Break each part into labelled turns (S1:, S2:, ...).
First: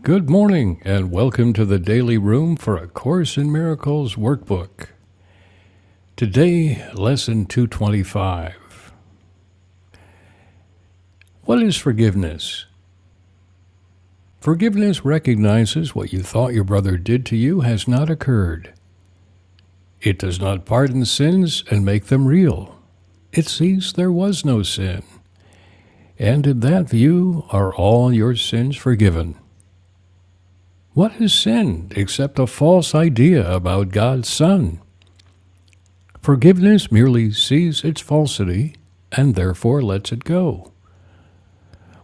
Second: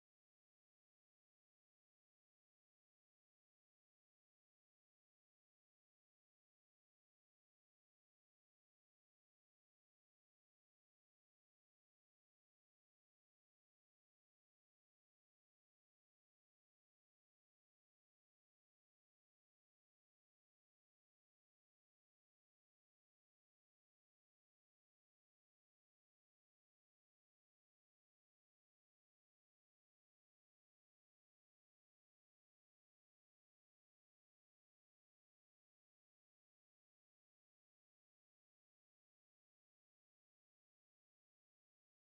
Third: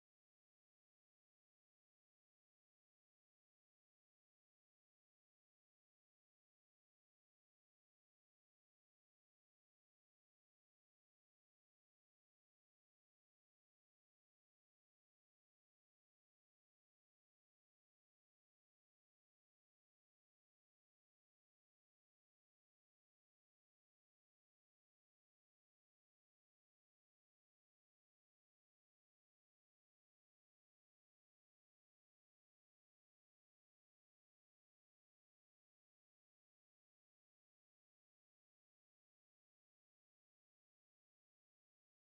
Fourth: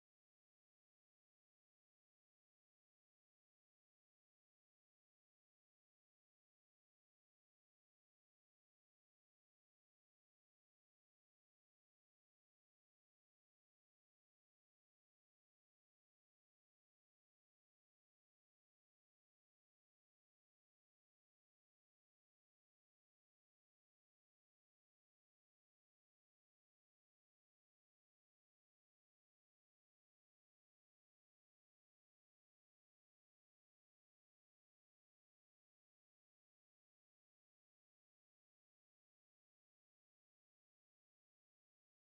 S1: Good morning, and welcome to the Daily Room for A Course in Miracles workbook. Today, Lesson 225. What is forgiveness? Forgiveness recognizes what you thought your brother did to you has not occurred. It does not pardon sins and make them real. It sees there was no sin, and in that view are all your sins forgiven. What is sin except a false idea about God's Son? Forgiveness merely sees its falsity and therefore lets it go.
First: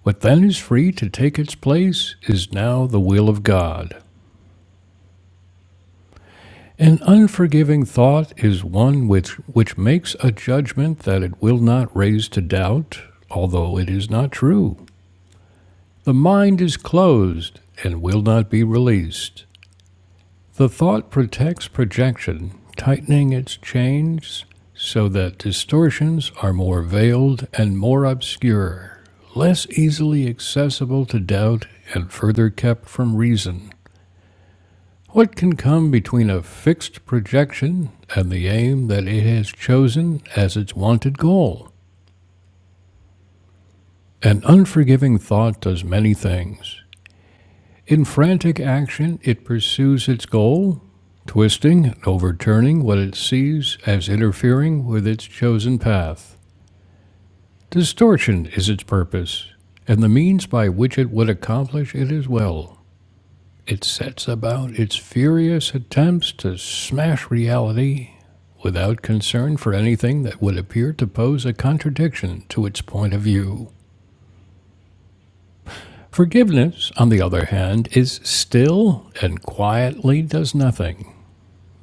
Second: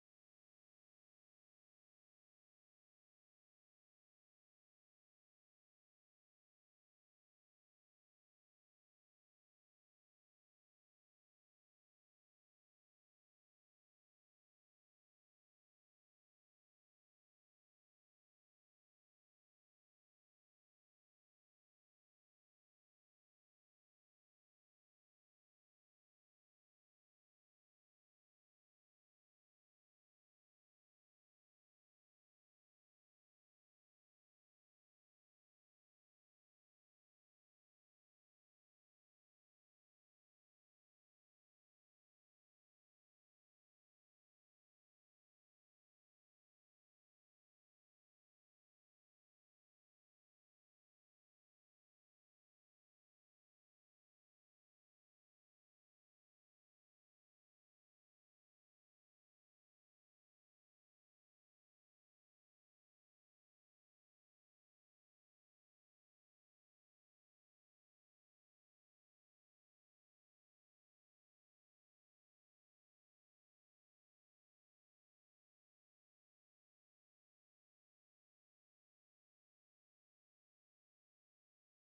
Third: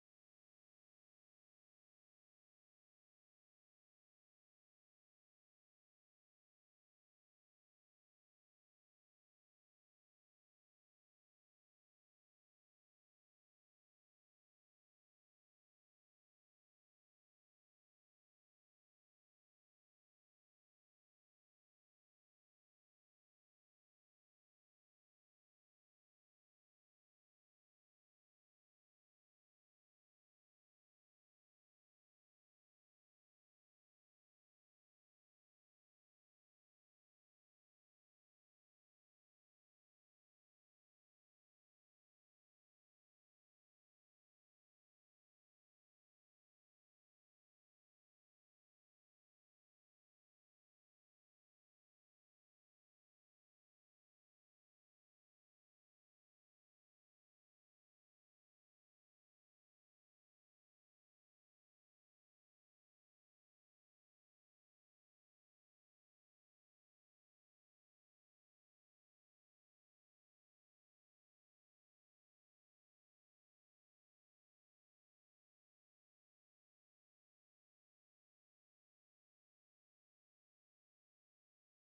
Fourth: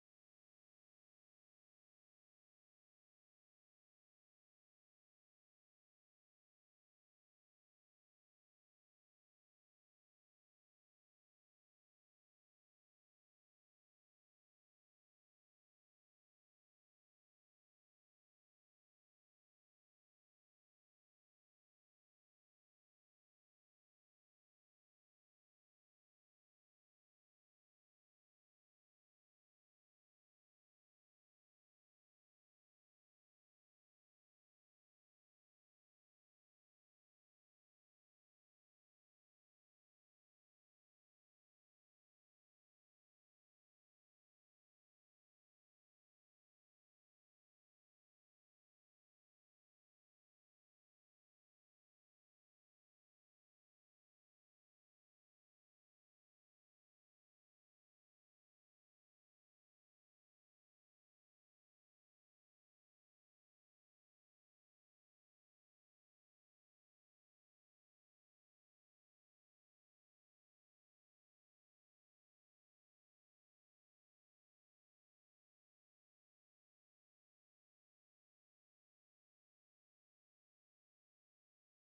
S1: What then is free to take its place is now the will of God. An unforgiving thought is one which, which makes a judgment that it will not raise to doubt, although it is not true. The mind is closed and will not be released. The thought protects projection, tightening its chains so that distortions are more veiled and more obscure, less easily accessible to doubt and further kept from reason. What can come between a fixed projection and the aim that it has chosen as its wanted goal? An unforgiving thought does many things. In frantic action, it pursues its goal, twisting and overturning what it sees as interfering with its chosen path. Distortion is its purpose, and the means by which it would accomplish it as well. It sets about its furious attempts to smash reality without concern for anything that would appear to pose a contradiction to its point of view. Forgiveness, on the other hand, is still and quietly does nothing.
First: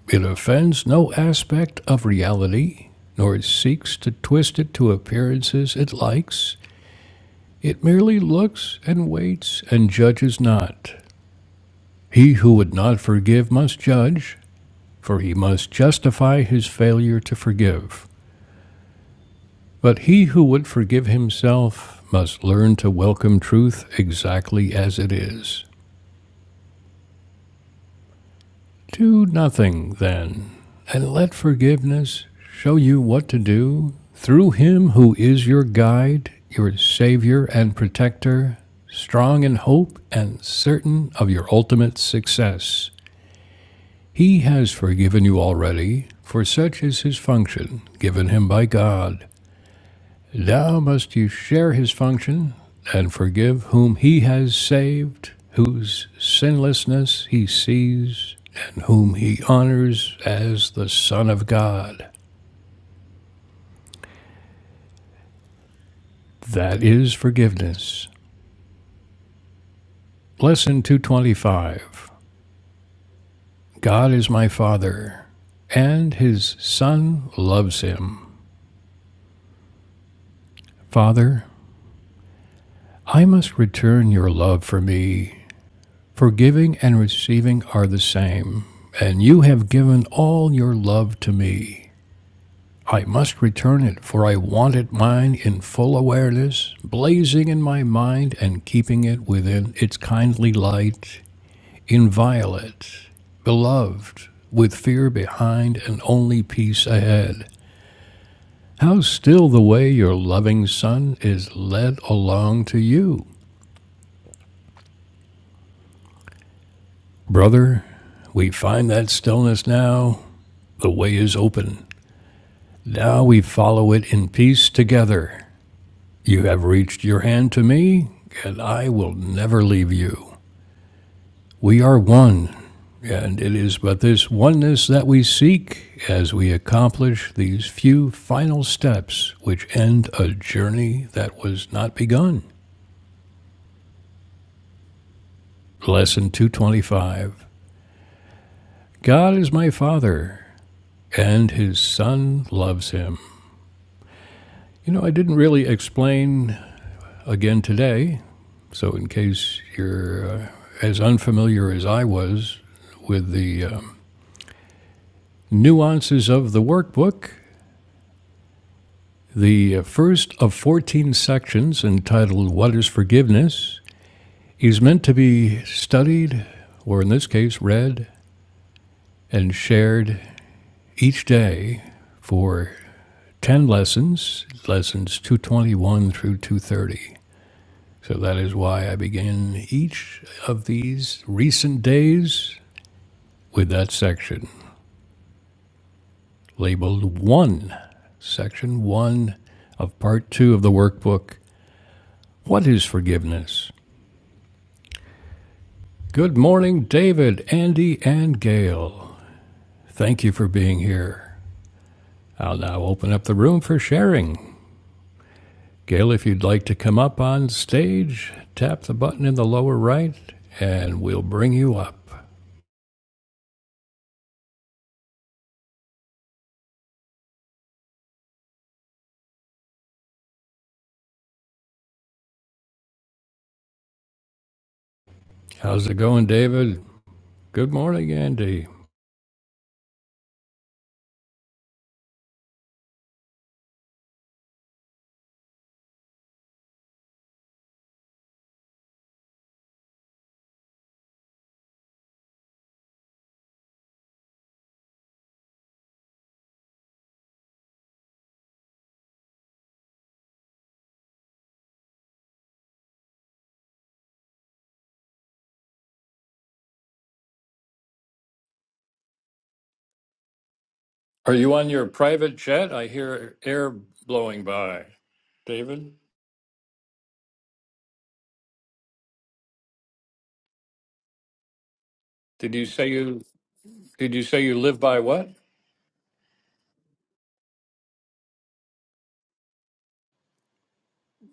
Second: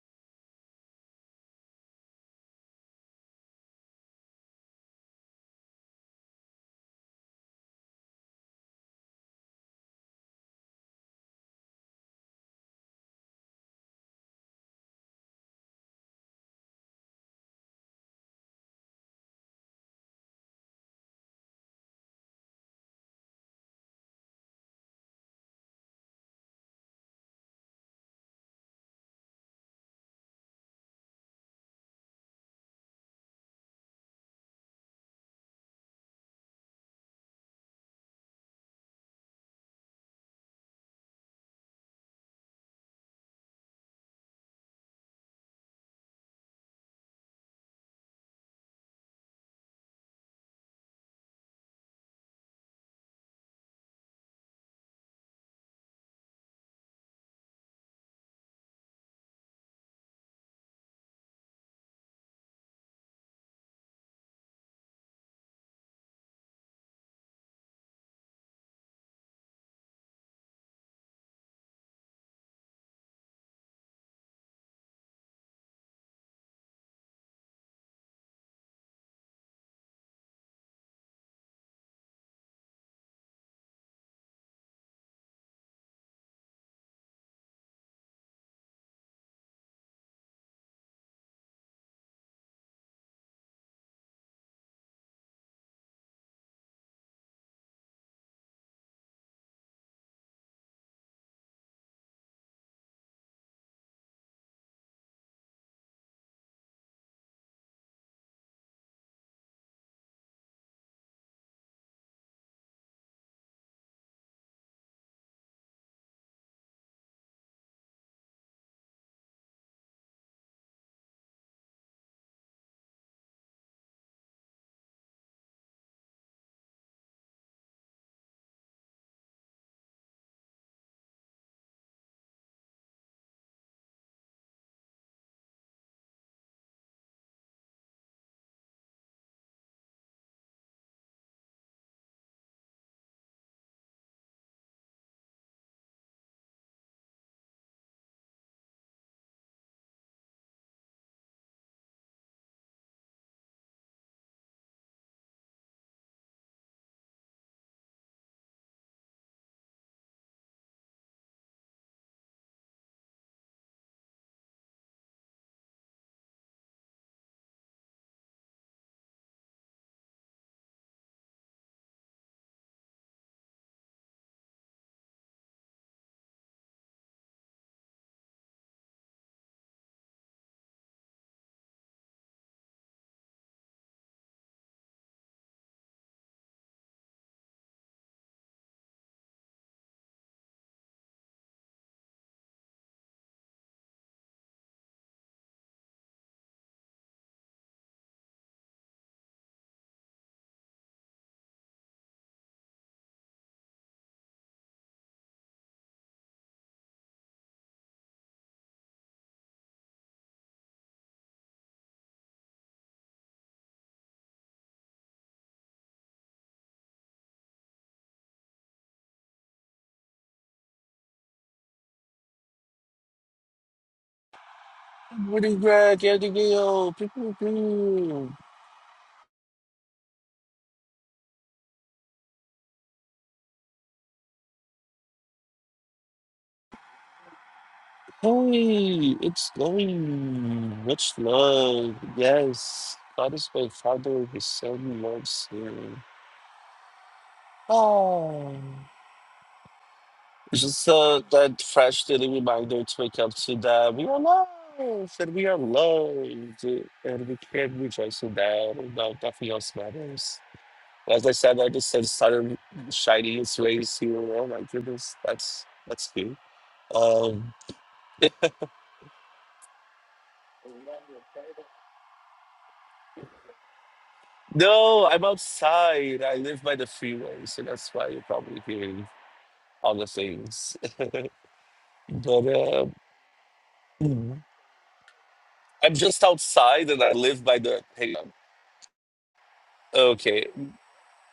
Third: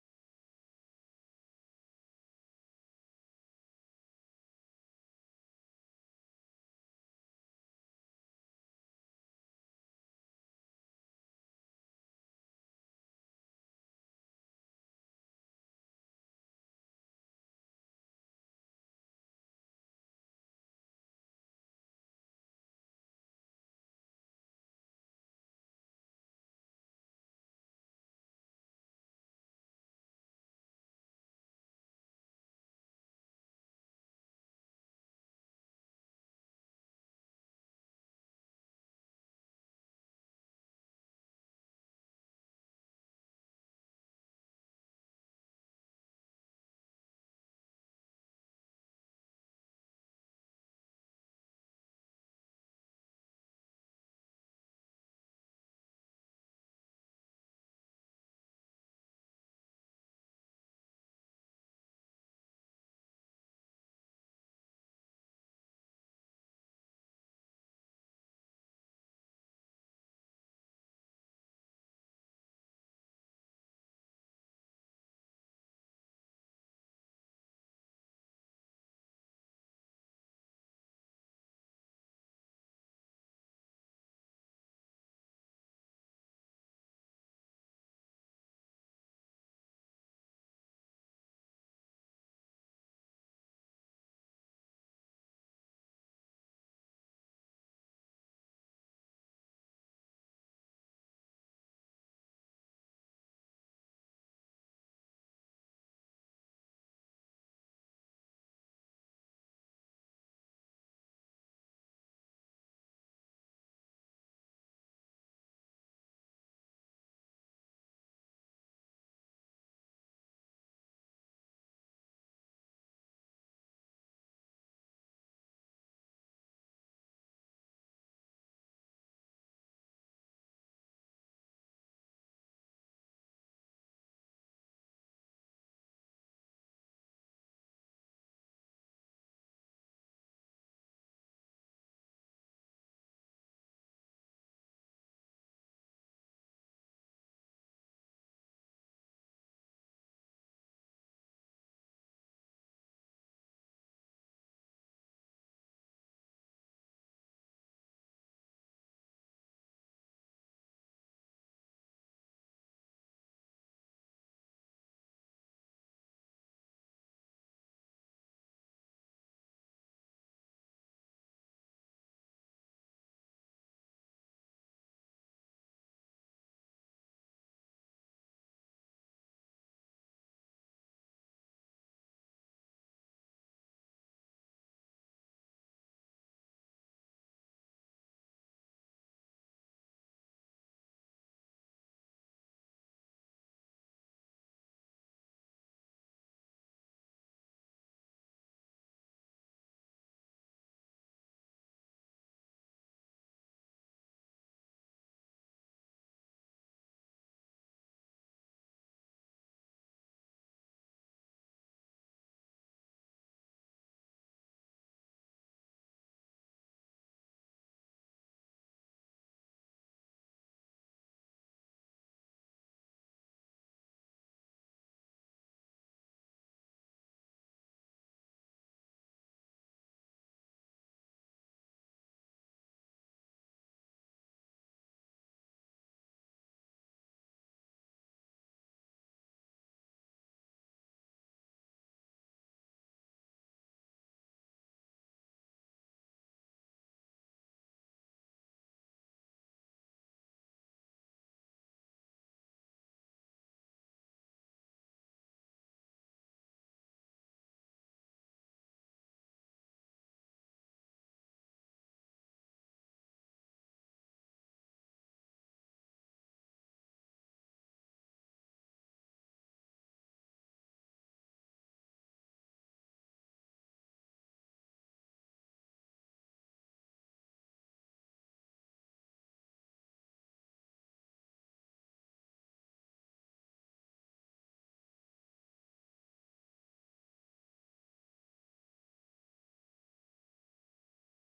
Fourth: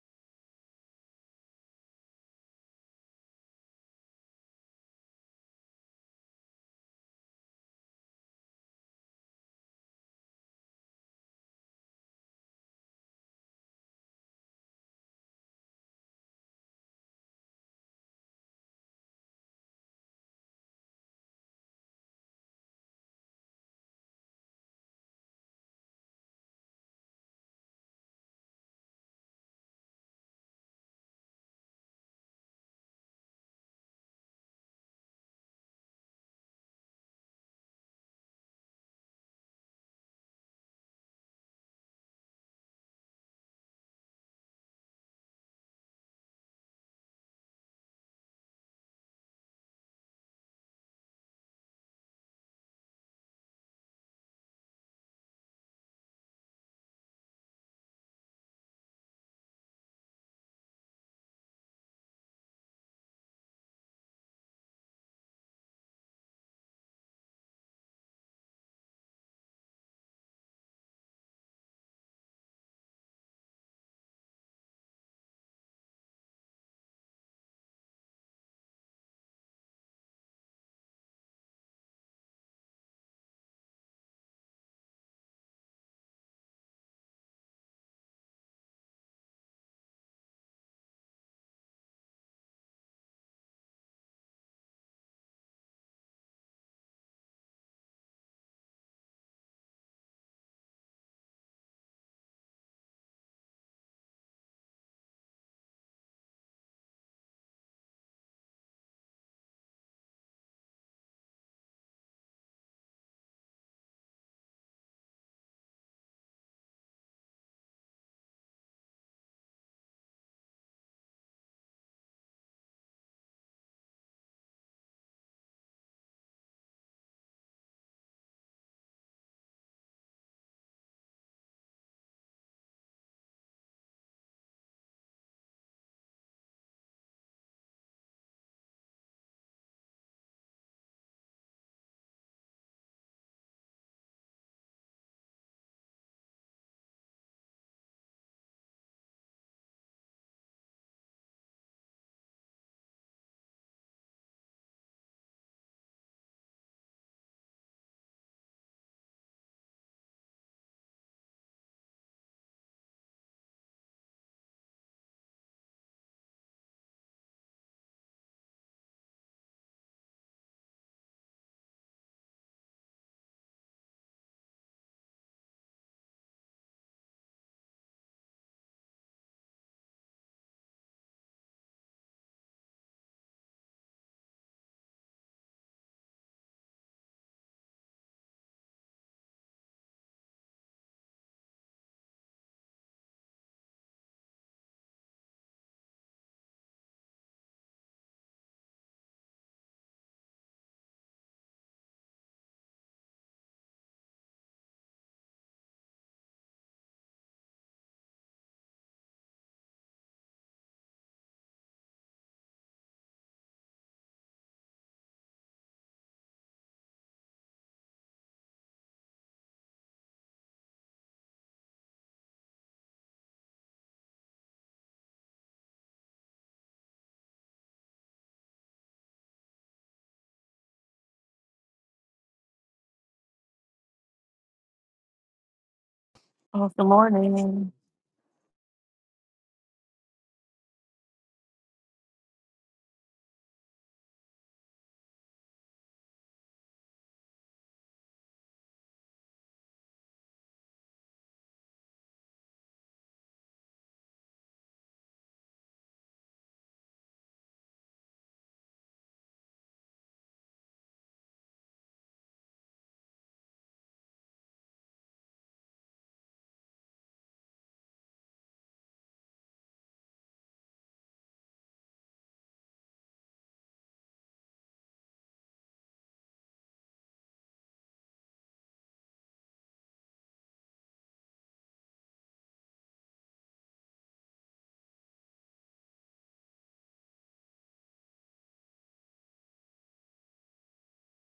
S1: It offends no aspect of reality, nor seeks to twist it to appearances it likes. It merely looks and waits and judges not. He who would not forgive must judge, for he must justify his failure to forgive. But he who would forgive himself must learn to welcome truth exactly as it is. Do nothing, then, and let forgiveness show you what to do through him who is your guide, your savior and protector, strong in hope and certain of your ultimate success. He has forgiven you already, for such is his function given him by God. Now must you share his function and forgive whom he has saved, whose sinlessness he sees, and whom he honors as the Son of God. That is forgiveness. Lesson 225 God is my Father, and his Son loves him. Father, I must return your love for me. Forgiving and receiving are the same, and you have given all your love to me. I must return it, for I wanted mine in full awareness, blazing in my mind and keeping it within its kindly light, inviolate, beloved, with fear behind and only peace ahead. How still the way your loving son is led along to you. Brother, we find that stillness now. The way is open. Now we follow it in peace together. You have reached your hand to me, and I will never leave you. We are one, and it is but this oneness that we seek as we accomplish these few final steps which end a journey that was not begun. Lesson 225 God is my Father, and His Son loves Him. You know, I didn't really explain again today, so in case you're uh, as unfamiliar as I was with the uh, Nuances of the Workbook, the first of 14 sections entitled What is Forgiveness, is meant to be studied, or in this case, read and shared each day for 10 lessons, lessons 221 through 230. So that is why I begin each of these recent days with that section labeled 1, section 1 of part 2 of the workbook What is forgiveness? Good morning, David, Andy, and Gail. Thank you for being here. I'll now open up the room for sharing. Gail, if you'd like to come up on stage, tap the button in the lower right and we'll bring you up.
S2: Morning, Greg, Abigail, pew, pew, pew.
S1: How's it going,
S3: Oh,
S1: David?
S3: good morning.
S1: Good morning, Andy.
S2: Hey, it's going. Much love. Yes. God is my father, his son loves you. Oh. It's just uh, that fresh daily reminder to wake up to that we are loved and we are loved and we can rejoice in that and that nothing else matters. As I said, I just said started shining its rays here. Oh my goodness, that's that's good. Um,
S1: Are you on your private jet? I hear air blowing by.
S2: No, I'm
S1: David,
S2: outside. I live by the freeway, so that's why you're probably hearing all the things. But
S1: did you
S2: uh,
S1: say you did you
S2: mm,
S1: say you live by what?
S2: I'm just outside, and I live by the. Hang on. Okay,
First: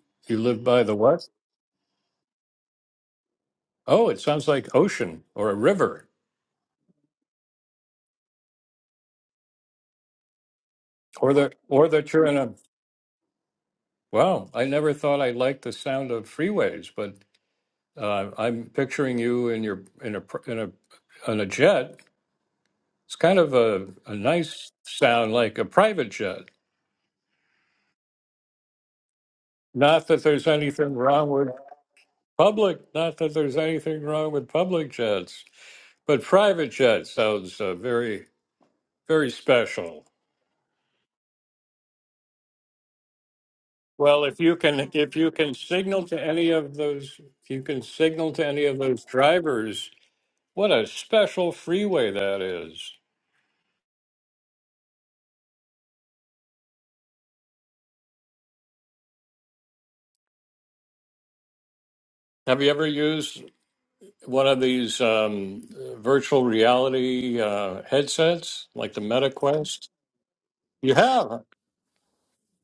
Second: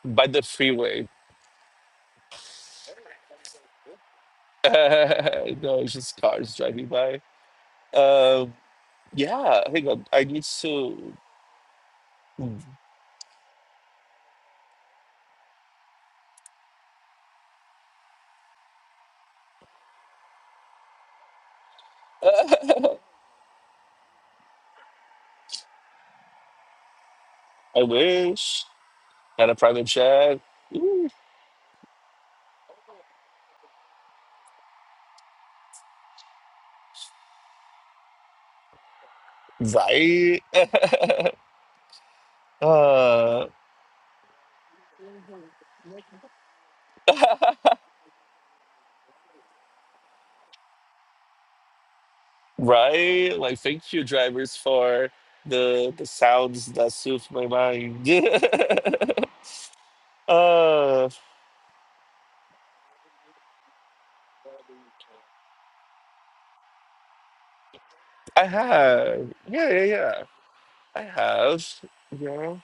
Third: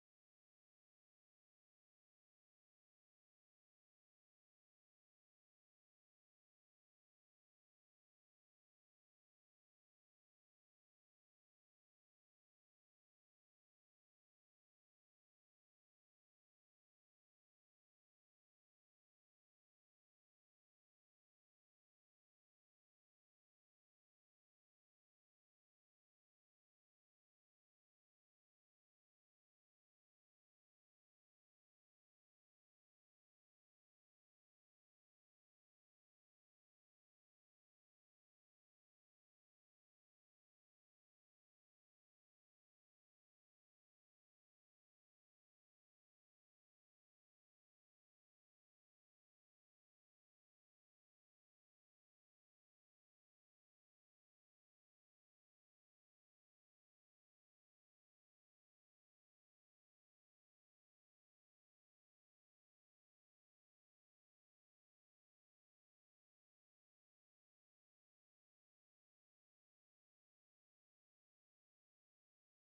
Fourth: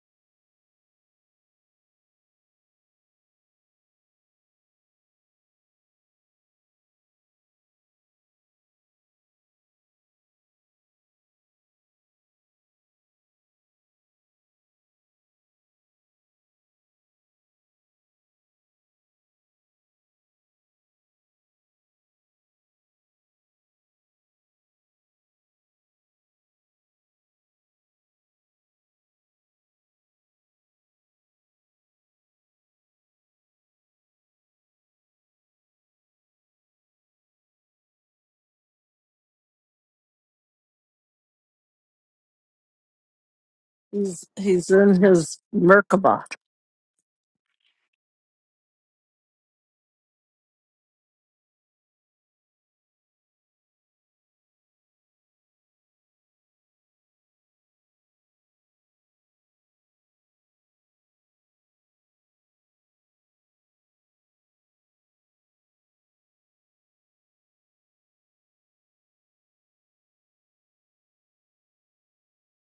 S2: by
S1: You
S2: the
S1: live by the
S2: freeway.
S1: what? Oh, it sounds like ocean or a
S2: no, it's
S1: river.
S2: just cars driving by. Um, yeah, hang on. I need to.
S1: Or that, or that you're in a,
S2: Mm.
S1: wow, I never thought I liked the sound of freeways, but uh, I'm picturing you in your in a pr- in a on a jet. It's kind of a, a nice sound, like a private jet.
S2: I wish had a private
S1: Not that
S2: jet.
S1: there's anything
S2: Ooh,
S1: wrong with public. Not that there's anything wrong with public jets, but private jet sounds uh, very very special.
S2: Right. uh,
S1: Well,
S3: He's
S1: if you
S3: he's
S1: can
S3: in
S1: if you
S3: his
S1: can signal to
S3: Merkaba.
S1: any of those, if you can signal to any of those drivers What a special freeway that is.
S2: Right? Like, thank you, drivers, for the the sounds that soothe my mind. uh,
S1: Have you ever used one of these um, virtual reality uh,
S2: I
S1: headsets like the
S2: have.
S1: Meta
S2: Yeah, yeah,
S1: Quest?
S2: yeah.
S1: You
S2: I
S1: have.
S2: have. Yeah.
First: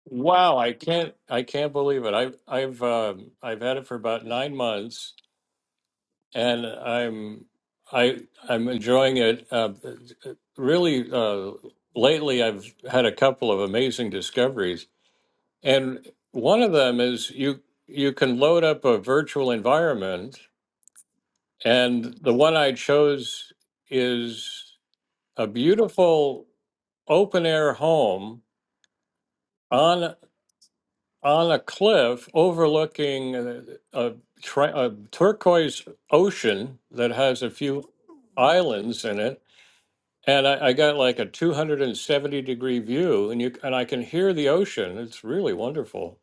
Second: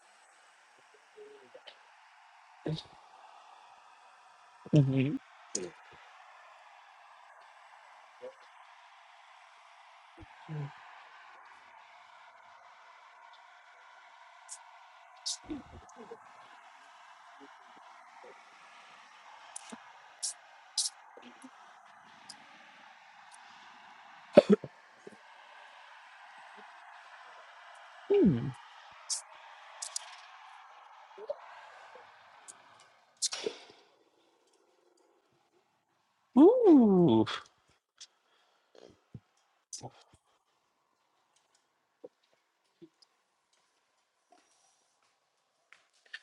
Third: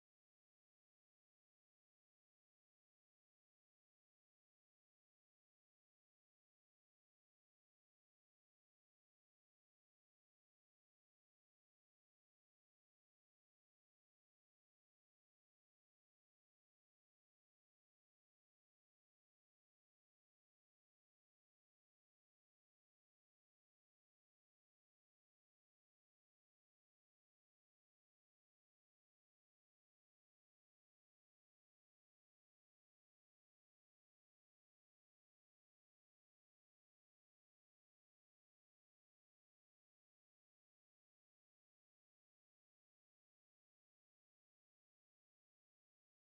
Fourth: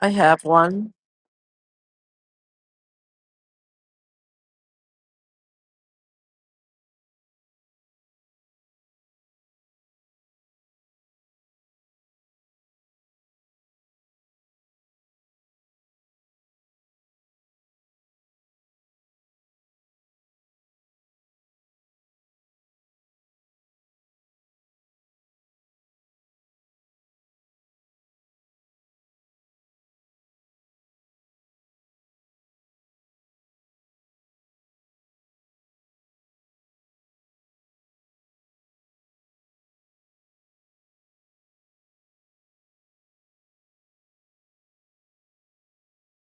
S3: I have
S1: Wow, I
S3: one.
S1: can't I can't believe it. I've I've um I've had it for about 9 months
S2: Mhm.
S1: and I'm I I'm enjoying it. Uh, really uh, lately I've had a couple of amazing discoveries and one of them is you you can load up a virtual environment And the one I chose is a beautiful open air home
S2: mm
S1: on on a cliff overlooking uh, a, tri- a turquoise ocean that
S2: Ooh,
S1: has a few islands in it. And I, I got like a 270 degree view, and you and I can hear the ocean. It's really wonderful.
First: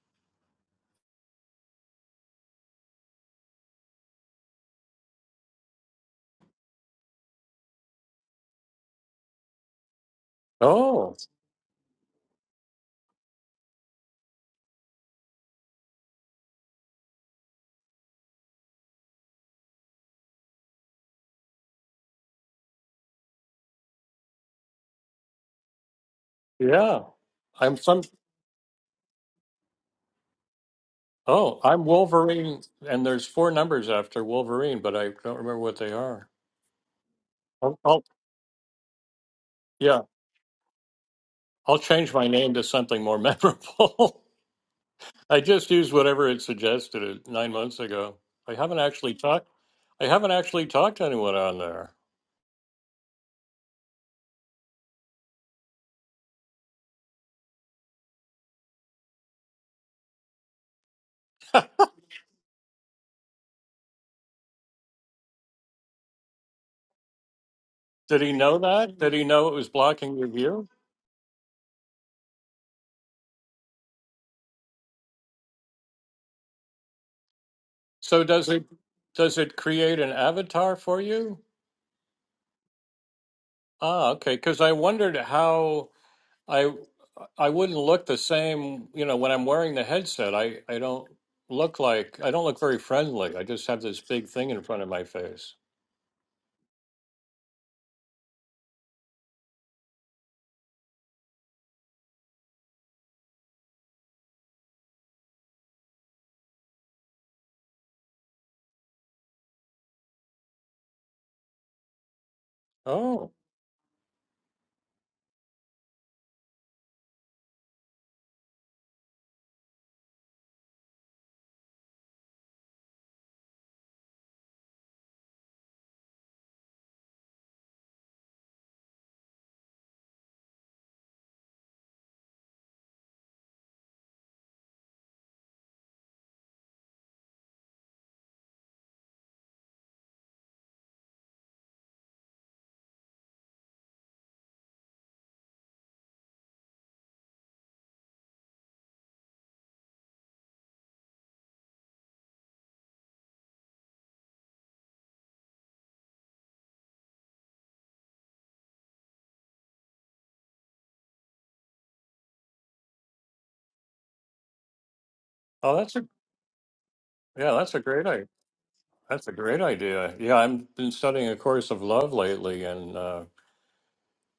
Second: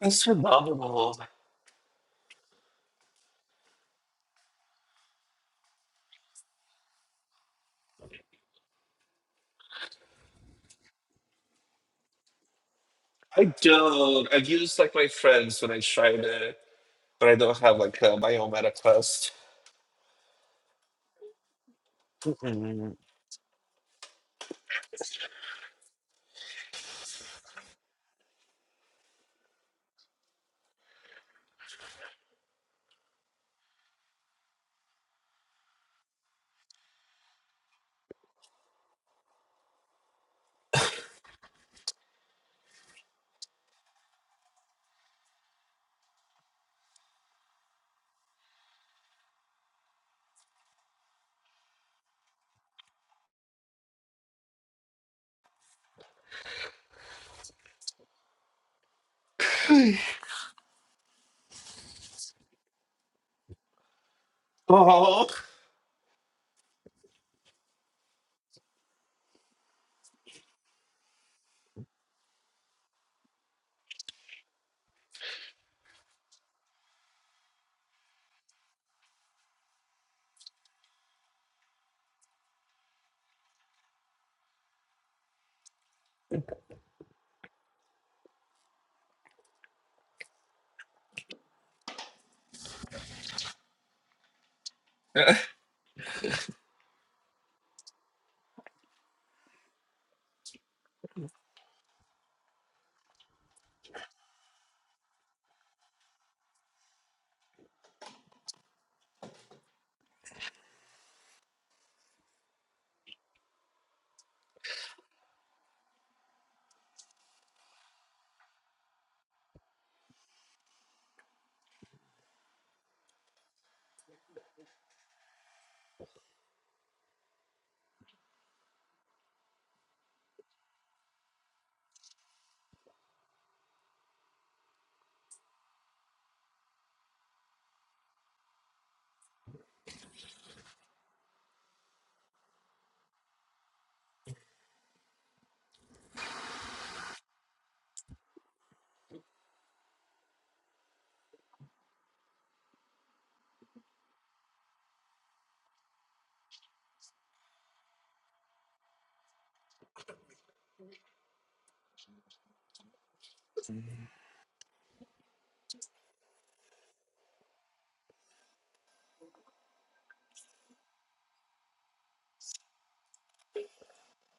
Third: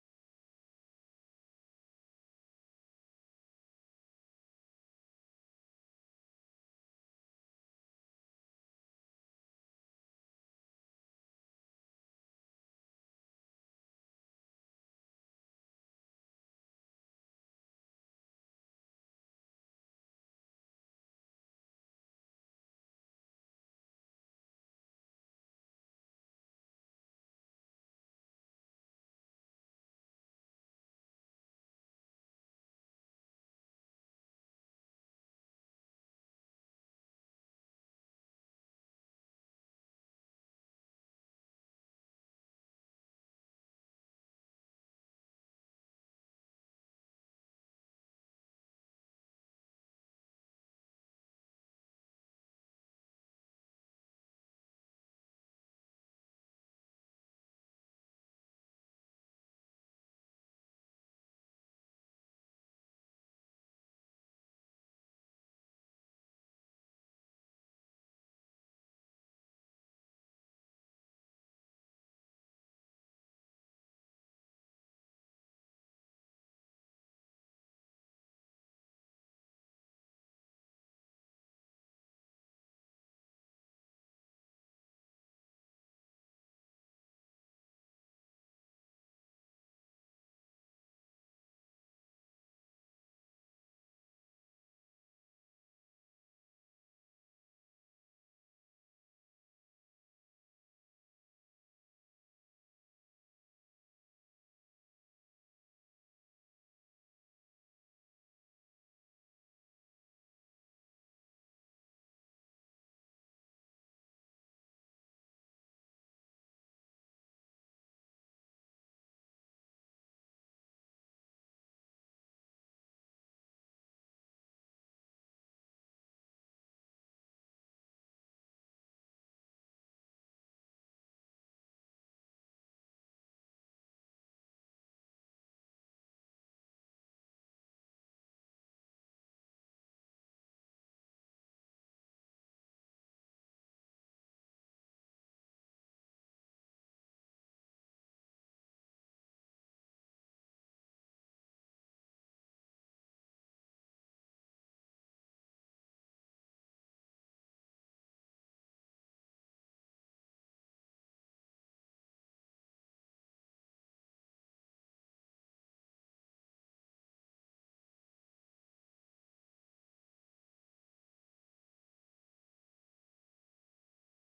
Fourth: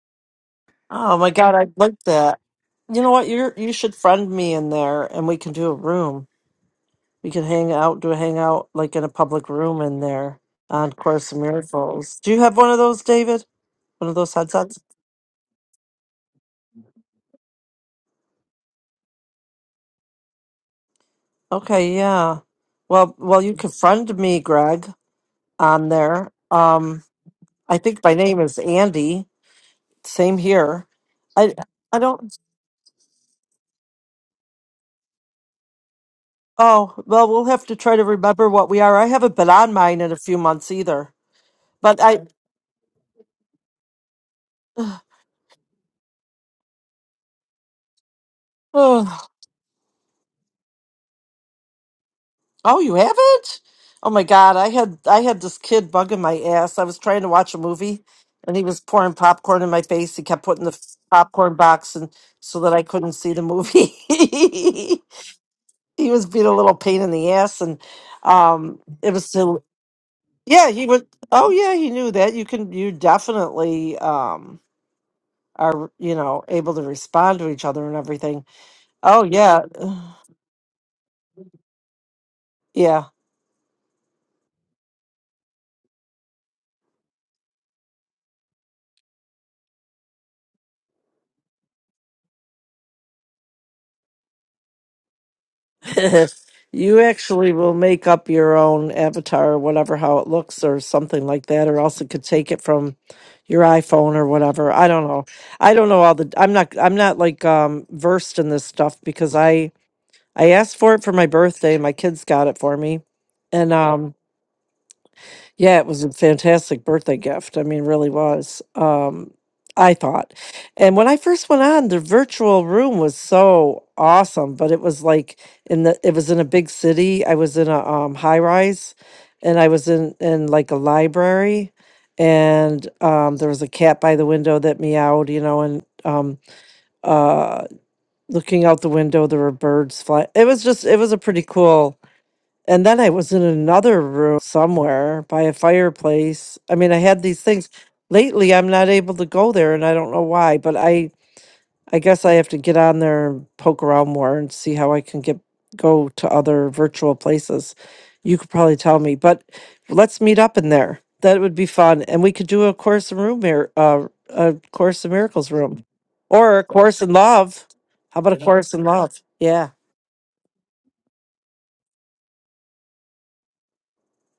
S2: that's phenomenal.
S3: Oh my god, I like that. You know what? You you should friend me in there, and we can do a room. We could hang out, do a hangout like in a public room in there on
S1: Oh
S3: Course in Miracles. Do you have one of those,
S2: I
S3: David? One of
S2: don't.
S3: those
S2: I've used
S3: headsets?
S2: like my friends when I tried it, but I don't have like uh, my own meta quest.
S3: Okay, yeah.
S2: Mhm.
S3: Well, well, you could friend me, Greg, on there.
S1: yeah,
S3: Um,
S1: I'm
S3: I
S1: some.
S3: think my name is Andy. Same here. I
S1: Oh, I'm
S3: I don't.
S1: Wolverine, and there's four numbers after Wolverine, but I don't remember what they are.
S3: Oh, well, we'll have to
S1: I'll,
S3: try
S1: I'll,
S3: to remember what we are. I haven't been on
S1: yeah,
S3: mine in a few months either.
S1: I'll
S3: But
S1: change
S3: I
S1: my name to something more memorable.
S3: oh,
S1: I just used whatever it suggested it nine months ago. I haven't actually talked. I haven't actually talked to anyone on there.
S3: oh, you haven't? Oh my God, I had I had this kid bugging my ass. I was trying to watch a movie and he was pouring popcorn in my face. He kept putting the popcorn box in so that I couldn't see the movie.
S2: Oh.
S3: he was being a little pain in the ass and
S1: Did he know
S3: um
S1: that? Did
S3: it
S1: he
S3: was
S1: know it
S3: still
S1: was blocking your view?
S3: yeah, he would oh yeah, he knew that. You can you definitely um, are you know able to respond to each other and
S1: So
S3: everything
S1: does it
S3: oh
S1: does it
S3: yeah
S1: create an avatar for you?
S3: yeah
S1: Ah, okay. Because I wondered how I I wouldn't look the same. You know, when I'm wearing the headset, I I don't look like I don't look very friendly. I just have this big thing in front of my
S2: oh,
S1: face.
S3: you actually will make up your own avatar or whatever how it looks or something like that or else it could take it from your iphone or whatever i don't know i don't know all the i'm not i'm not like um versed in this stuff because i i asked for it for my birthday my kids got it for me
S1: Oh.
S3: and Yeah. um Yeah, it was a fantastic birthday gift. I mean, really was. Um, I thought. And when I first went on, the virtual room was so awesome, but it was like in the it was in a big city. I was in a um high rise and I was in in like a library and um there was a cat by the window that meowed, you know, and um uh looking out the window there were birds fly. It was just it was a pretty cool and then I was in another room somewhere by a fireplace. I mean, I had these things. Lately, I'm not able to go there, and I don't know why. But I, I guess I have to get on there and poke around more and see how I can get go to other virtual places. You could probably tell me, but let's meet up in there. That would be fun, and we could do a course in room mir- uh, a course in miracles
S1: Oh,
S3: room,
S1: that's a
S3: or a course in
S1: yeah,
S3: love.
S1: that's a great
S3: How
S1: idea.
S3: about a course in love?
S1: That's a great
S3: Yeah.
S1: idea. Yeah, I've been studying A Course of Love lately and uh,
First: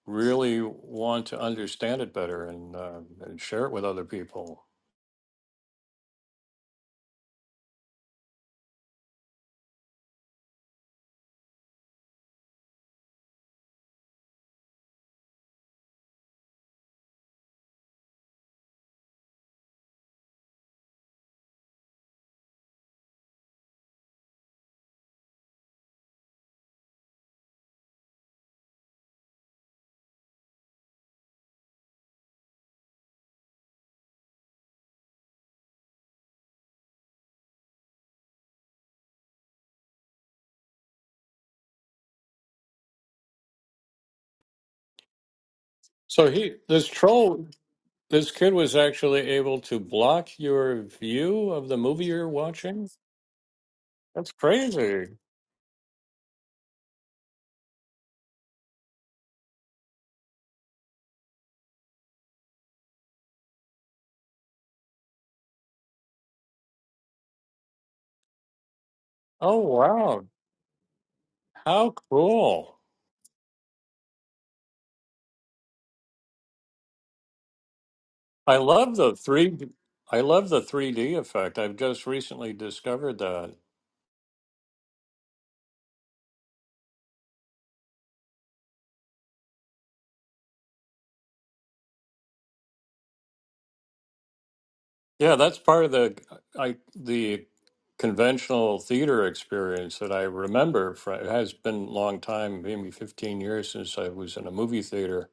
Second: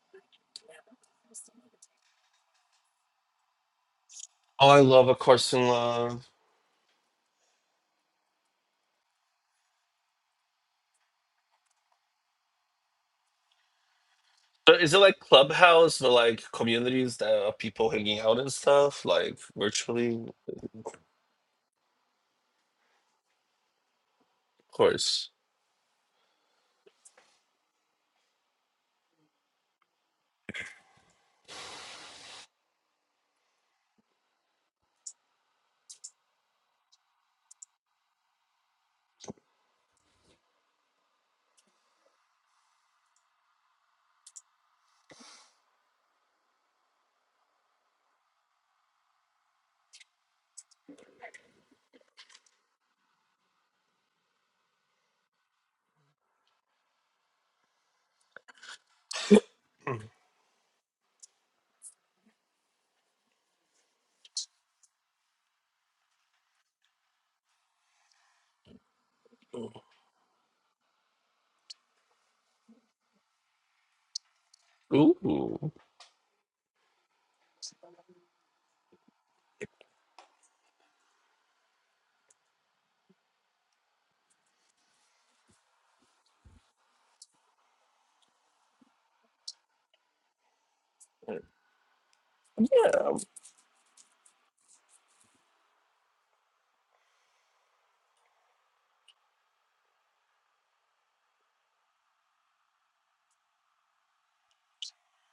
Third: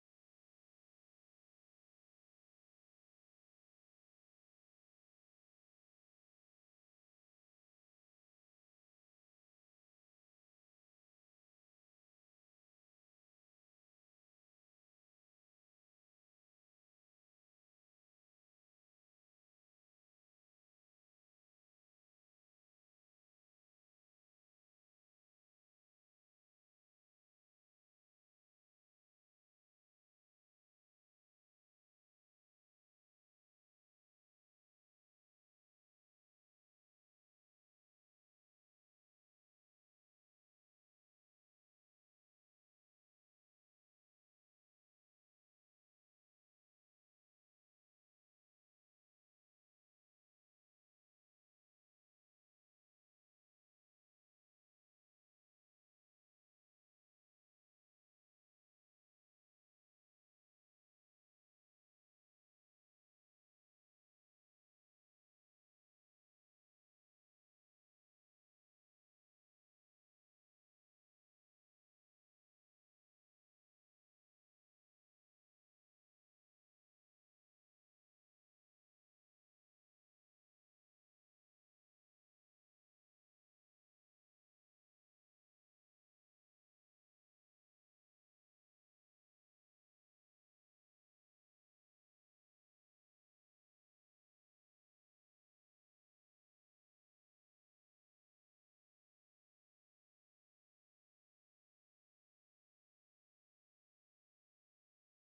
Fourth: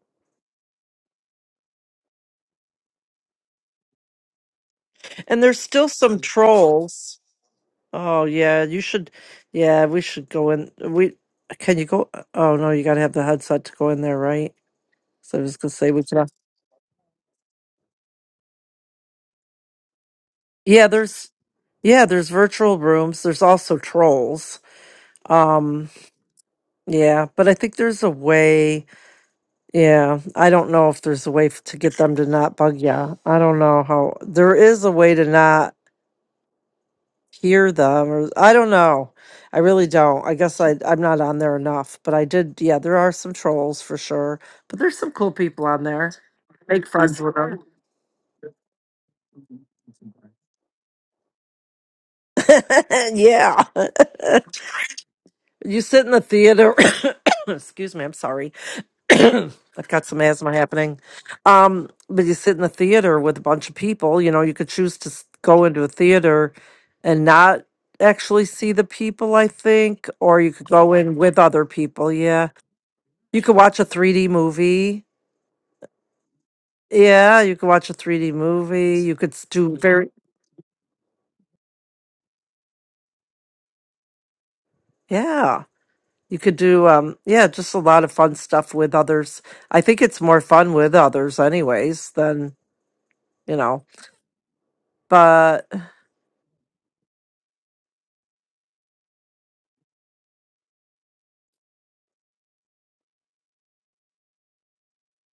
S1: really want to understand it better and, uh, and share it with other people.
S2: I love A
S3: And
S2: Course
S3: there's
S2: in
S3: still
S2: Love.
S3: some trolls. Oh yeah, you should. Yeah, we should go in. We can you go? Oh no, you got to have the headset to go in there, right?
S2: So is it like
S3: So I was gonna say
S2: Clubhouse,
S3: we
S2: but
S3: could. have-
S2: like communities that are people hanging out and stuff, like virtually? Of
S3: Yeah, there's yeah, there's virtual rooms. There's also trolls.
S2: course.
S3: Um, yeah, but I think there's a way. Yeah, I don't know if there's a way f- to get them to not bug ya. I don't know how. There is a way to not. hear them or I don't know. I really don't. I guess I I'm not on there enough, but I did yeah, there are some trolls for sure. But there's some cool people on there.
S1: So he, this
S3: Make friends with
S1: troll,
S3: them.
S1: this kid was actually able to block your view of the movie you're watching.
S3: yeah.
S1: That's crazy.
S3: you sit in the theater excuse me, I'm sorry. I've got some asthma happening. Um, but you sit in the theater with a bunch of people, you know, you could choose to s- go into a theater and not actually see the people, I
S1: Oh
S2: Ooh.
S3: think,
S1: wow,
S3: or you could go in with other
S1: how
S3: people. Yeah
S1: cool!
S3: You could watch a 3D movie. Yeah, you could watch a 3D
S1: I love
S3: movie.
S1: the
S3: You could s-
S1: three.
S3: do very
S1: I love the 3D effect. I've just recently discovered that.
S3: yeah. You could do um yeah, just a lot of fun stuff with others. I think it's more fun with others anyways than,
S2: Yeah.
S3: you know.
S1: Yeah, that's
S3: But
S1: part of the I the conventional theater experience that I remember from it has been a long time, maybe 15 years since I was in a movie theater.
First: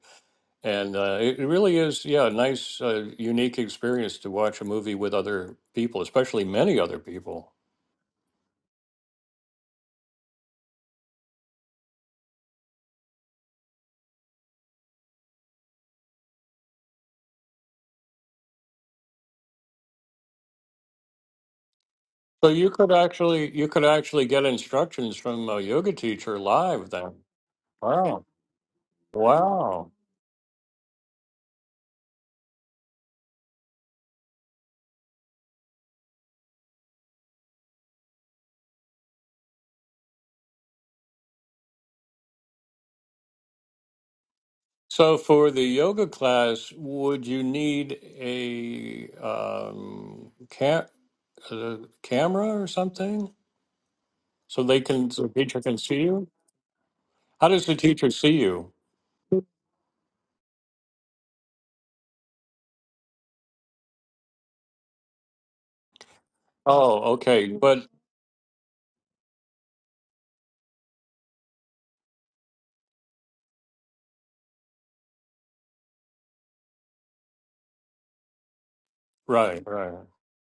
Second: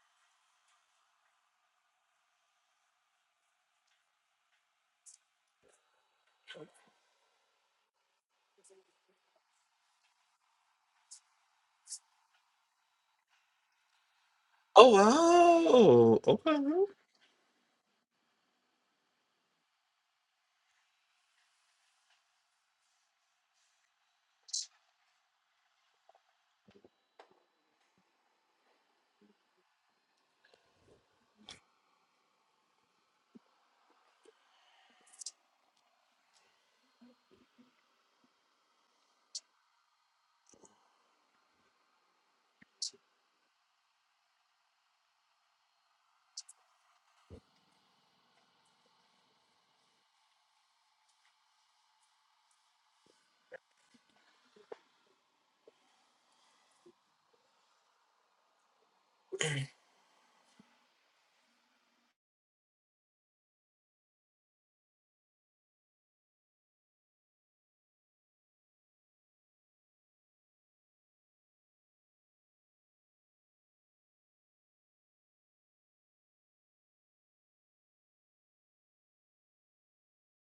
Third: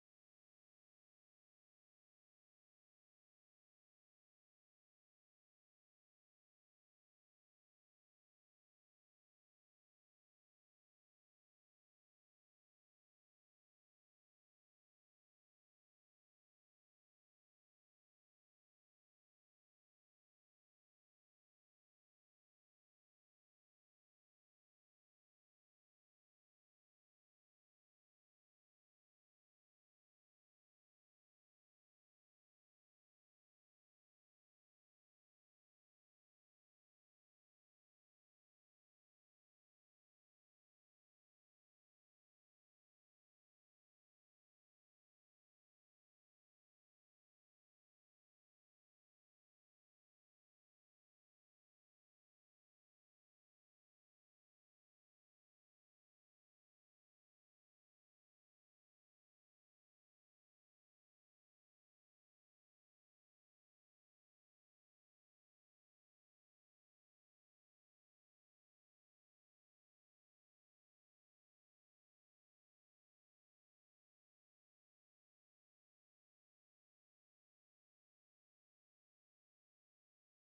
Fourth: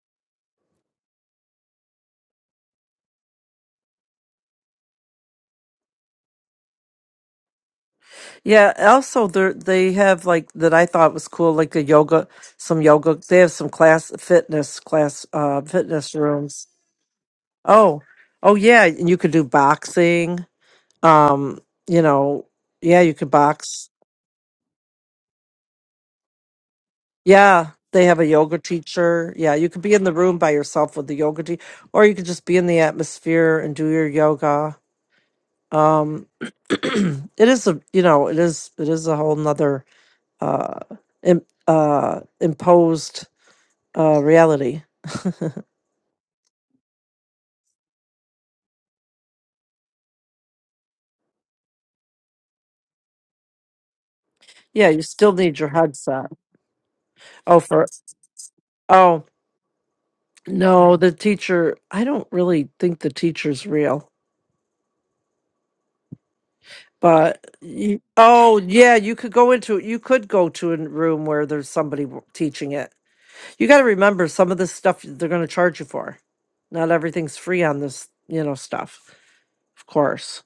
S1: And uh, it it really is, yeah, a nice, uh, unique experience to watch a movie with other people, especially many other people.
S3: yeah, also they they have like that I thought was cool like a yoga some yoga they have some class fitness class uh fitness
S2: Oh wow.
S3: rooms. Oh. Oh yeah, and you could do boxing. Um, you know,
S1: So you could
S3: yeah, you could
S1: actually you
S3: box
S1: could actually get instructions from a yoga teacher live then.
S3: Yeah, they have
S1: Wow.
S3: a yoga teacher. Yeah, you could
S1: Wow.
S3: be in the room by yourself with the yoga teacher, or you could just be in the atmosphere and do your yoga. Um, it is a you know it is it is a whole nother uh, im- uh, imposed uh, reality.
S1: So, for the yoga class, would you need a um, ca- a camera or something so they
S3: yeah, you
S1: can so the
S3: still need
S1: teacher
S3: your
S1: can see you?
S3: headset.
S1: How
S3: Oh,
S1: does the
S3: for
S1: teacher see you?
S3: oh no, the teacher. I don't really think the teacher's real.
S1: Oh, okay,
S3: But
S1: but
S3: you, oh yeah, you could go into you could go to a room where there's somebody w- teaching it. You got to remember some of this stuff they're going to charge you for. Not everything's free on this, you know, stuff.
S1: right,
S3: Of
S1: right.
S3: course.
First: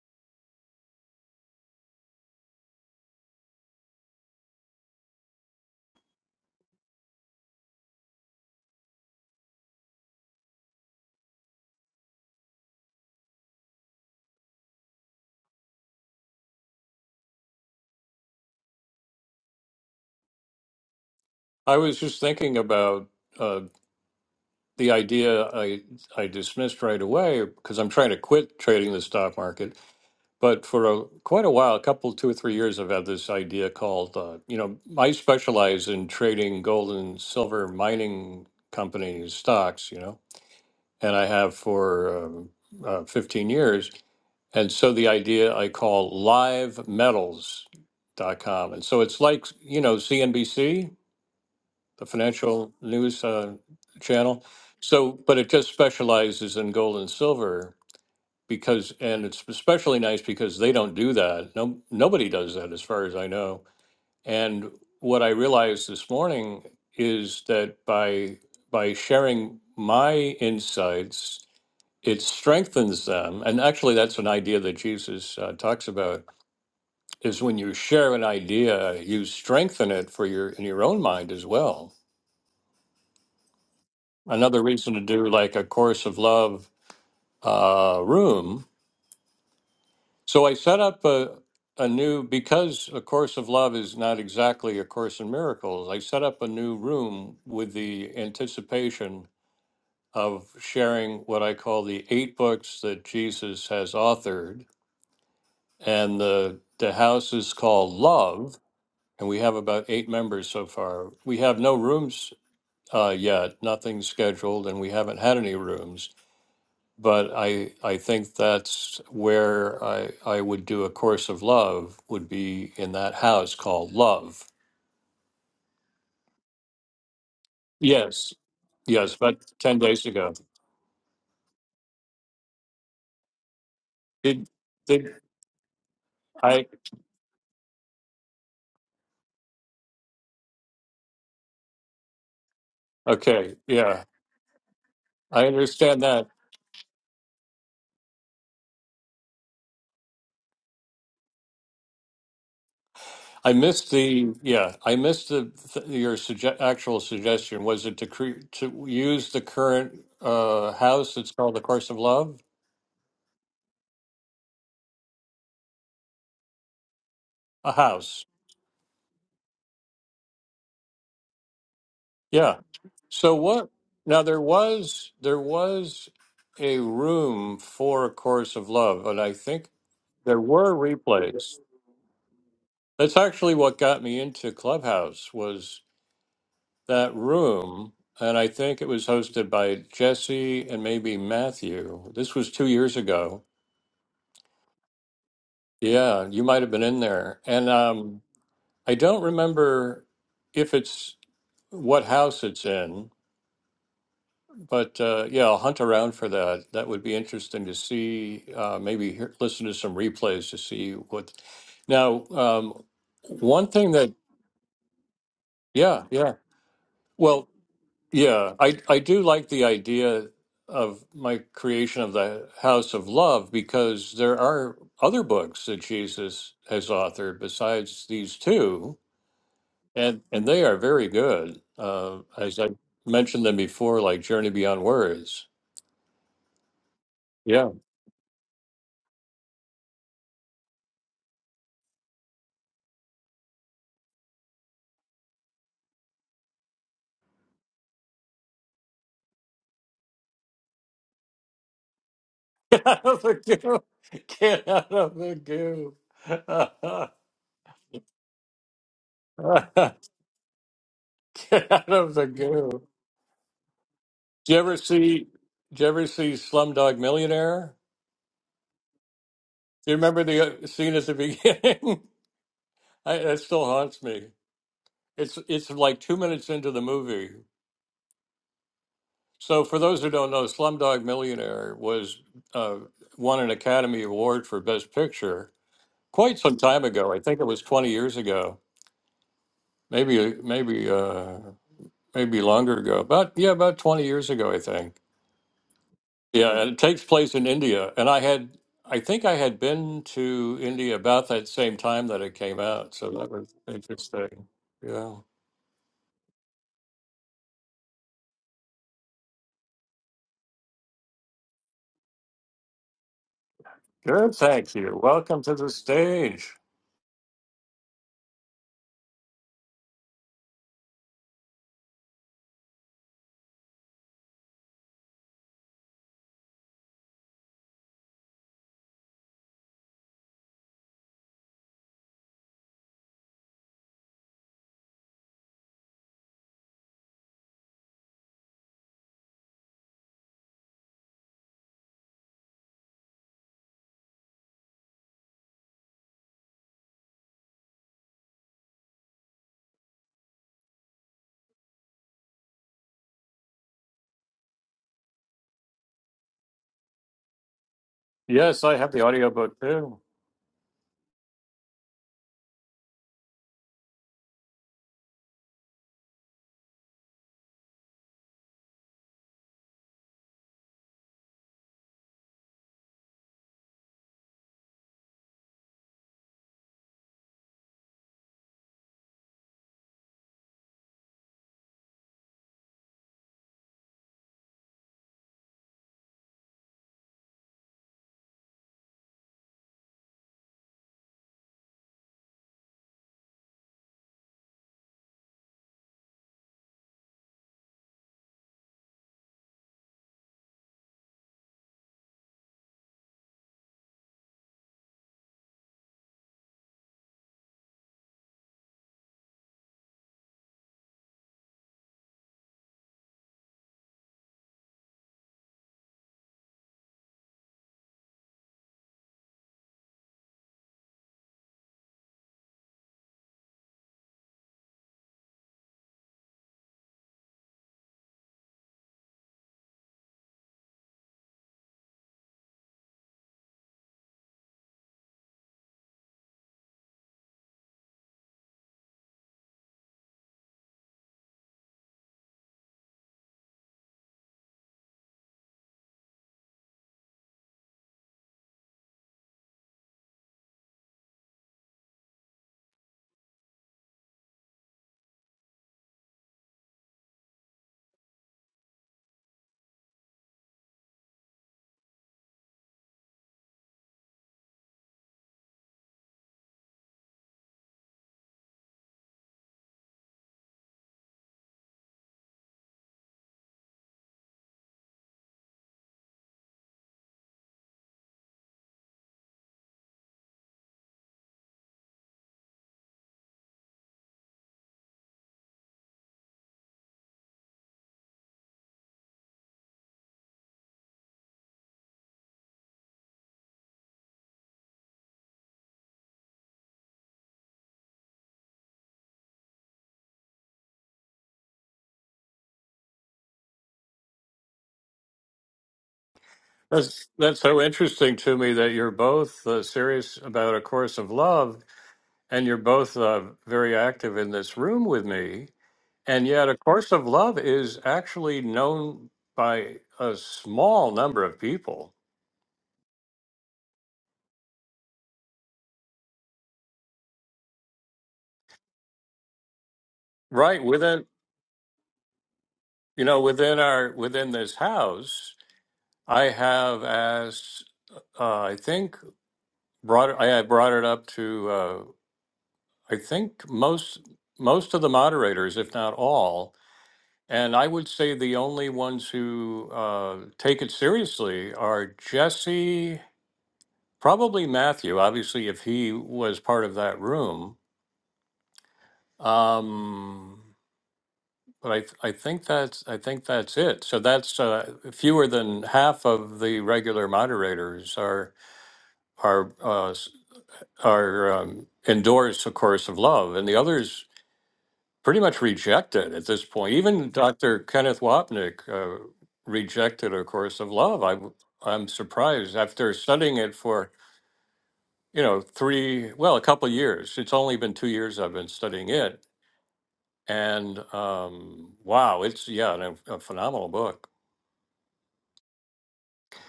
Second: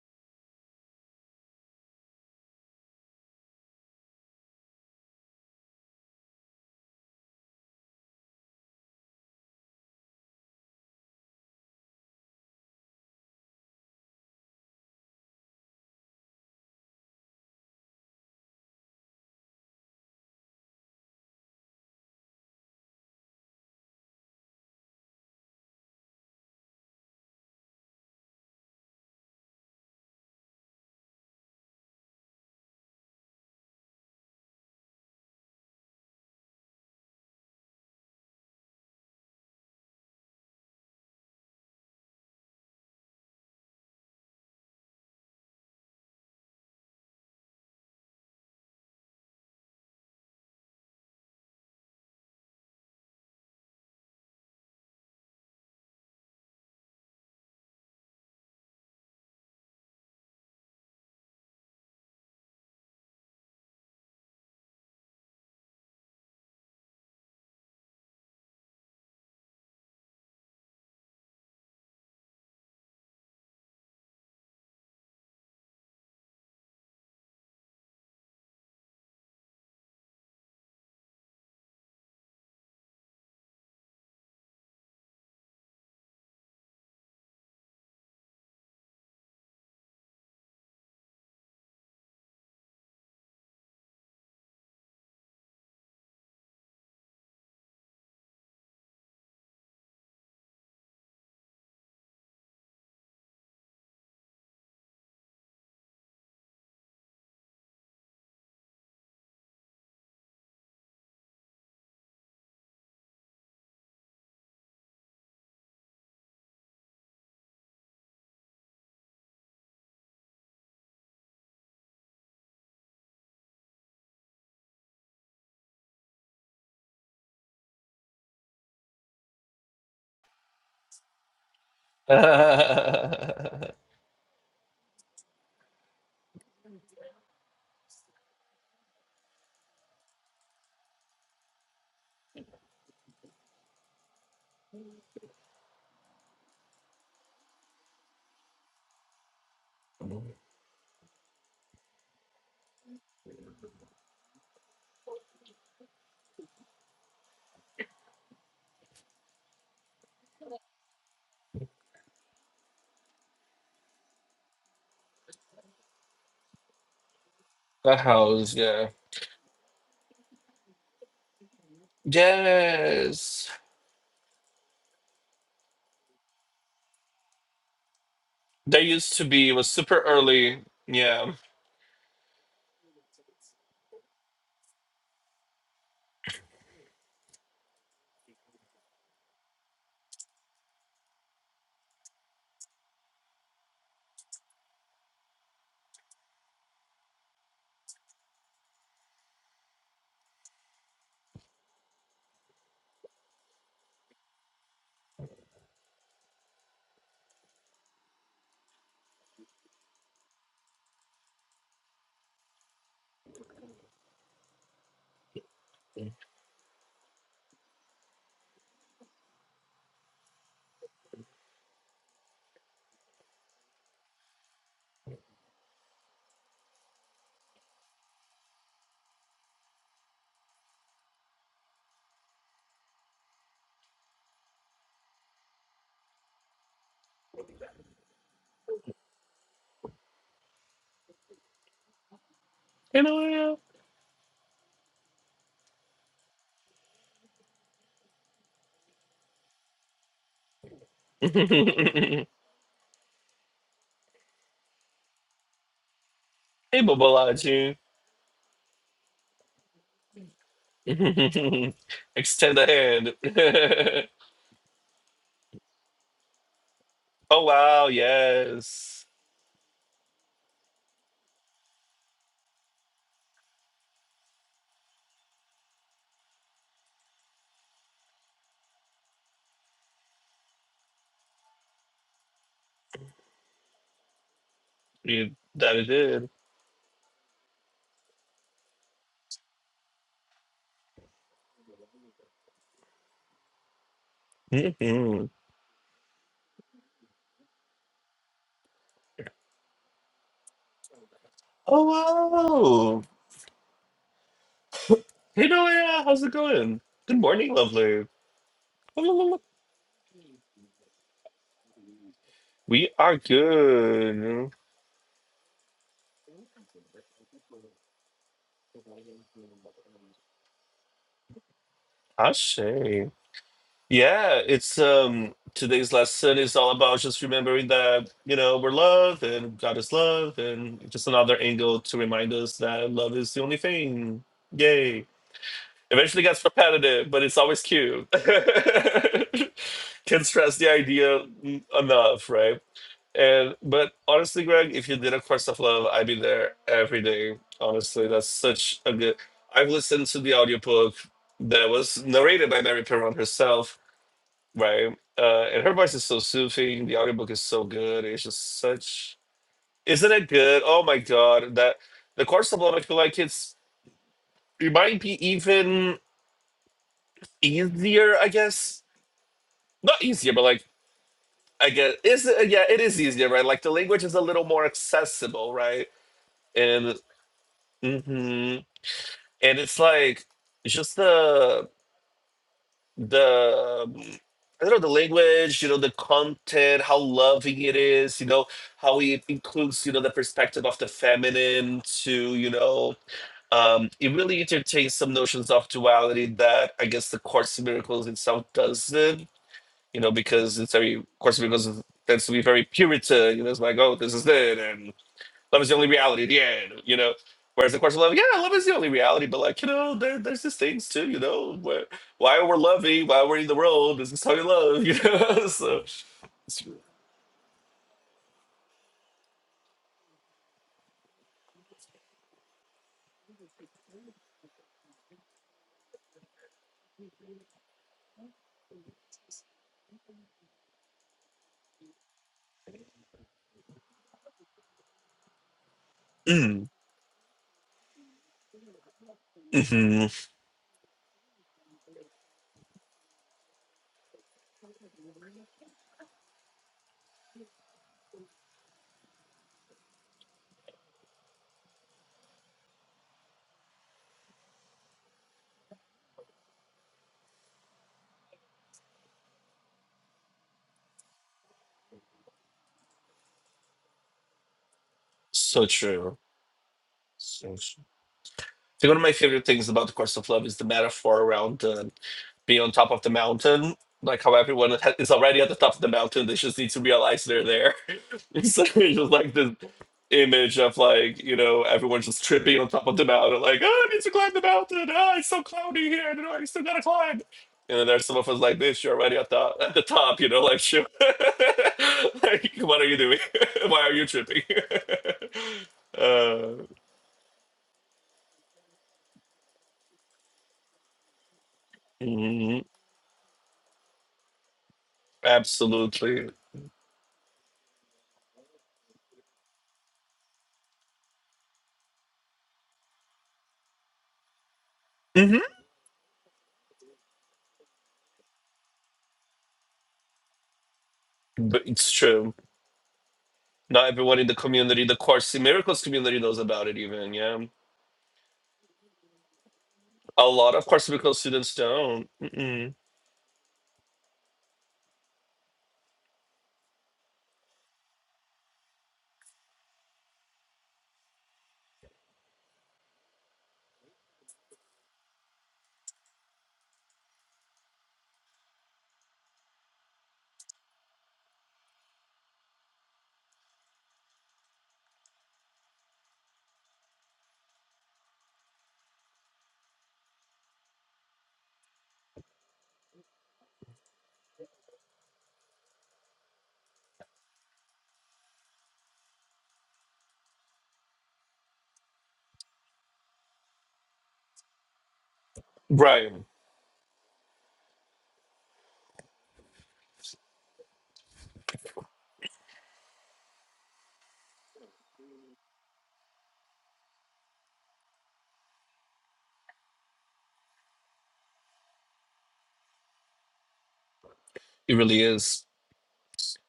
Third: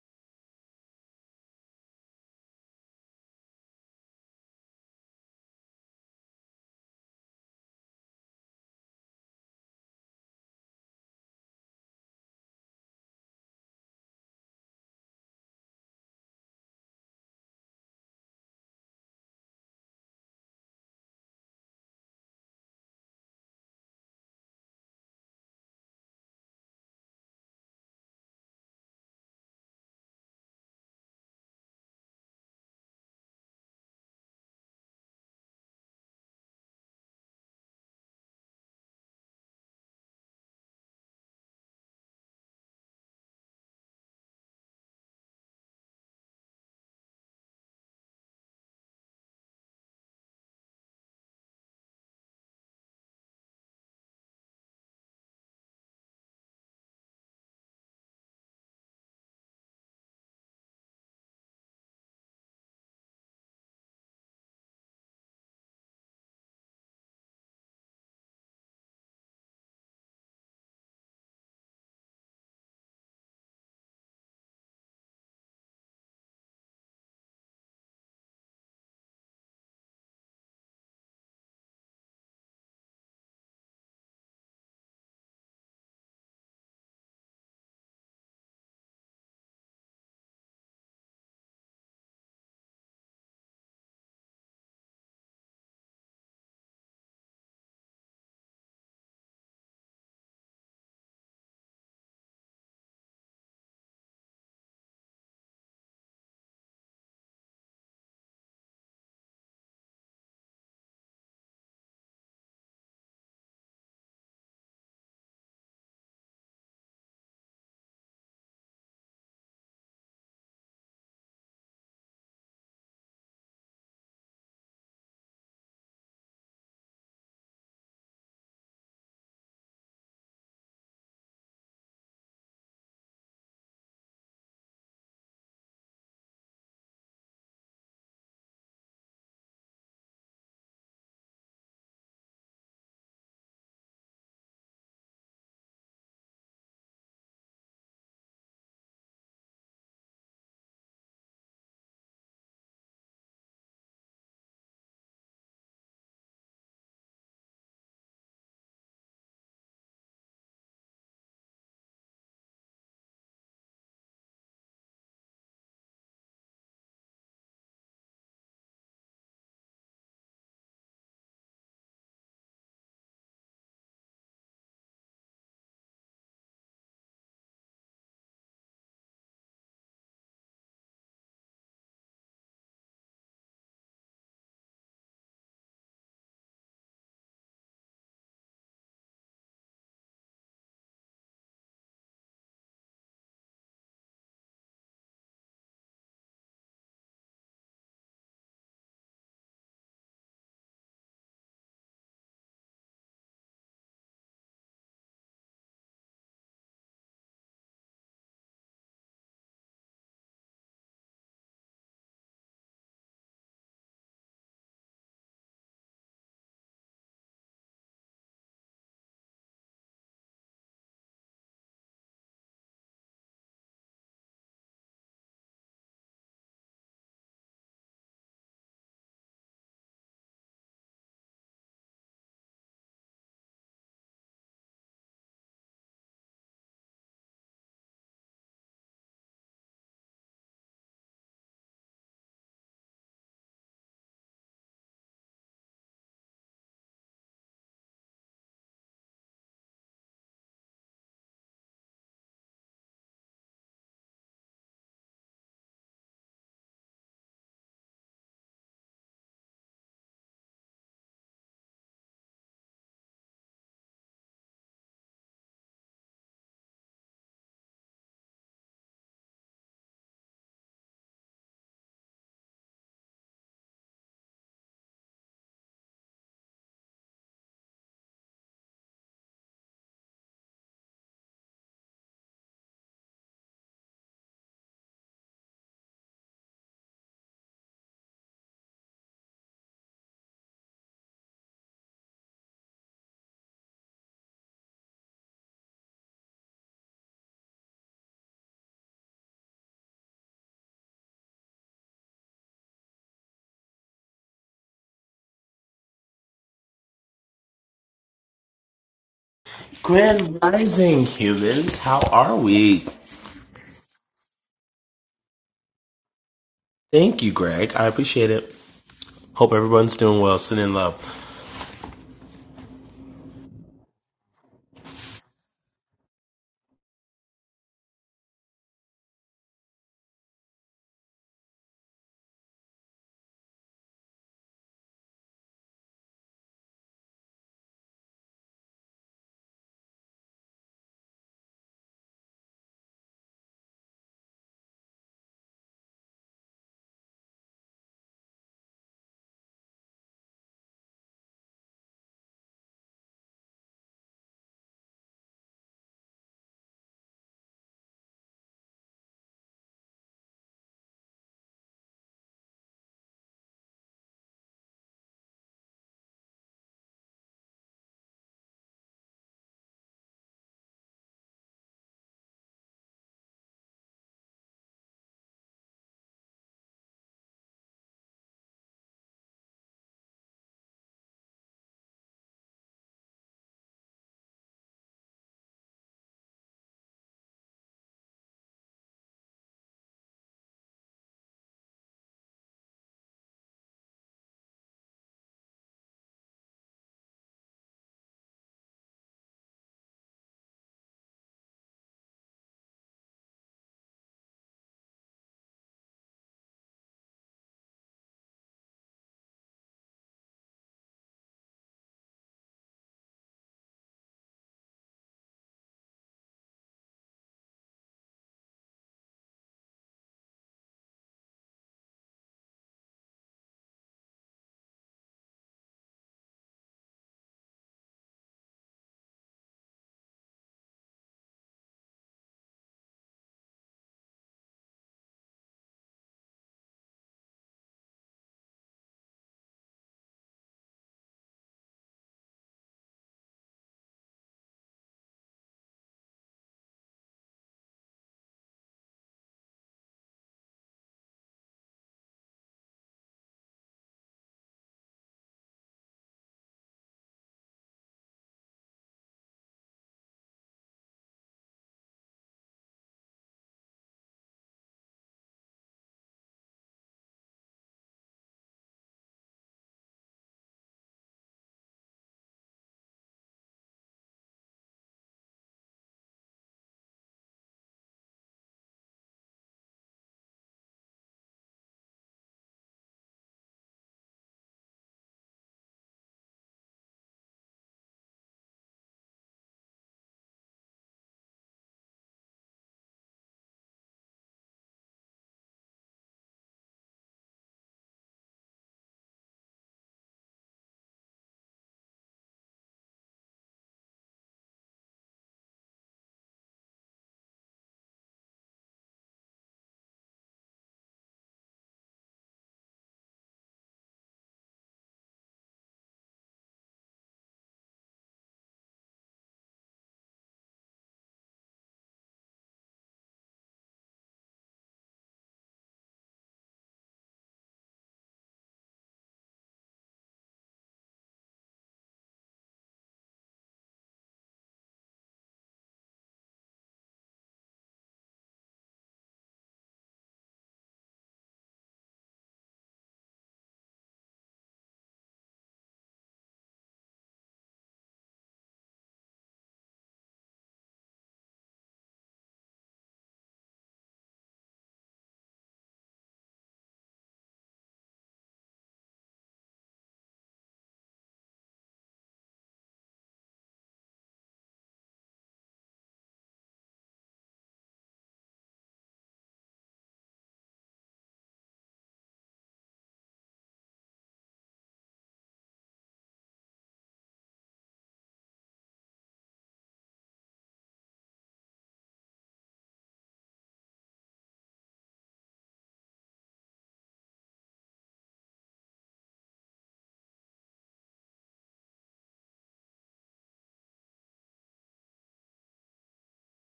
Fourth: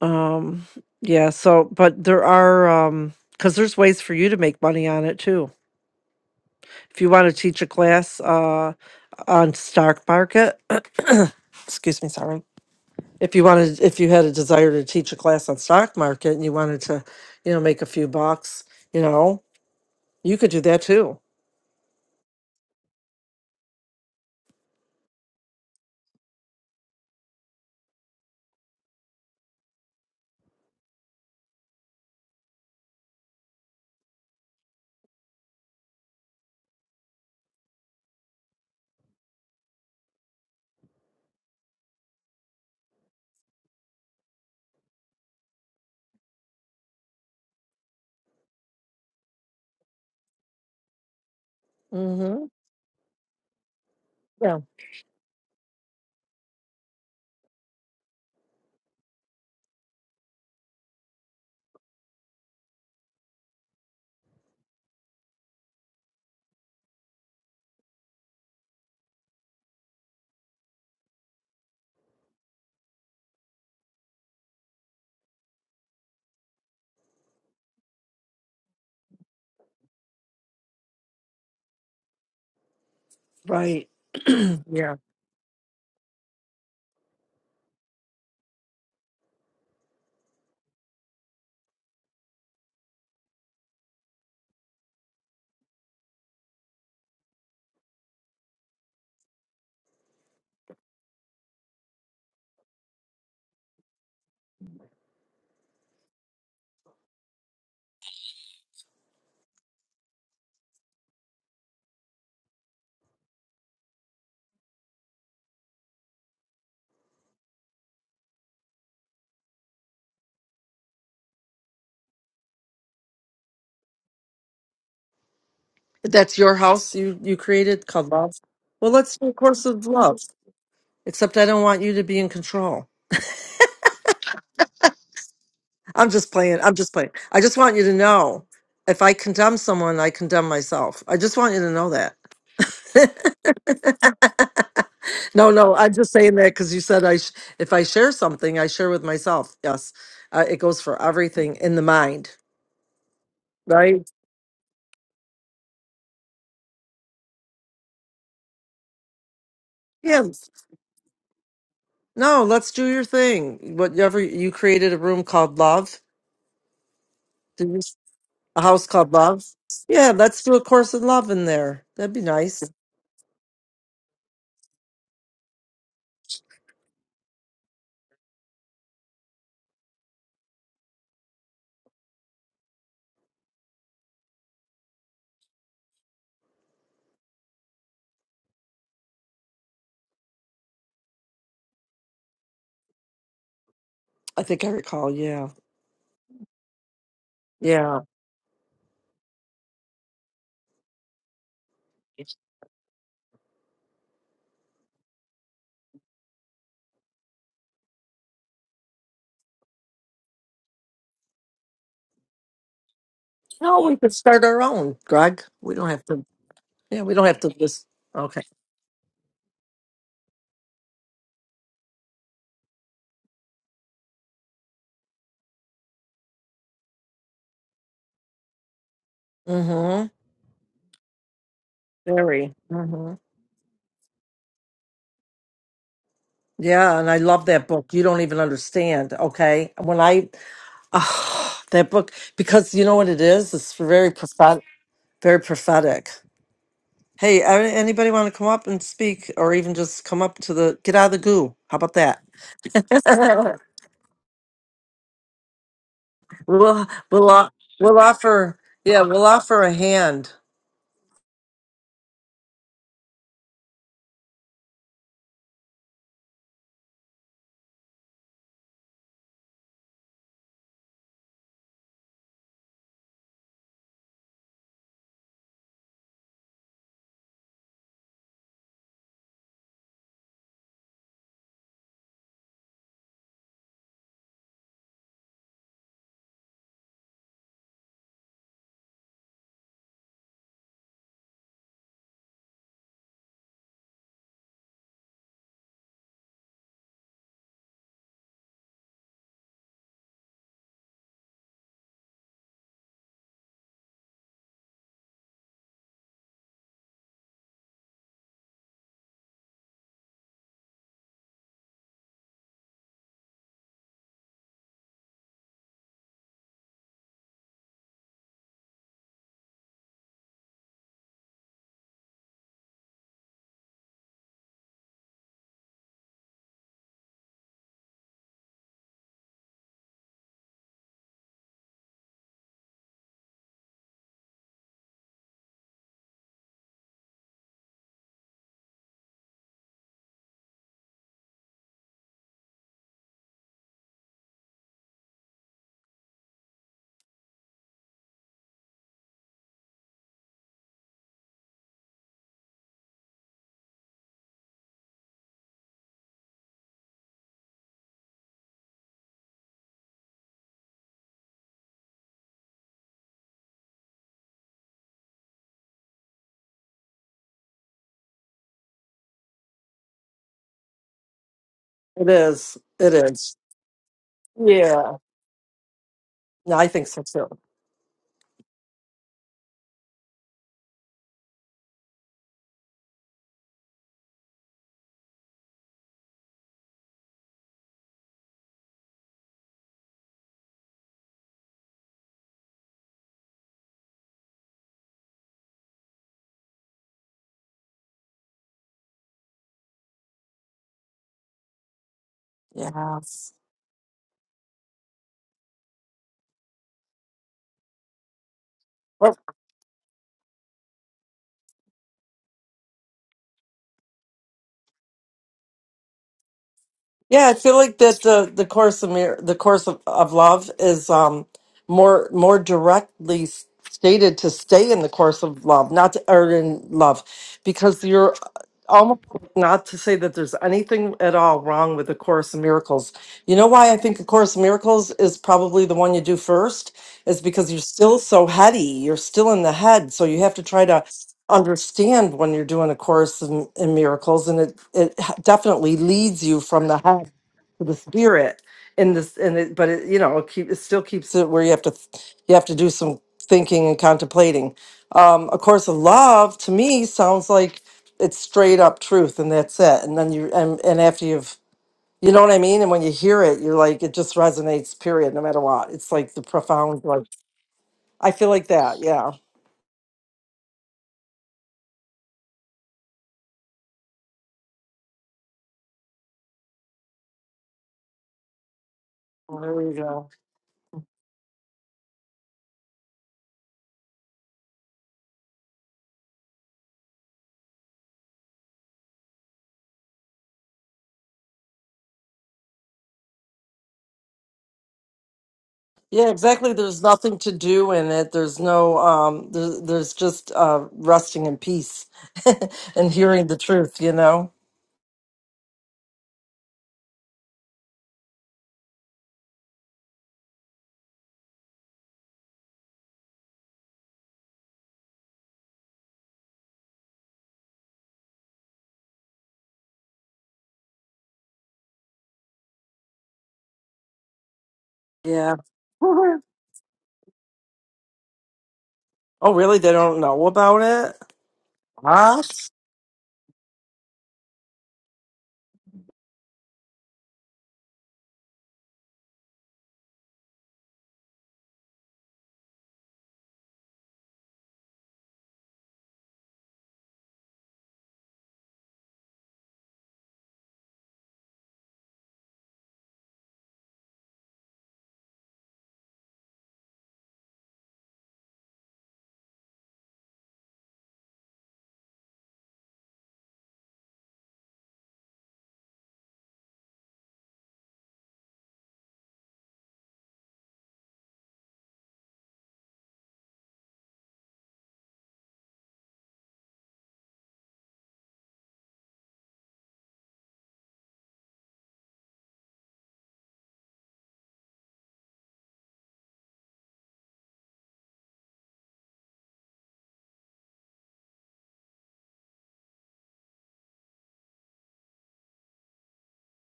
S3: Um yeah, so but there are um cuz there's ways for you to make money on it too. If you want to teach a class uh on stock market, excuse me, sorry if you wanted if you had a desire to teach a class on stock market and you wanted to you know make a few bucks you know you could do that too
S1: I was just thinking about uh, the idea I I dismissed right away because I'm trying to quit trading the stock market but for a, quite a while, a couple, two or three years, I've had this idea called, uh, you know, I specialize in trading gold and silver mining companies stocks, you know, and I have for um, uh, 15 years. And so the idea I call live metals dot com, And so it's like, you know, CNBC, the
S3: hmm
S1: financial news uh, channel.
S3: yeah
S1: So, but it just specializes in gold and silver because and it's especially nice because they don't do that no nobody does that as far as i know and what i realized this morning is that by by sharing my insights it strengthens them and actually that's an idea that jesus uh, talks about is when you share an idea you strengthen it for your in your own mind as well
S3: right
S1: another reason
S3: yeah
S1: to do like a course of love uh, room So I set up a, a new, because A Course of Love is not exactly A Course in Miracles, I set up a new room with the anticipation of sharing what I call the eight books that Jesus has authored. And the, the house is called Love, and we have about eight members so far. We have no rooms uh, yet, nothing scheduled, and we haven't had any rooms but I I think that's where I I would do a course of love would be in that house called Love.
S3: that's your house you you created called
S1: Yes,
S3: love well
S1: yes,
S3: let's do a
S1: but
S3: course
S1: ten
S3: of
S1: days
S3: love
S1: ago.
S3: except i don't want you to be in control
S2: Okay.
S1: Did did
S3: i'm just playing
S1: I?
S3: i'm just playing i just want you to know if i condemn someone i condemn myself i just want you to know that
S1: Okay, yeah, I
S3: no, no, I'm
S1: understand
S3: just
S1: that.
S3: saying that because you said I, sh- if I share something, I share with myself. Yes, uh, it goes for everything in the mind,
S1: I missed
S3: right?
S1: the yeah. I missed the th- your suge- actual suggestion. Was it to cre- to use the current
S3: Yes.
S1: uh, house? It's called the Course of Love,
S3: No, let's do your thing. Whatever you created a room called Love, Did
S1: a
S3: you s-
S2: The
S1: house.
S2: house,
S3: a house
S2: yeah.
S3: called Love. Yeah, let's do a course in love in there. That'd be
S1: Yeah.
S3: nice.
S1: So
S2: Yes.
S1: what? Now there was there was a room for a course of
S2: There
S1: love,
S2: used
S1: and
S2: to
S1: I
S2: be, it
S1: think
S2: was super
S1: there
S2: early.
S1: were
S2: Yeah.
S1: replays. That's actually what got me into Clubhouse was that room, and I think it was hosted by Jesse and maybe Matthew. This was two years ago.
S3: I think I recall. Yeah,
S1: Yeah, you might have been in there, and
S3: yeah.
S1: um, I don't remember if it's what house it's in. But uh, yeah, I'll hunt around for that. That would be interesting to see. Uh, maybe hear, listen to some replays to see what. Now, um, one
S3: No,
S1: thing
S3: we
S1: that
S3: could start our own, Greg. We don't have
S1: yeah,
S3: to.
S1: yeah.
S3: Yeah, we don't have
S1: Well,
S3: to just. Okay.
S1: yeah, I I do like the idea of my creation of the House of Love because there are other books that Jesus has authored besides these two,
S3: Mm-hmm.
S1: and and they are very good. Uh,
S3: Very.
S1: as I
S3: mm-hmm.
S1: mentioned them before, like Journey Beyond Words.
S3: Yeah, and I love
S1: Yeah.
S3: that book. You don't even understand, okay? When I ah, that book because you know
S2: You
S3: what it is?
S2: know,
S3: It's very prophetic, very prophetic. Hey, a- anybody want to come up and speak or even just come up to the get out of the
S2: yeah.
S3: goo? How about
S2: hey,
S3: that?
S1: Get out of the goo. Get out of the goo.
S3: we'll we'll o-
S2: Bobolaji.
S3: we'll offer yeah, we'll offer a hand.
S1: Get out of the
S2: Extend a
S1: goo.
S2: hand.
S1: Do you ever see? Do you ever see Slumdog
S2: oh
S1: Millionaire?
S2: wow, yes.
S1: Do you remember the uh, scene at the beginning? I, that still haunts me. It's it's like two minutes into the movie. So for those who don't know, Slumdog Millionaire was uh, won an Academy Award for Best
S2: You,
S1: Picture
S2: that it did.
S1: quite some time ago. I think it was twenty years ago, maybe maybe. Uh, maybe longer ago, about yeah, about 20 years ago, I think.
S2: Mhm.
S1: Yeah, and it takes place in India. And I had, I think I had been to India about that same time that it came
S2: oh,
S1: out.
S2: wow.
S1: So that was interesting. Yeah.
S2: Hey, Noah, how's it going? Good morning, lovely.
S4: Grand Rising humans, how are we?
S2: We are
S1: Good.
S2: good.
S1: Thank you. Welcome to the stage.
S4: Thank you, Greg. I appreciate it. Hope everyone's doing well, sending in love.
S2: I say. Yeah, it's um today's lesson is all about just remembering that, you know, we're love and God is love and just another angle to remind us that love is the only thing. Yay. Eventually gets repetitive, but it's always cute. Can't stress the idea enough, right? And but honestly, Greg, if you did a course of love, I'd be there every day. Honestly, that's such a good. I've listened to the audiobook that was narrated by Mary Perron herself, right? Uh, and her voice is so soothing. The audiobook is so good. It's just
S1: Yes, I have the
S2: such.
S1: audiobook too.
S2: Isn't it good? Oh my God, that the course of love. I feel like it's it might be even easier. I guess not easier, but like I guess
S3: It
S2: is it,
S3: is.
S2: yeah, it
S3: It
S2: is easier,
S3: is.
S2: right? Like the language is a little more
S3: Yeah.
S2: accessible, right?
S3: No, I think
S2: And
S3: so too.
S2: hmm And it's like just the the mm, I don't know the language, you know, the content, how loving it is, you know, how it includes, you know, the perspective of the feminine to, you know, um, it really entertains some notions of duality that I guess the Course in Miracles itself doesn't, you know, because it's very Course in Miracles is- tends to be very
S3: Yes.
S2: Puritan, you know, it's like, oh, this is it, love is the only reality at the end, you know. Whereas the question of course love, yeah, love is the only reality, but like, you know, there, there's these things too, you know, where why we're loving, why we're in the world, this is how you love, you know. so it's-
S3: Yeah, I feel like that the the course of Mir- the course of, of love is um more more directly s- stated to stay in the course of love, not to, or in love, because you're uh, almost not to say that there's anything at all wrong with the course of miracles. You know why I think the course of miracles is probably the one you do first
S2: mm,
S3: is because you're still so heady. You're still in the head. So
S2: hmm
S3: you have to try to understand when you're doing a course in, in miracles. And it, it h- definitely leads you from the head to the spirit in this, and it, but it, you know, it, keep, it still keeps it where you have to, th- you have to do some thinking and contemplating. Um, a course of love to me sounds like it's straight up truth and that's it. And then you, and, and after you've, you know what I mean? And when you hear it, you're like, it just resonates, period, no matter
S2: so
S3: what. It's like
S2: true.
S3: the profound, like,
S2: So true.
S3: I feel like
S2: I
S3: that.
S2: think one of my
S3: Yeah.
S2: favorite things about the course of love is the metaphor around uh, be on top of the mountain, like how everyone ha- is already at the top of the mountain. They just need to realize they're there. it's like- it's just like this
S3: There we go.
S2: image of like you know everyone just tripping on top of the mountain, like oh, I need to climb the mountain. Oh, it's so cloudy here. I don't know. I still gotta climb. And then there's some of us like this. You're already at the at the top. You know, like shoot. like what are you doing? Why are you tripping?
S3: Yeah,
S2: uh,
S3: exactly. There's nothing to do in it. There's no, um, there's, there's just uh, resting in peace
S2: mhm,
S3: and hearing the truth, you know?
S2: absolutely.
S1: That's, that's so interesting to me that you're both uh, serious about A Course of Love and you're both uh, very active in this room with
S2: hmm
S1: me. And yet, A Course of Love is actually known by a small number of
S2: But it's
S1: people.
S2: true. Not everyone in the community, the Course
S3: Yeah.
S2: in Miracles community knows about it even, yeah.
S3: Oh, really? They don't
S2: A
S3: know
S2: lot
S3: about
S1: Right
S2: of Course in
S3: it?
S1: within,
S2: Miracles students don't.
S3: What?
S2: Mm-mm.
S1: you know, within our within this house, I have asked. Uh, I think brought it- I I brought it up to. Uh, I think most most of the moderators, if not all, and I would say the only ones who uh, take it seriously are Jesse, probably Matthew. Obviously, if he was part of that room Um, but I th- I think that's I think that's it. So that's uh, fewer than half of the regular moderators are are uh, s- are um, endorse a course of love, and the others pretty much reject
S2: Right.
S1: it at this point. Even Dr. Kenneth Wapnick uh, rejected a course of love. I w- I'm surprised after studying it for you know three well a couple years. It's only been two years I've been studying it And um, wow, it's yeah, and a, a phenomenal book.
S2: It really is.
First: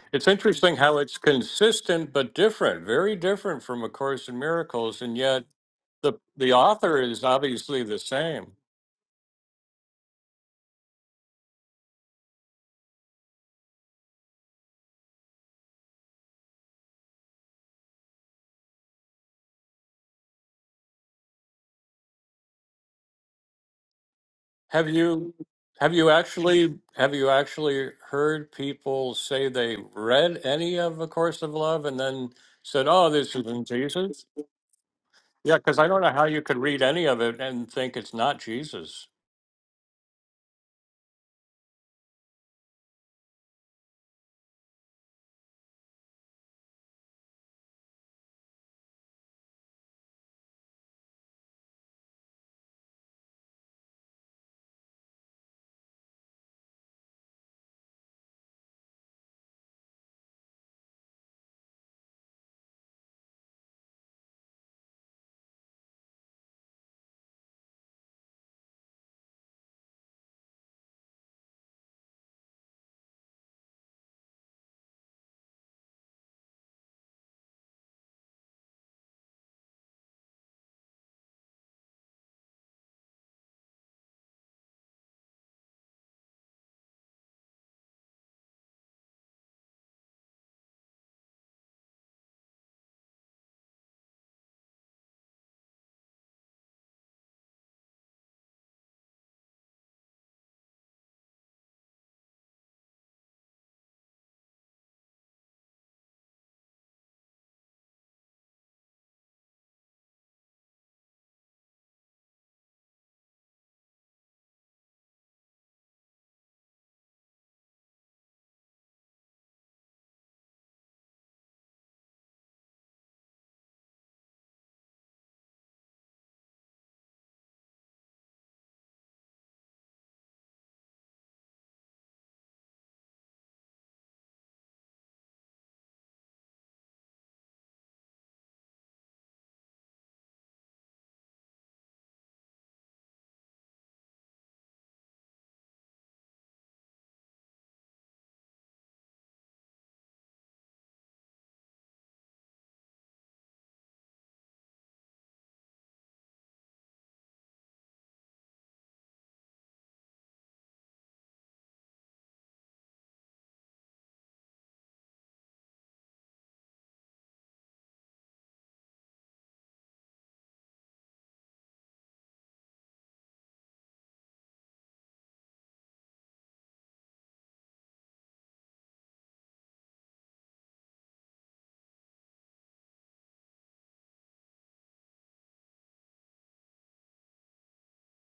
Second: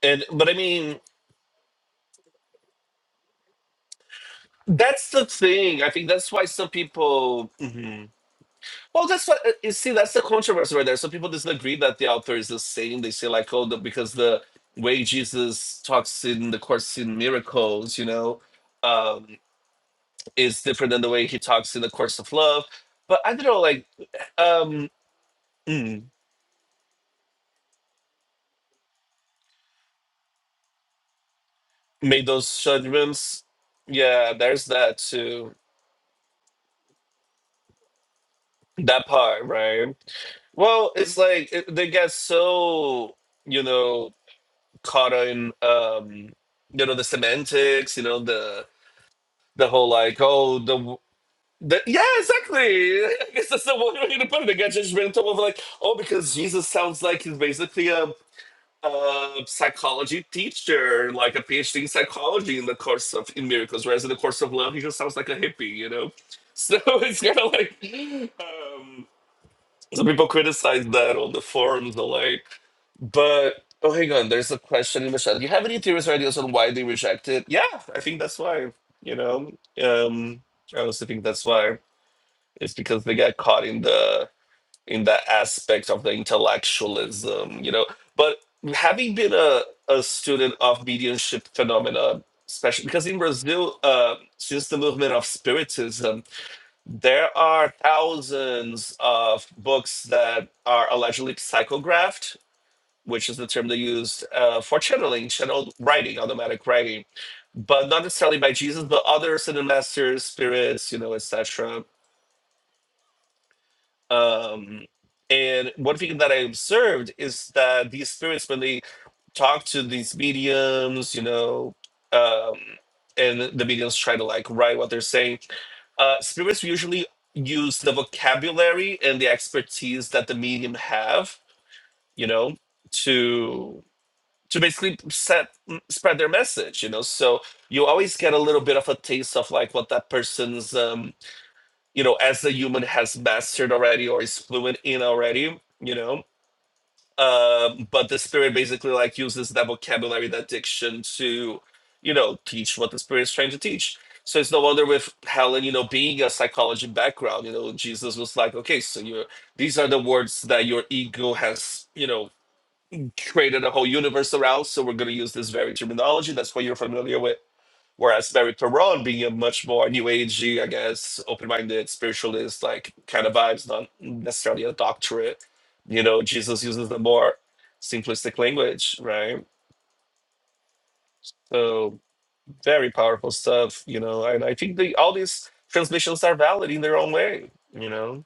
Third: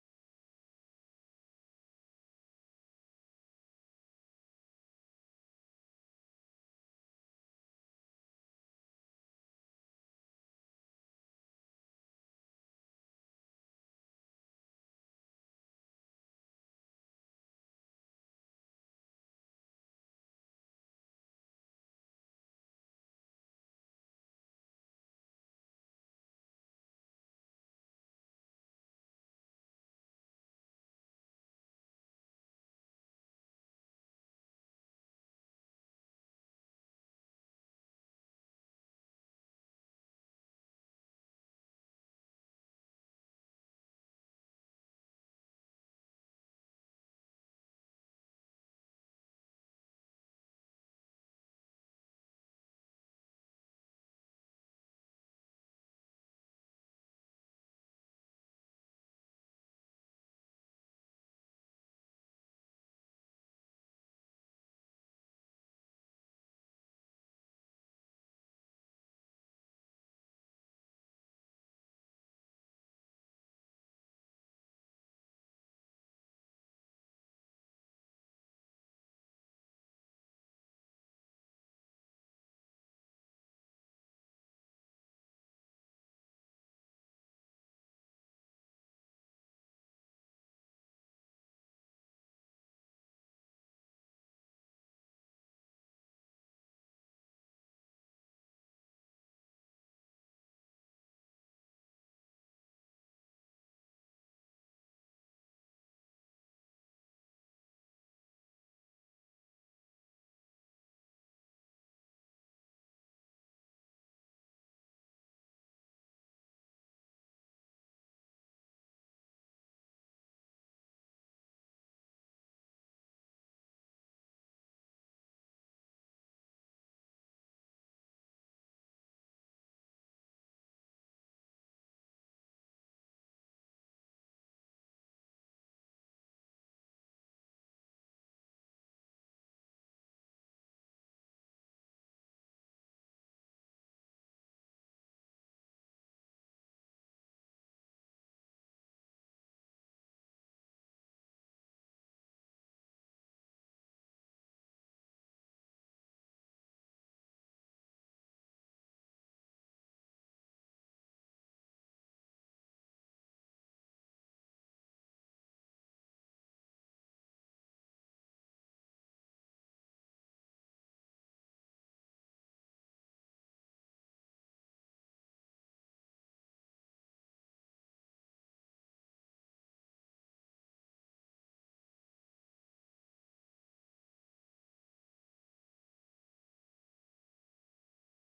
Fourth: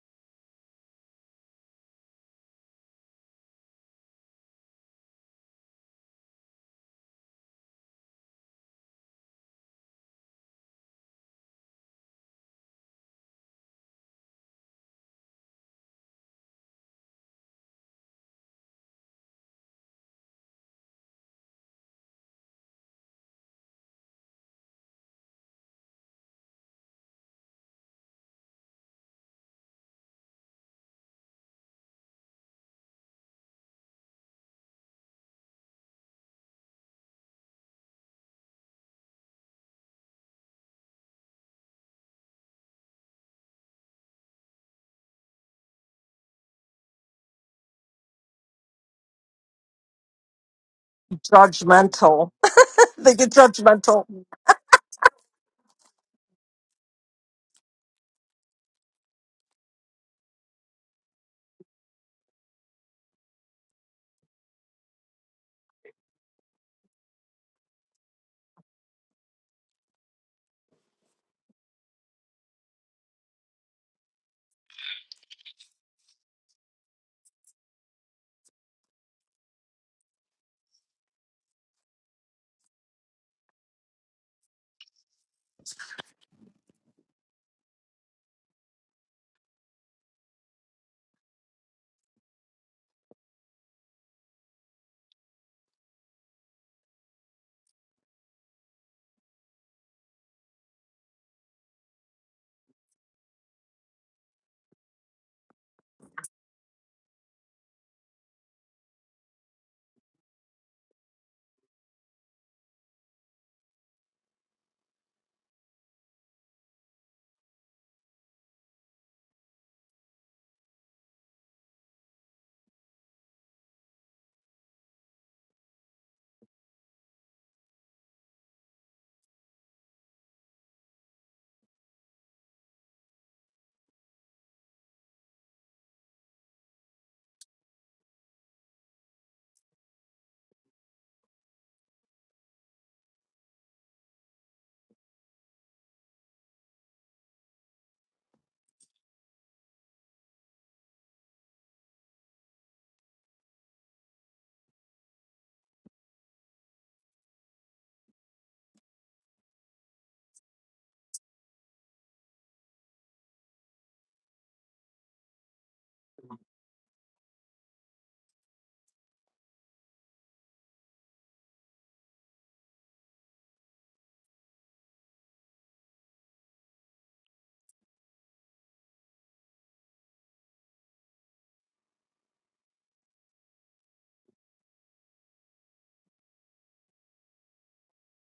S2: And
S1: It's
S2: but I
S1: interesting how
S2: mean,
S1: it's consistent but different, very different from A Course in Miracles,
S2: that's
S1: and
S2: the
S1: yet
S2: thing. I think
S1: the
S2: that's why
S1: the
S2: some
S1: author is
S2: people
S1: obviously the
S2: Mhm.
S1: same.
S2: Well, that's what uh, you see, that's the controversy right there. Some people disagree that the author is the same. They say like, oh, the, because the way Jesus talks in the Course in Miracles, you know, um, is different than the way he talks in the Course of Love. But I don't know, like um
S1: Have you
S2: mm.
S1: have you actually have you actually heard people say they read any of A Course of Love and
S2: made
S1: then
S2: those
S1: said, "Oh, this
S2: judgments.
S1: isn't Jesus"?
S2: Yeah, there's that too.
S1: Yeah, because I don't know how you could read any of it and think it's not Jesus.
S2: That part, right? Well, it's like it, they get so you know caught in um you know the semantics, you know the the whole like oh the. The, yeah,
S3: Judgmental.
S2: exactly.
S3: they
S2: I
S3: get
S2: guess that's the one
S3: judgmental.
S2: way to put it. They get judgmental of like, oh, because Jesus sounds like he's basically a a psychology teacher, like a PhD in psychology in the course of in miracles, whereas in the course of love, he just sounds like a hippie, you know. So it's kind of like um, some people criticize that on the forums, the like. But oh, hang on, there's a question in the chat. Do you have any theories or ideas on why they reject it? Yeah, I think that's why. You know, um, I also think that's why. It's because they got caught in the in that aspect of the intellectualism, you know. But having been a, a student of mediumship phenomena, especially because in Brazil, uh, since the movement of Spiritism, there are thousands of books that are allegedly psychographed, which is the term they used uh, for channeling, channeled writing, automatic writing, but not necessarily by Jesus, but other Ascended masters, spirits, you know, etc um, and one thing that I observed is that these spirits, when they talk to these mediums, you know, um, and the mediums try to like write what they're saying, uh, spirits usually use the vocabulary and the expertise that the medium have, you know, to to basically set spread their message, you know. So you always get a little bit of a taste of like what that person's um you know, as the human has mastered already or is fluent in already, you know. Um, but the spirit basically like uses that vocabulary, that diction to, you know, teach what the spirit is trying to teach. So it's no wonder with Helen, you know, being a psychology background, you know, Jesus was like, okay, so you're these are the words that your ego has, you know, created a whole universe around. So we're gonna use this very terminology. That's what you're familiar with Whereas Mary Perron being a much more new agey, I guess, open minded spiritualist, like kind of vibes, not necessarily a doctorate. You know, Jesus uses the more simplistic language, right? So very powerful stuff, you know, and I think the, all these transmissions are valid in their own way, you know,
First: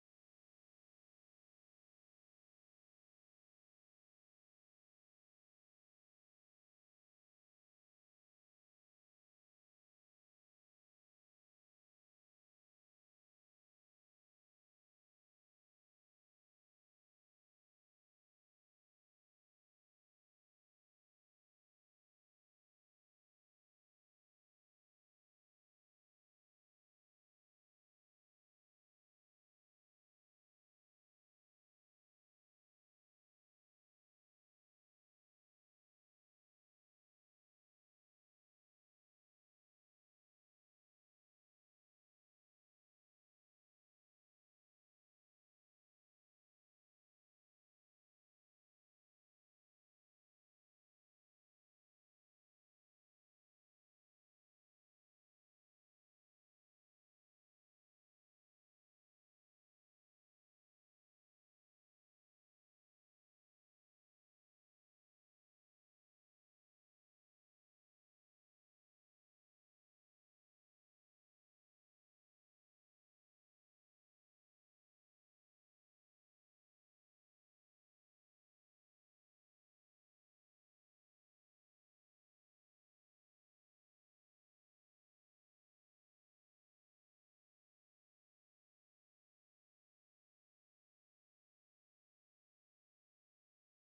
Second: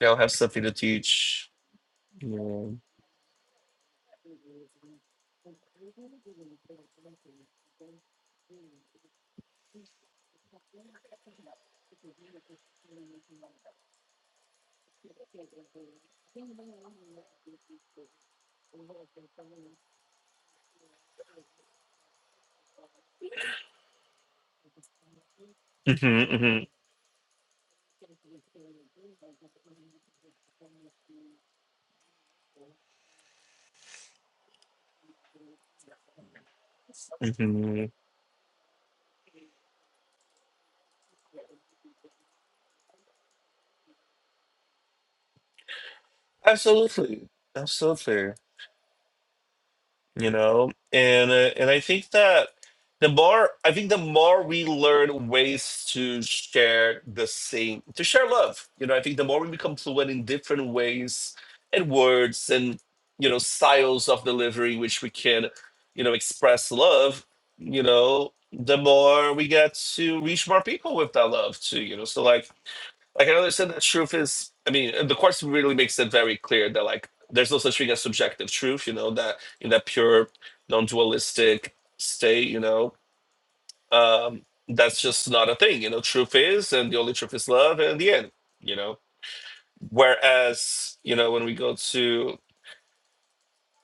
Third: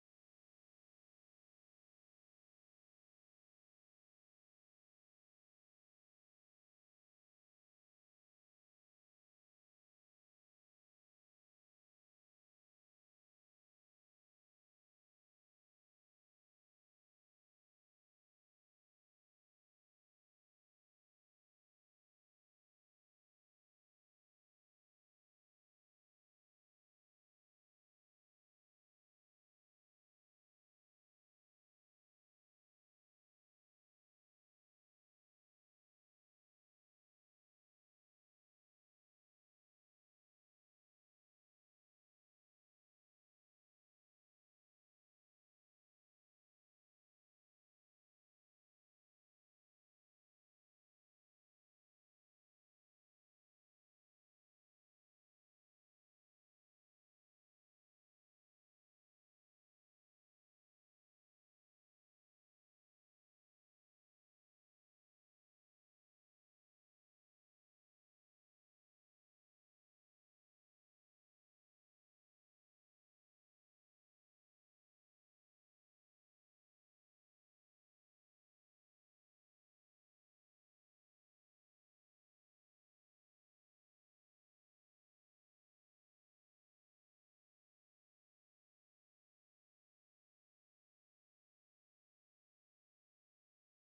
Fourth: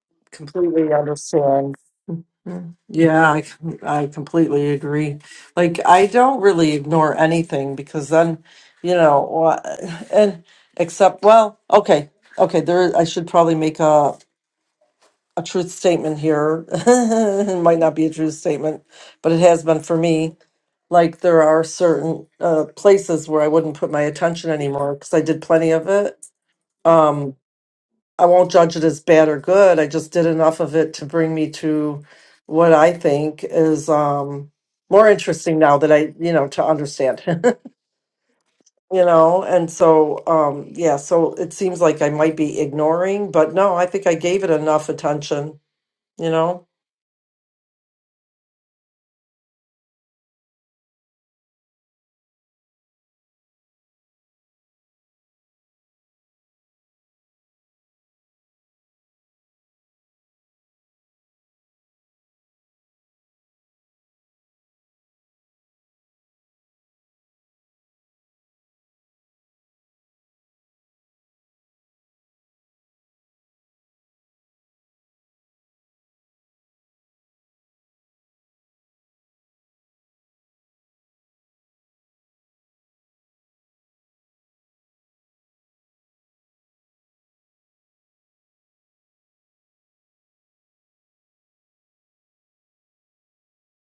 S2: they all have something to
S3: Completely
S2: teach.
S3: understand.
S2: Yeah.
S3: Mm. Yeah, I, com- I completely agree. Like, I don't really ignore anything because then, you know, wha- and except, well, okay, okay, there, I should probably make a, a truth statement here. It might not be a truth statement, but it has been for me. Like, there are certain uh, places where I wouldn't put my attention anymore because I did plenty of it.
S2: hmm hmm
S3: Um, I won't judge it as bad or good. I just did enough of it to bring me to what I think is um, more interesting now that I, you know, to understand, you
S2: hmm
S3: know. And so, um, yeah, so it seems like I might be ignoring, but no, I think I gave it enough attention, you know.
S2: Absolutely. Absolutely. you know and uh, and i think that the more i think the more we learn ways to share the same to share love you know i think the more we become fluent in different ways and words and you know styles of delivery which we can you know express love you know the more we get to reach more people with that love too you know so like like I can understand that truth is, I mean, the course really makes it very clear that like there's no such thing as subjective truth, you know, that in that pure, non-dualistic state, you know, um, that's just not a thing, you know, truth is, and the only truth is love, and the end, you know. Whereas, you know, when we go to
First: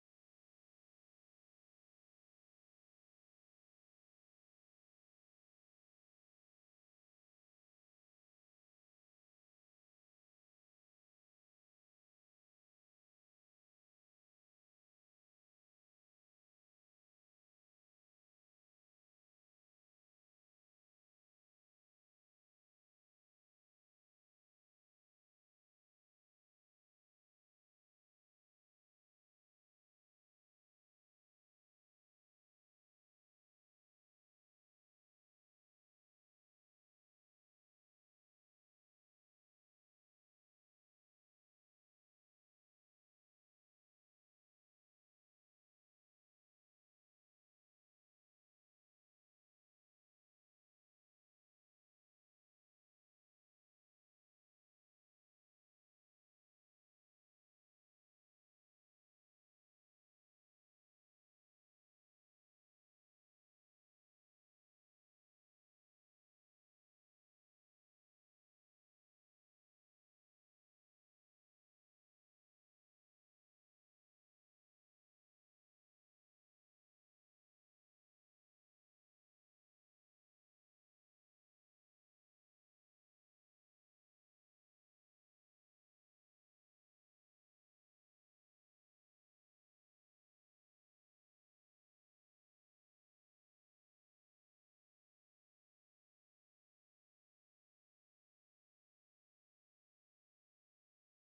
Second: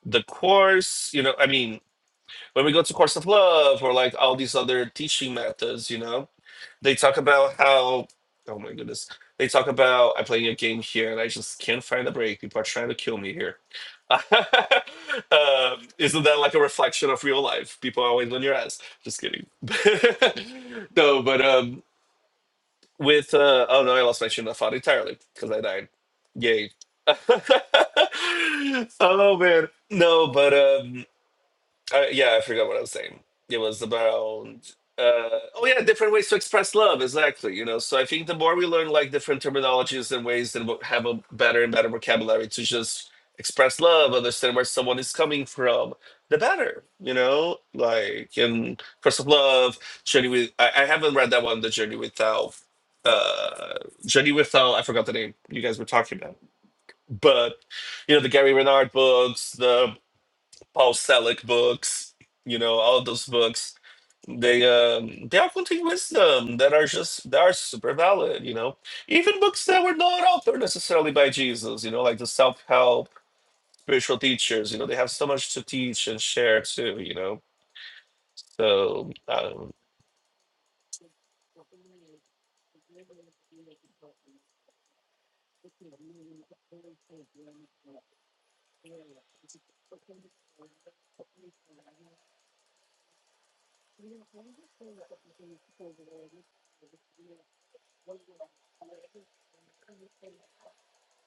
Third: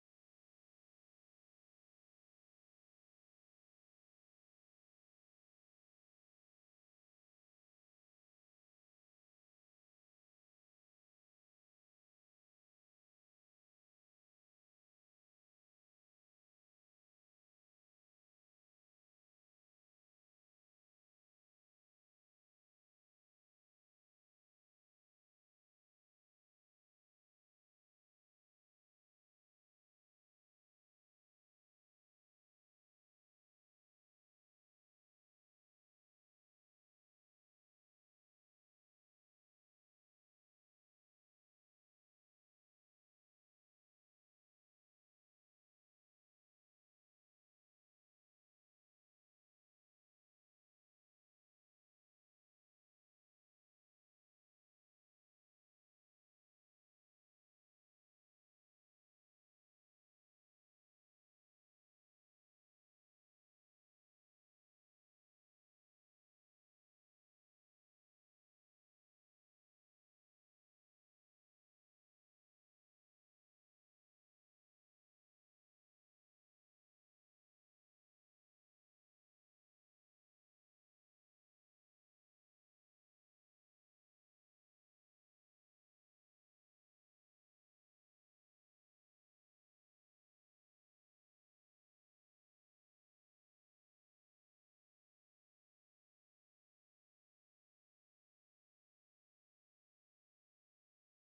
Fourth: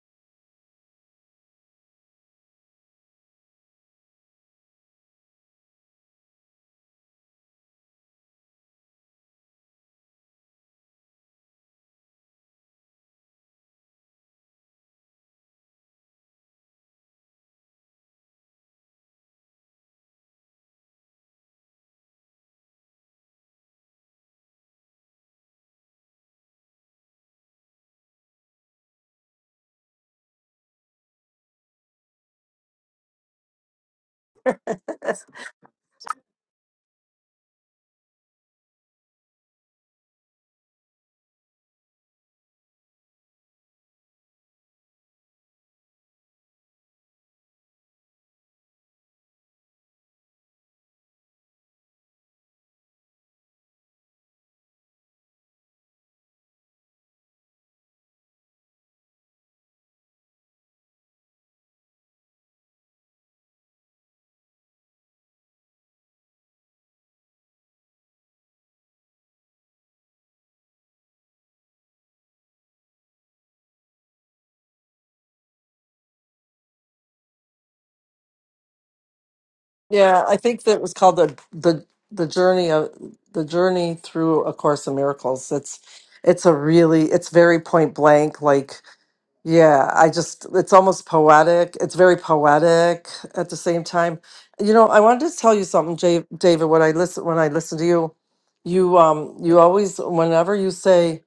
S2: the course, you know, I mean, when we go to course of love or like all these other teaching methods, you know, They talk about how, oh my goodness, they talk about I'm playing a game here and I just can't find a break. People are trying to kill me here. um, isn't that like a reflection of real life? People are always on your ass. Just kidding. no, but um, with uh, oh no, I lost my train of thought entirely because I died. Yay. oh man, no, but um. Uh, yeah, I forgot what I was saying. It was about uh, oh yeah, different ways to express love. Exactly. You know, so I think the more we learn like different terminologies and ways that we'll have a better and better vocabulary to just express love, understand where someone is coming from, the better. You know, like in First of Love, Journey with. I, I haven't read that one, The Journey Without. Uh, Journey Without. I forgot the name you guys were talking about, but you know the Gary Renard books, the Paul Selleck books, you know, all those books. They um they are contain wisdom that are just that are super valid, you know. Even books that were not authored necessarily by Jesus, you know, like the self-help spiritual teachers, you know, they have so much to teach and share too, you know. So um,
S3: Yeah, I think that was called the the the journey of the journey through a course in miracles. It's it's a really it's very point blank like Yeah, I just, it's almost poetic. It's very poetic at the same time. You know, I wanted to tell you something, Ja- David, when I listen, when I listen to you, you, um, you always, whenever you say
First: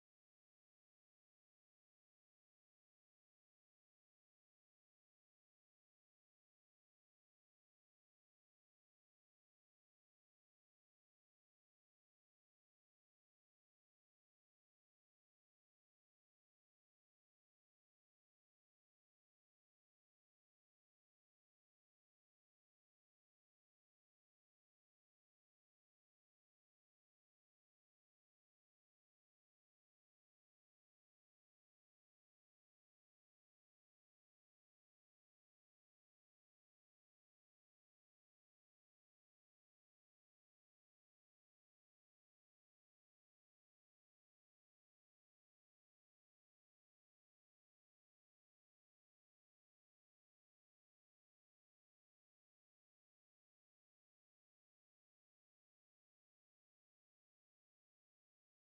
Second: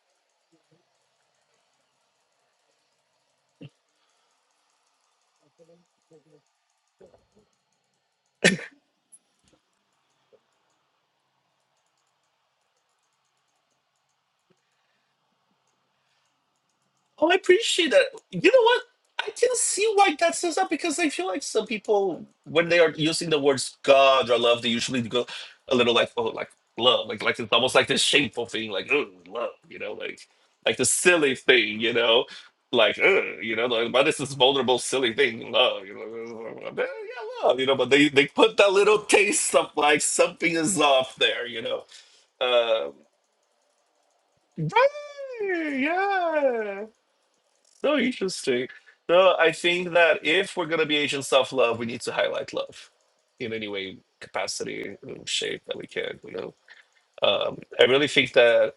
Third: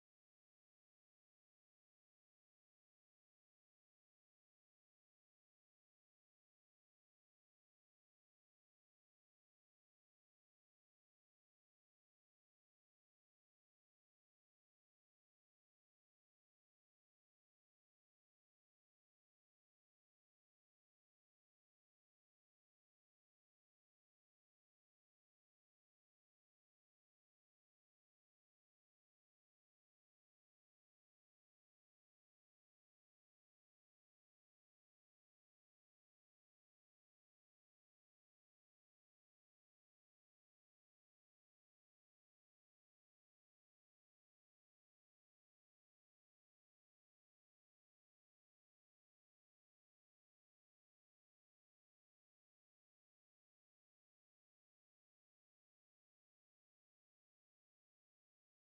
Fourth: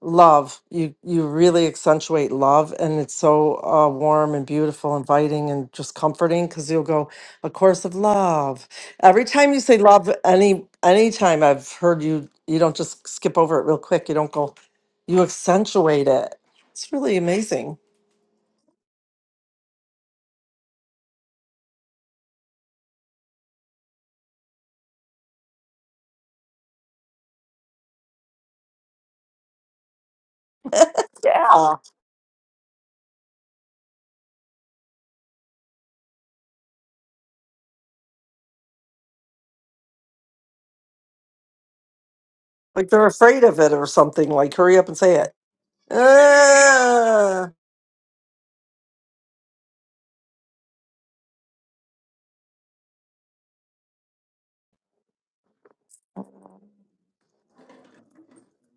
S3: love, you, you really accentuate love and it's so uh, warm and beautiful, inviting and just comforting because you'll go, a course of love. Every time you say love, any, any time I've heard you, you don't just skip over it real quick. You don't go, you accentuate it. It's really
S2: Oh, I
S3: amazing.
S2: appreciate that. You know what? I can see why that says that because I feel like some people, when they are using the words God or love, they usually go a little like, oh, like love, like like it's almost like this shameful thing, like oh, love, you know, like like the silly
S3: Yeah.
S2: thing, you know, like oh, you know, like but this is vulnerable, silly thing, love, you know, yeah, love, you know, but they they put that little taste of like something is off there, you know,
S3: Like
S2: uh,
S3: they're afraid of it or something. Like, hurry up and say it.
S2: right, yeah.
S3: Ah.
S2: So interesting. No, I think that if we're gonna be agents of love, we need to highlight love in any way, capacity, um, shape that we can. You know, um, I really think that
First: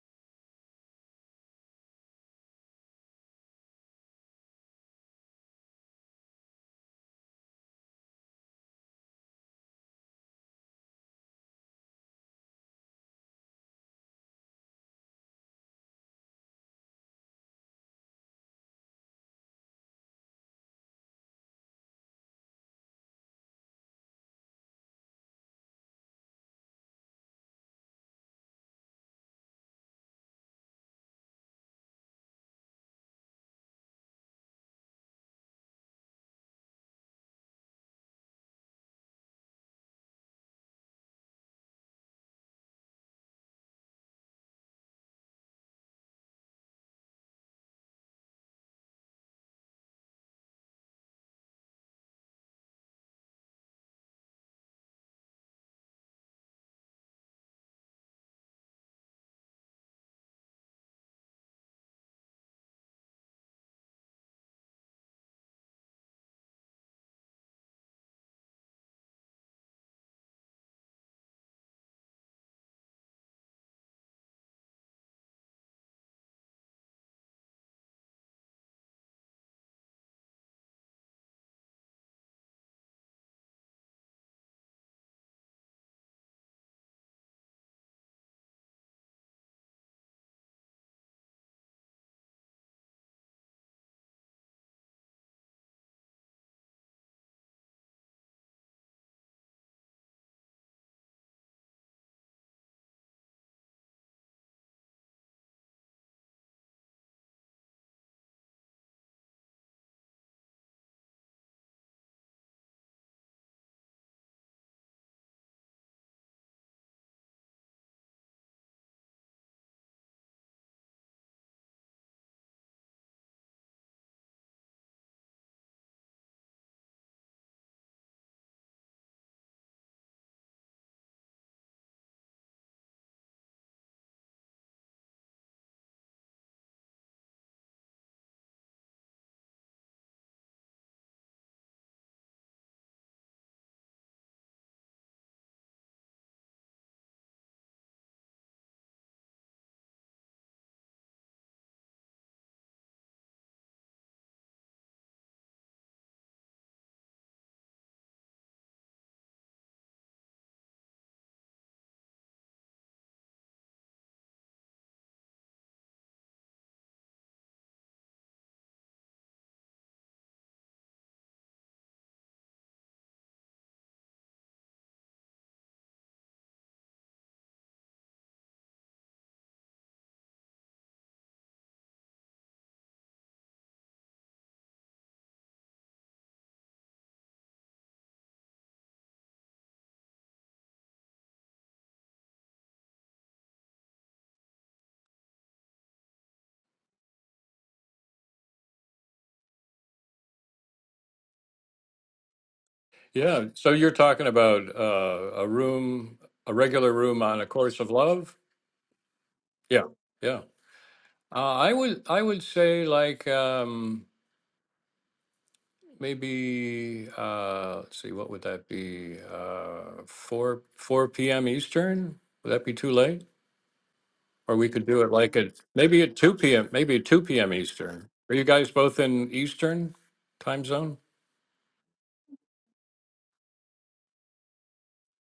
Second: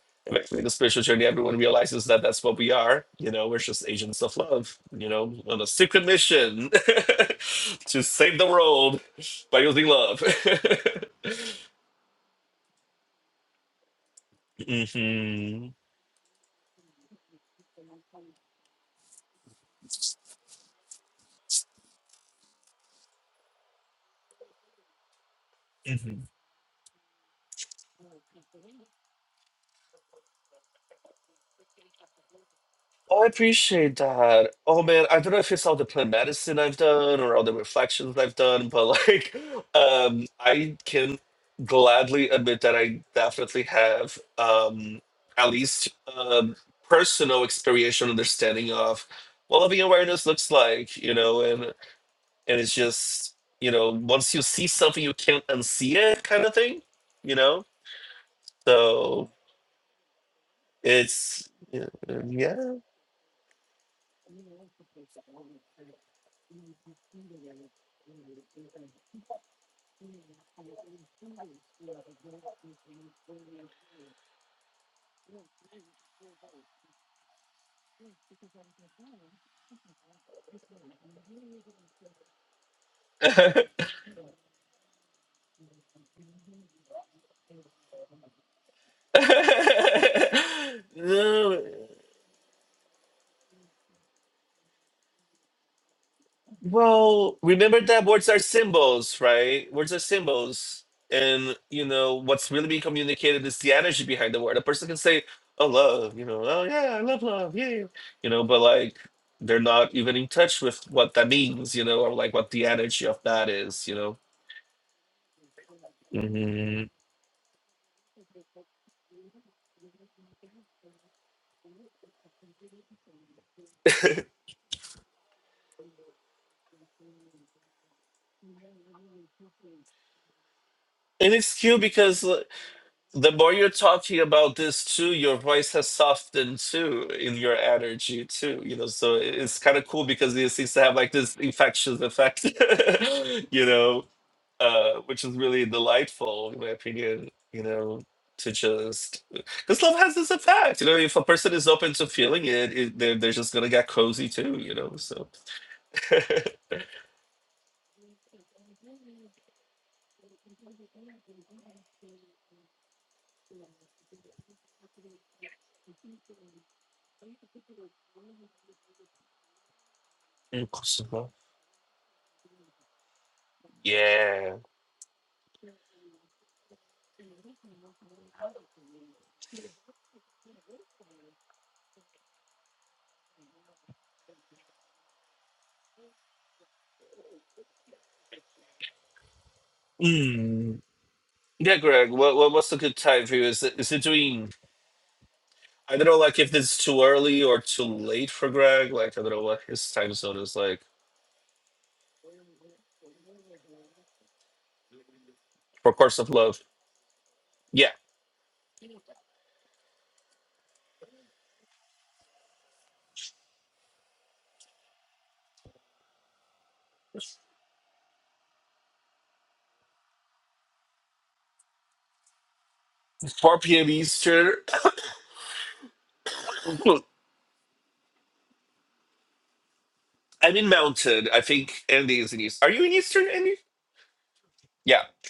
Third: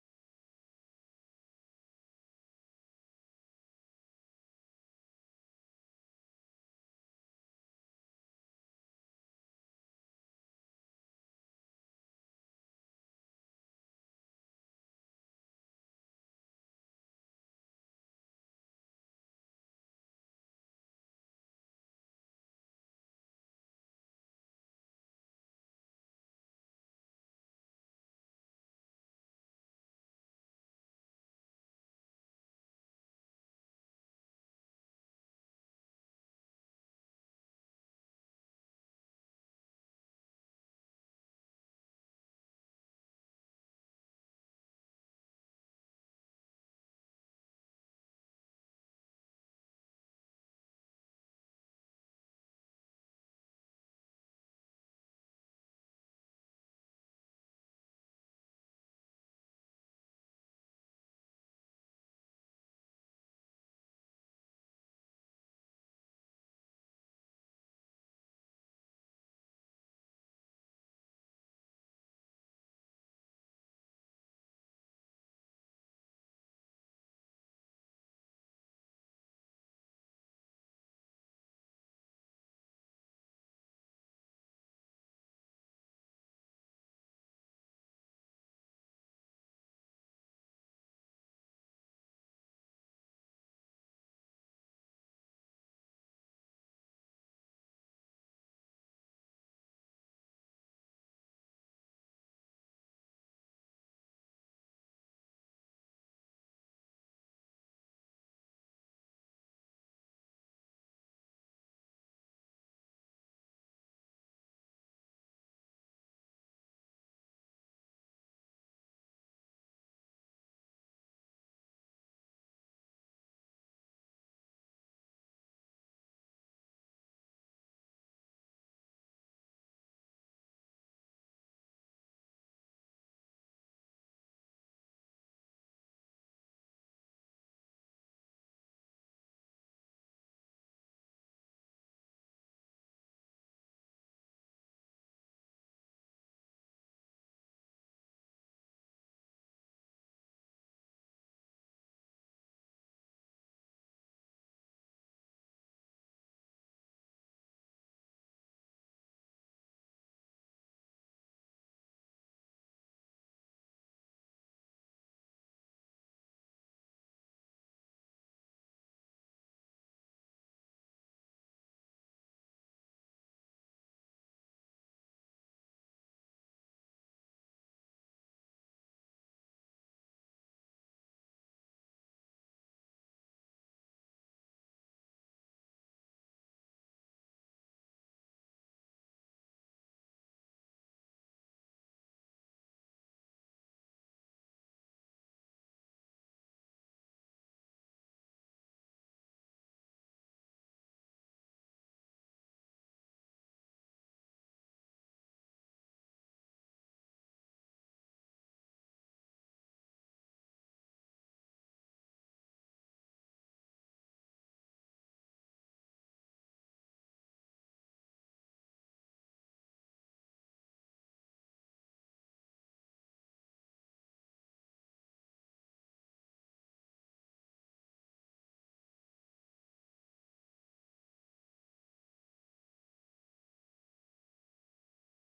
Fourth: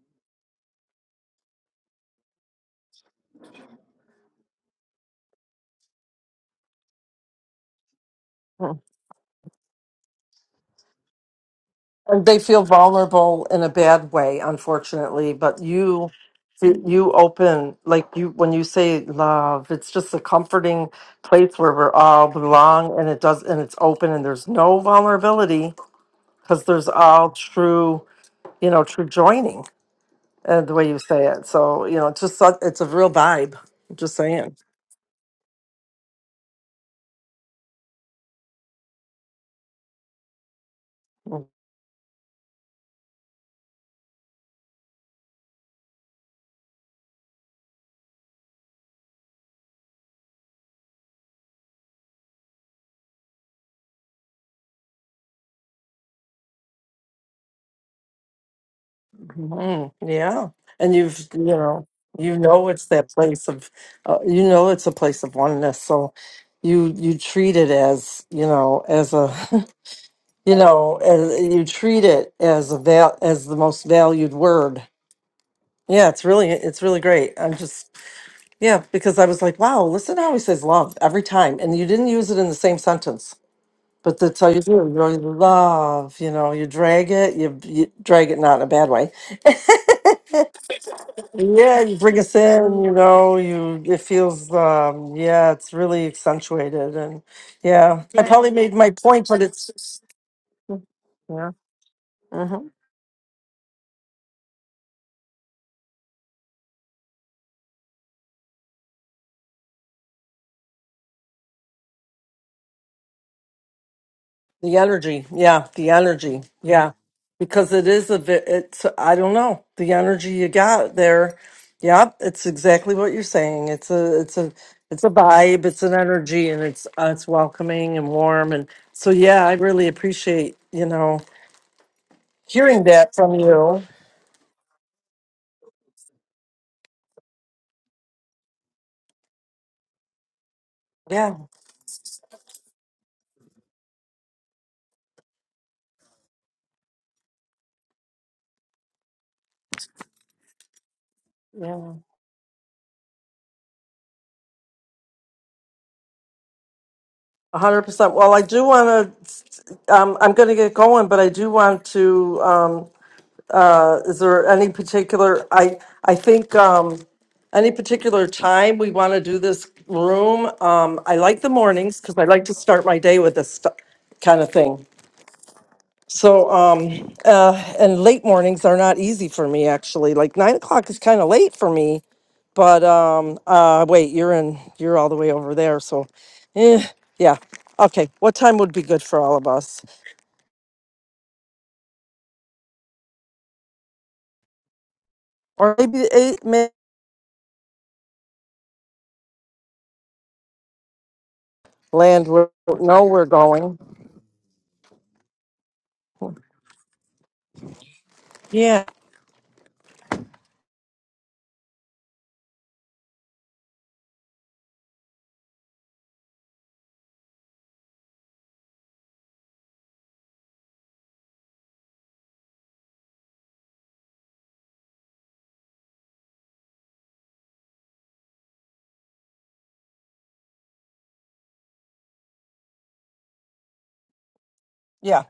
S2: in the spiritual journey, everyone realizes that that's what we are. You know, we're just agents of love. You know, on a secret mission to save the world by using love.
S3: And they feel vulnerable in a bad way, unfortunately. But
S2: hmm
S3: you, you open, like you, when you say love, it's just a comforting place where we're all belong and it does, and it's open and there's no vulnerability
S2: hmm
S3: because there's all true, you know, true joining and the way you say it. So, you know, it's just, such- it's a real
S2: I
S3: vibe.
S2: appreciate
S3: Just
S2: that.
S3: saying.
S2: Oh man, I don't know if it's all the plant medicine I've done or all the reflections I've done, but like, um, I can gladly admit that I definitely have um, at least um, personal experiential understanding of what loving awareness looks like, you know, and and it's just you know once you see something you can't unsee it kind of thing, you know. So
S3: Mhm, Yeah. And you've, you
S2: it's yeah.
S3: know, you know
S2: yeah.
S3: it's that place of, uh, you know, it's a place of oneness. So you you treat it as, you know, as a, you know, as, you treat it as a val as the most valued word. Yeah, it's really it's really great. I'm just yeah because I was like, wow, listen how he says love every time, and you didn't use it in the same sentence. But that's how you do it. You know, you love, you know, you drag it, you, you drag it not in a bad way.
S2: No,
S3: yeah, you bring us in, you know, you it feels um yeah, it's really accentuated and
S2: well, remember that
S3: yeah. I Yeah.
S2: words are
S3: probably made my
S2: symbols,
S3: point, but
S2: right? Words are
S3: it's
S2: symbols. And, you know, what's
S3: uh-huh.
S2: really being communicated is the energy behind the word. A person can say, oh, love, you know, oh, yeah, I love love, yeah. You know, but like, they're not even in touch with what that means, you know, or like what the energy of that is, you know.
S3: The energy, yeah, the energy,
S2: Mhm.
S3: yeah, because it is a bit. It's I don't know the energy you got there. Yeah, it's exactly what you're saying. It's a it's a it's a vibe. It's an energy, and it's uh, it's welcoming and warm. And so yeah, I really appreciate you know
S2: And it's cute because
S3: hearing that
S2: The
S3: from
S2: more you're
S3: you.
S2: talking about this too, your voice has softened too in your energy too, you know. So it- it's kind of cool because it seems to have like this
S3: Yeah,
S2: infectious effect, you know, uh, which is really delightful in my opinion, you know, to just because love has this effect, you know. If a person is open
S3: yeah.
S2: to feeling it, it they're, they're just gonna get cozy too, you know. So,
S3: a hundred percent. Well, I do want to. Um, I'm going to get going, but I do want to. Um, Uh, is there any particular, I, I think, um, any particular time we want to do this room? Um, I
S2: Impossible.
S3: like the mornings because I like to start my day with this stu- kind of
S2: yeah,
S3: thing. So, um, uh, and late mornings are not easy for me, actually. Like nine o'clock is kind of late for me. But um, uh, wait, you're in, you're all the way over there. So, eh, yeah. Okay, what time would be good for all of us?
S2: mm. yeah, Greg. What, what what's a good time for you? Is it is it doing?
S3: Or
S2: I don't
S3: maybe
S2: know, like
S3: eight,
S2: if
S3: may
S2: it's too early or too late for Greg. Like I don't know what his time zone is like.
S3: land, we don't know we're
S1: Yeah. So
S3: going.
S1: you're talking about uh, a
S2: For Course
S1: room,
S2: of
S1: a
S2: Love,
S1: regular room on A Course
S2: yeah,
S1: of Love?
S3: Yeah.
S1: Yeah. Yeah. Uh, I would I would say like um, maybe uh, let's see, what would that be? Uh, four four p.m. Eastern? Would that be too late?
S2: 4 p.m. Eastern.
S1: Or we could do it like at maybe at two p.m. Maybe at two p.m. Eastern. Are you guys both in Eastern
S2: I'm
S1: time
S2: in
S1: zone?
S2: Mountain. I think Andy is in East. Are you in Eastern, Andy? Yeah,
S3: Yeah,